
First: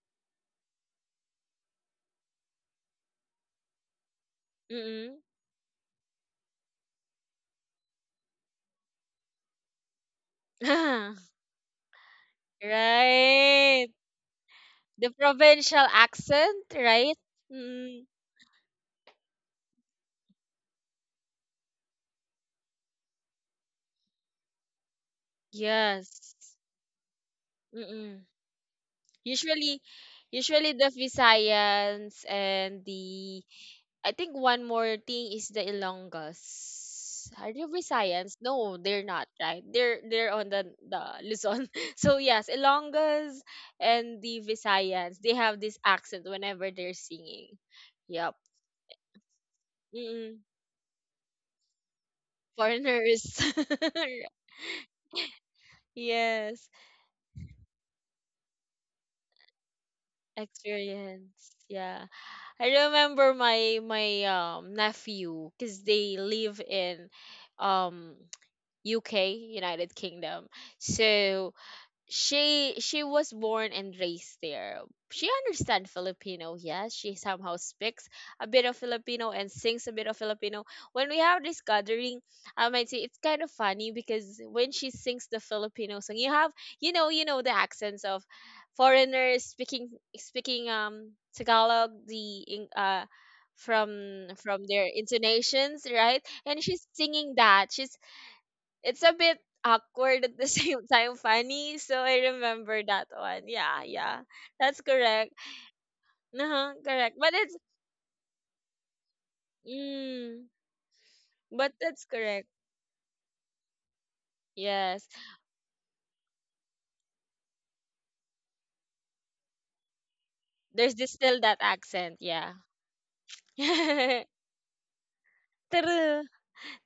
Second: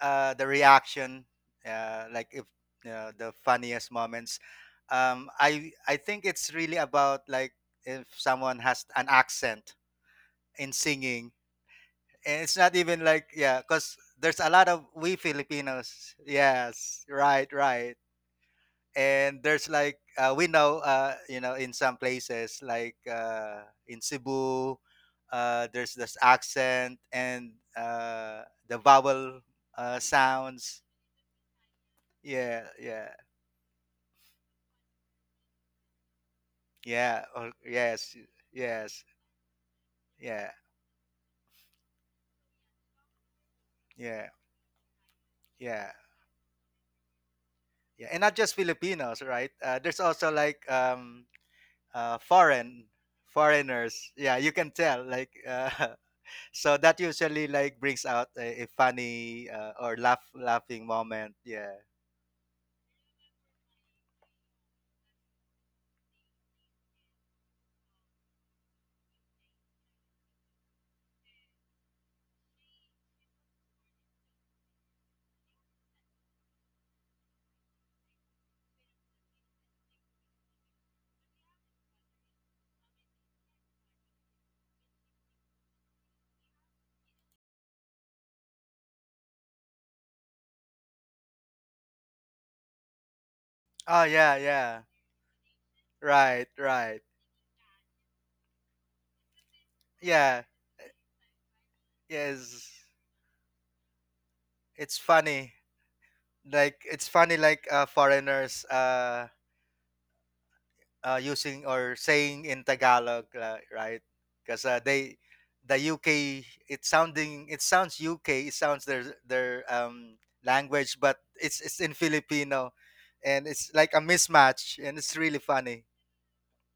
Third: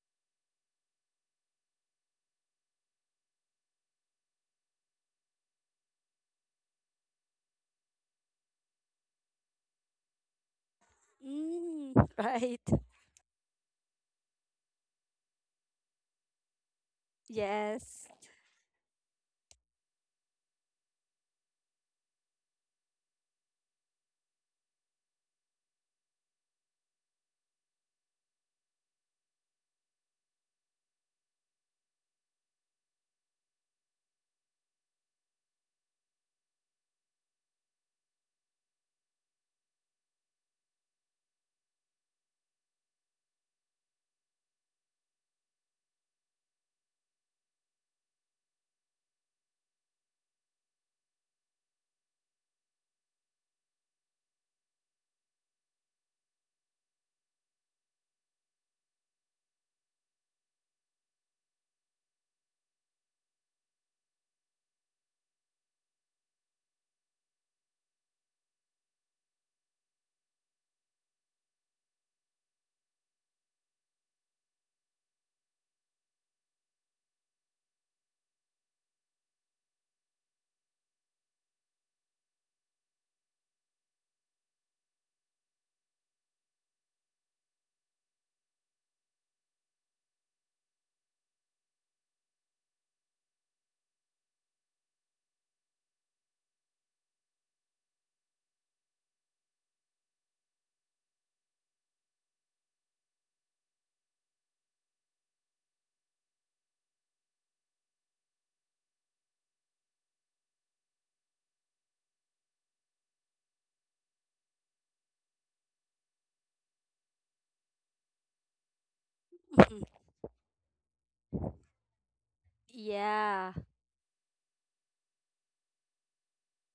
the reaction, like if you, the funniest moments,
Mm-mm.
I think it's really about, like, if someone has an accent in singing.
Mm,
And it's not
right.
even like, yeah,
Right.
because there's a lot of
The
we
provincial
Filipinos.
accent,
Yes,
right?
right, right.
Mm-mm.
Yes.
And there's like, we know, you know, in some places like, in Cebu, there's this
Yes.
accent, and
Mm-mm.
the vowel
Usually, usually
sounds,
the Visayans
yeah,
and
yeah,
the, I think one more thing is the Ilonggos.
yeah, or
Are they
yes,
Visayans? No, they're
yes,
not, right? They're on
yeah,
the Luzon. So yes, Ilonggos and
yeah,
the Visayans, they have this
yeah,
accent whenever they're singing.
yeah. And
Yep.
not just Filipinos, right? Uh, there's also
Mm-mm.
like, uh, foreign
Foreigners.
foreigners, yeah. You can tell, like,
Yes.
so that usually like brings out a funny, or laughing moment.
Experience,
Yeah.
yeah. I remember my my nephew, because they live in um UK, United Kingdom, so she was born and raised there. She understands Filipino, yes. She somehow speaks a bit of Filipino and sings a bit of Filipino. When we have this gathering, I might say it's kind of funny because when she sings the Filipino song, you have the accents of foreigners speaking, speaking Tagalog, the
Oh yeah,
from their
yeah.
intonations, right?
Right,
And she's
right.
singing that. She's, it's a bit awkward at the
Yeah.
same time funny, so I remember
Yes.
that one. Yeah, yeah, that's
It's
correct.
funny.
Uh-huh,
Like, it's
correct. But
funny,
it's,
like, foreigners,
mm, but
using or
that's correct.
saying in Tagalog, right? Because
Yes,
they, the UK, it's sounding, it sounds UK, it sounds their
Mhm.
there's
language,
this
but
still that
it's in
accent. Yeah.
Filipino. And
Yeah.
it's like a mismatch, and it's really funny.
True.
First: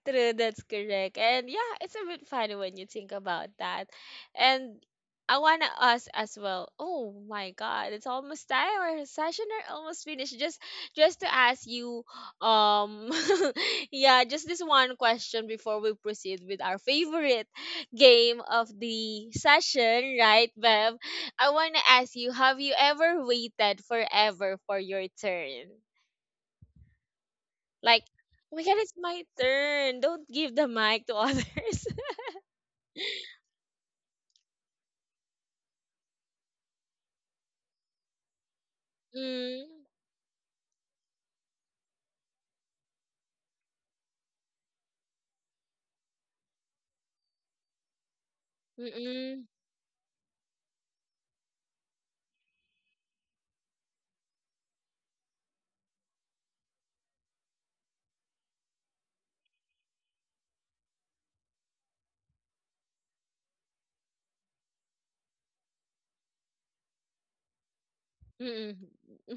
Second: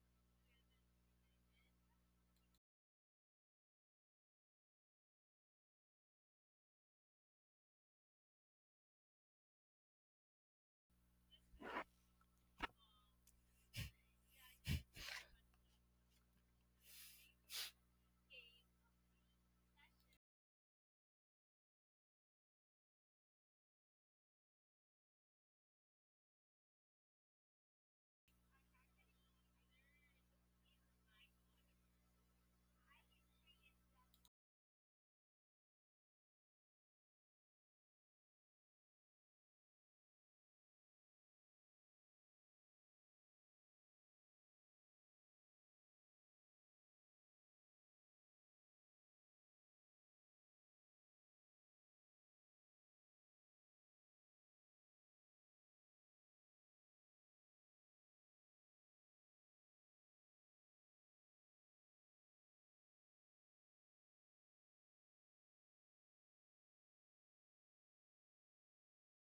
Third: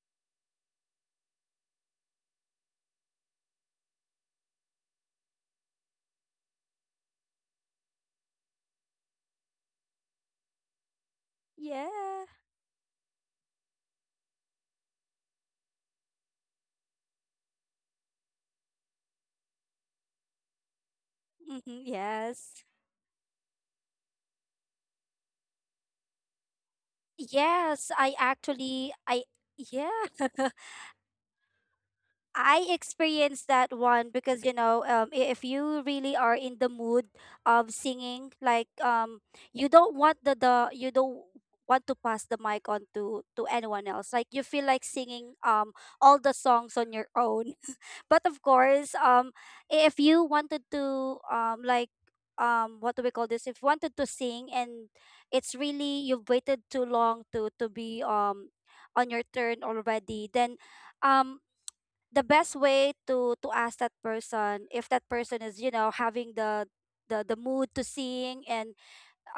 True, that's correct. And yeah, it's a bit funny when you think about that. And I wanna ask as well. Oh my god, it's almost time. Our session are almost finished. Just to ask you,
Yeah.
um yeah, just this one question before we proceed with our favorite game of the session, right, Bev? I
Hmm.
wanna ask you, have
Yes.
you ever waited forever for your turn?
Yes,
Like,
I
"Oh my God,
actually
it's
I.
my turn.
Yeah.
Don't give the mic to others."
I experienced that one, because you know, if you really are in the mood of singing, like, you
Mm,
don't want the, you don't want to pass the mic on to anyone else. Like you feel like singing all the songs on your own. But of course,
mm-mm,
if you wanted to like, what do we call this? If you wanted to sing and it's really you've waited too long to be on your turn already, then um the best way to ask that person if that person is, you know, having the mood to sing, and
mm-mm,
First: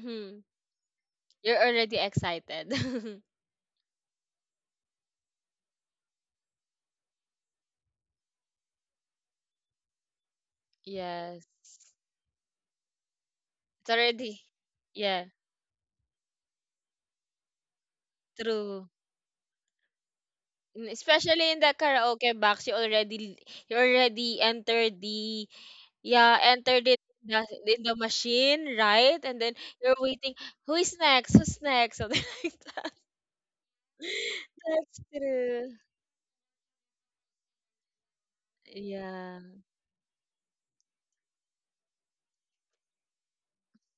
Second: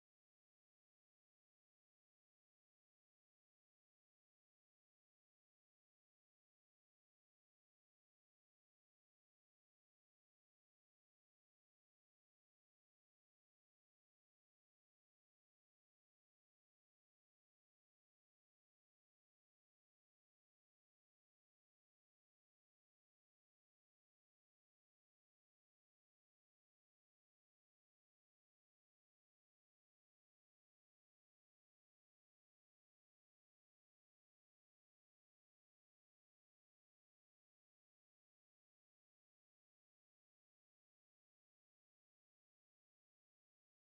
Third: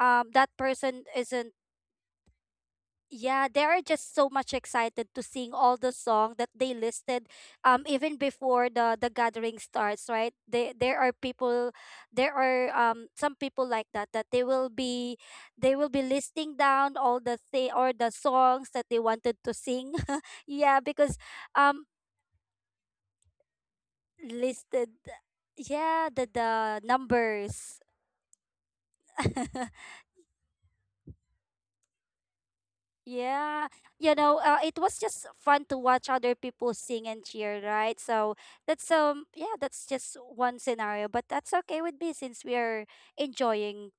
that person isn't,
You're already excited.
yeah, they are just so much excited to sing all the song that they listed even before the gathering starts, right? They, there are
Yes.
people, there are some people like
It's
that, that
already,
they will be,
yeah,
they will be listing down all the thing or the songs that
true.
they wanted to sing, yeah,
Mm,
because
especially in the
um
karaoke box, you already, you already
listed,
entered the,
yeah,
yeah,
the
entered it
numbers.
in the machine, right? And then you're waiting, who is next? Who's next? Something like that.
Yeah, you know, it was
That's
just fun
true.
to watch other people sing and cheer, right? So that's
Yeah.
yeah, that's just one scenario, but that's okay with me since we are enjoying.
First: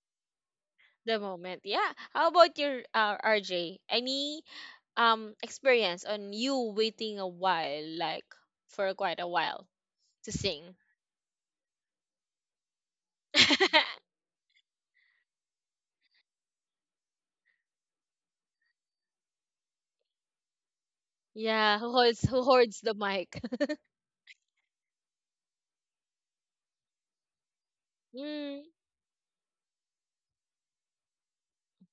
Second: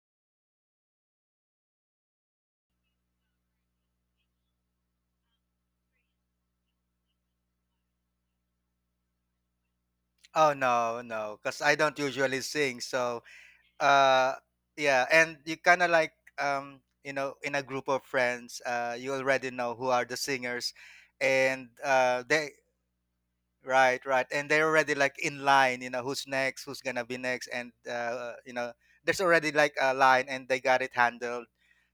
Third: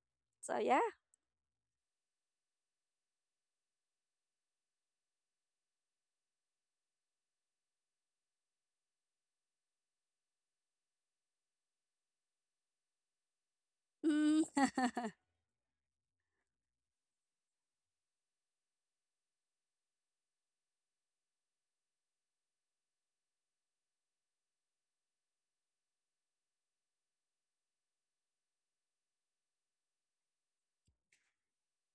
So yeah.
The moment. Yeah. How about your RJ? Any experience on you waiting a while, like for quite a while to
Oh,
sing?
no, no, cause I don't usually sing. So, uh,
Mm.
yeah. And you kinda like, you know, in a group of friends, you already know who are the singers, and,
Yeah, who holds, who
they,
hoards the mic?
right, right. And they're already, like, in line, you know, who's next, who's gonna be next, and, you
Mm,
know, there's already, like, a line, and they got it handled.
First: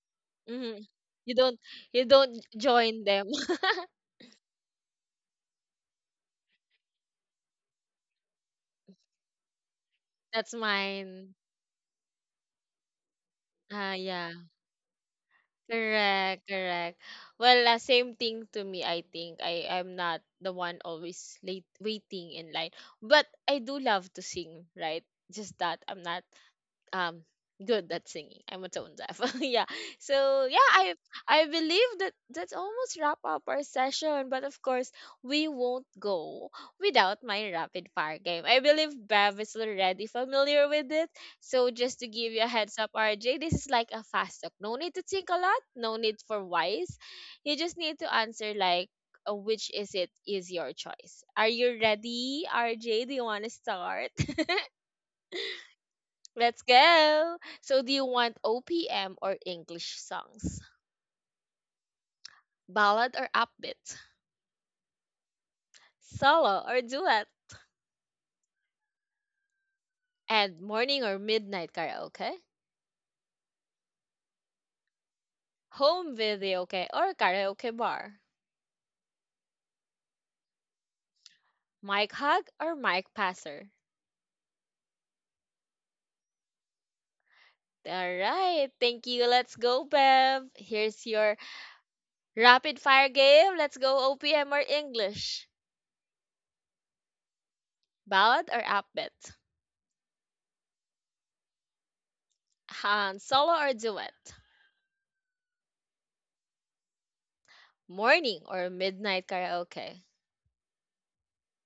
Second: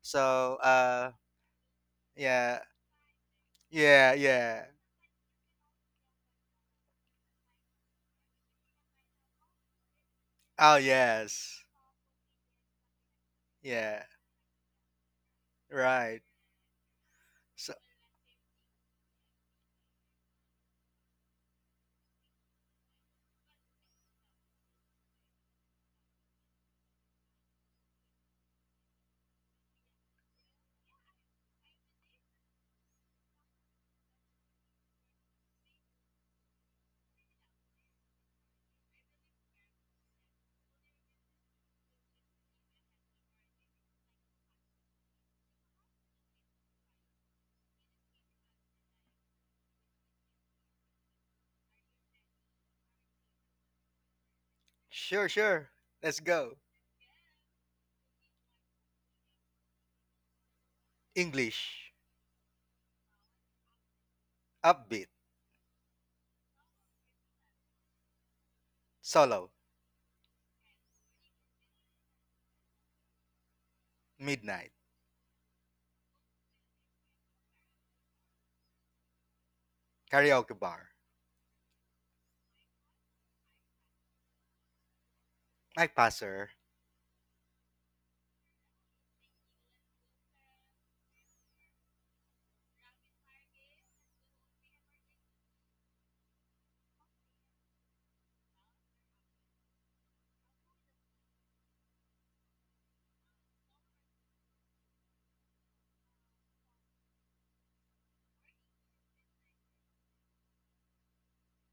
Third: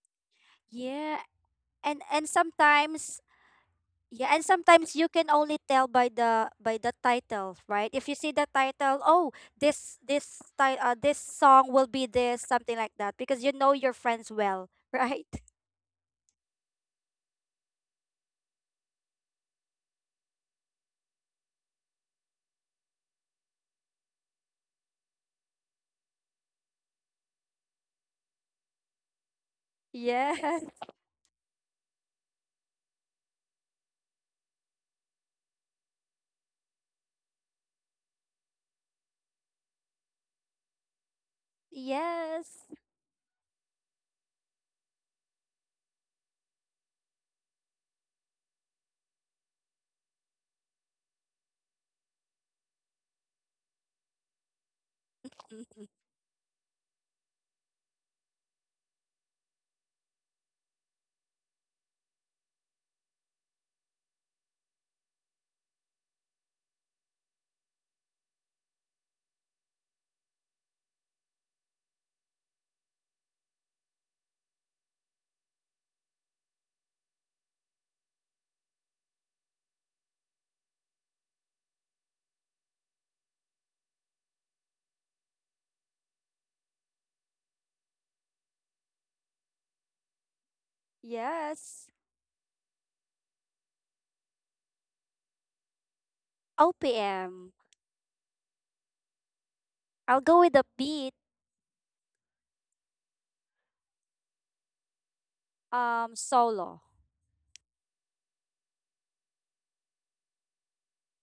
So,
hmm.
Yeah.
You don't,
and
you
and
don't
yeah.
join
sometimes,
them.
Yeah,
yeah, and
yeah.
sometimes you can only tell by the title, right? If you see the title, oh, this
That's
Oh,
this
mine.
yes.
song will be this, something like that, because you know your
Ah
Yeah,
friends
yeah.
well, right?
right.
Correct, correct. Well,
So
same thing to me. I think I am not the one always late waiting in line, but I do love to sing, right? Just that I'm not um good at singing. I'm a tone deaf. Yeah. So
Yes.
yeah, I believe that that's almost wrap up our session. But of course, we won't go without my rapid fire game. I believe Bev is already familiar with it. So just to give
Yes.
you a heads up, RJ, this is like a fast talk. No need to think a lot. No need for wise. You just need to answer like, which is it, is your choice. Are you ready, RJ? Do you want to start?
sure, sure.
Mm,
Let's go.
Let's go. So, do you want OPM or English songs?
English.
Ballad or upbeat?
Upbeat,
Solo or duet?
solo,
And morning or midnight karaoke?
midnight,
Home video karaoke or karaoke bar?
karaoke bar.
Mic hug or mic passer?
My passer.
All right. Thank you. Let's go, Bev. Here's your
yes.
rapid fire game. Let's go, OPM or English?
OPM.
Ballad or upbeat?
I'll go with the beat.
Han solo or duet?
Solo.
Morning or midnight karaoke?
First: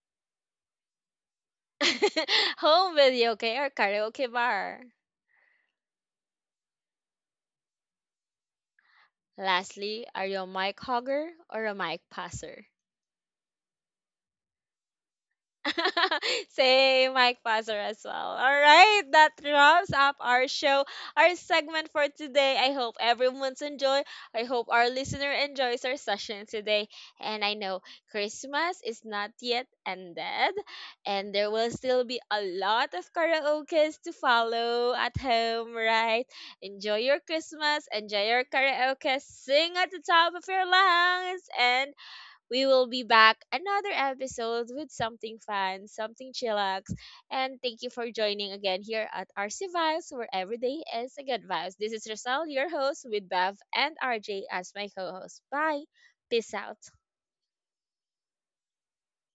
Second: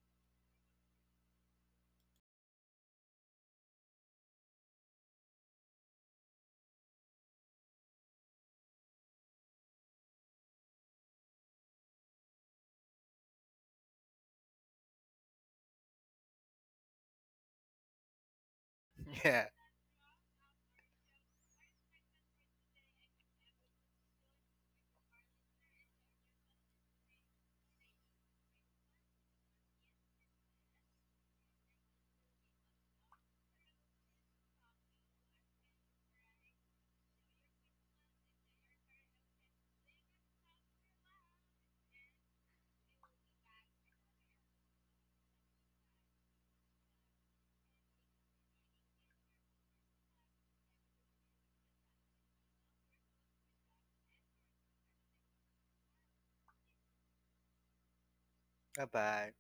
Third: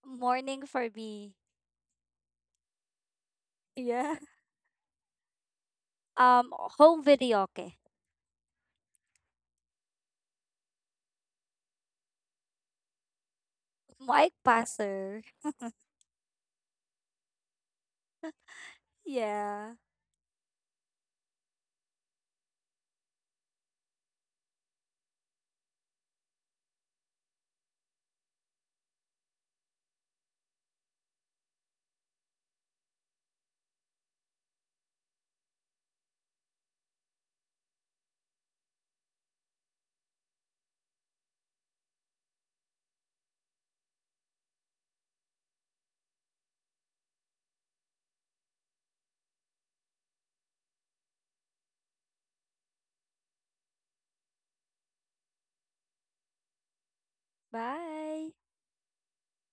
Morning for me.
Home video, okay, or karaoke
Yeah.
bar.
Um Home video, okay.
Lastly, are you a mic hogger or a mic passer?
Mike Passer.
Same, Mike Passer as well. All right, that
Yeah.
Yeah.
wraps up our show, our segment for today. I hope everyone's enjoy. I hope our listener enjoys our session today. And I know Christmas is not yet ended, and there will still be a lot of karaokes to follow at home, right? Enjoy your Christmas, enjoy your karaoke, sing at the top of your lungs, and we will be back another episode with something fun, something chillax. And thank you for joining again here at RC Vibes, where every day is a good vibes. This is Rosal, your host, with Bev and RJ as my co host. Bye. Peace out.
Bye.
Bye bye.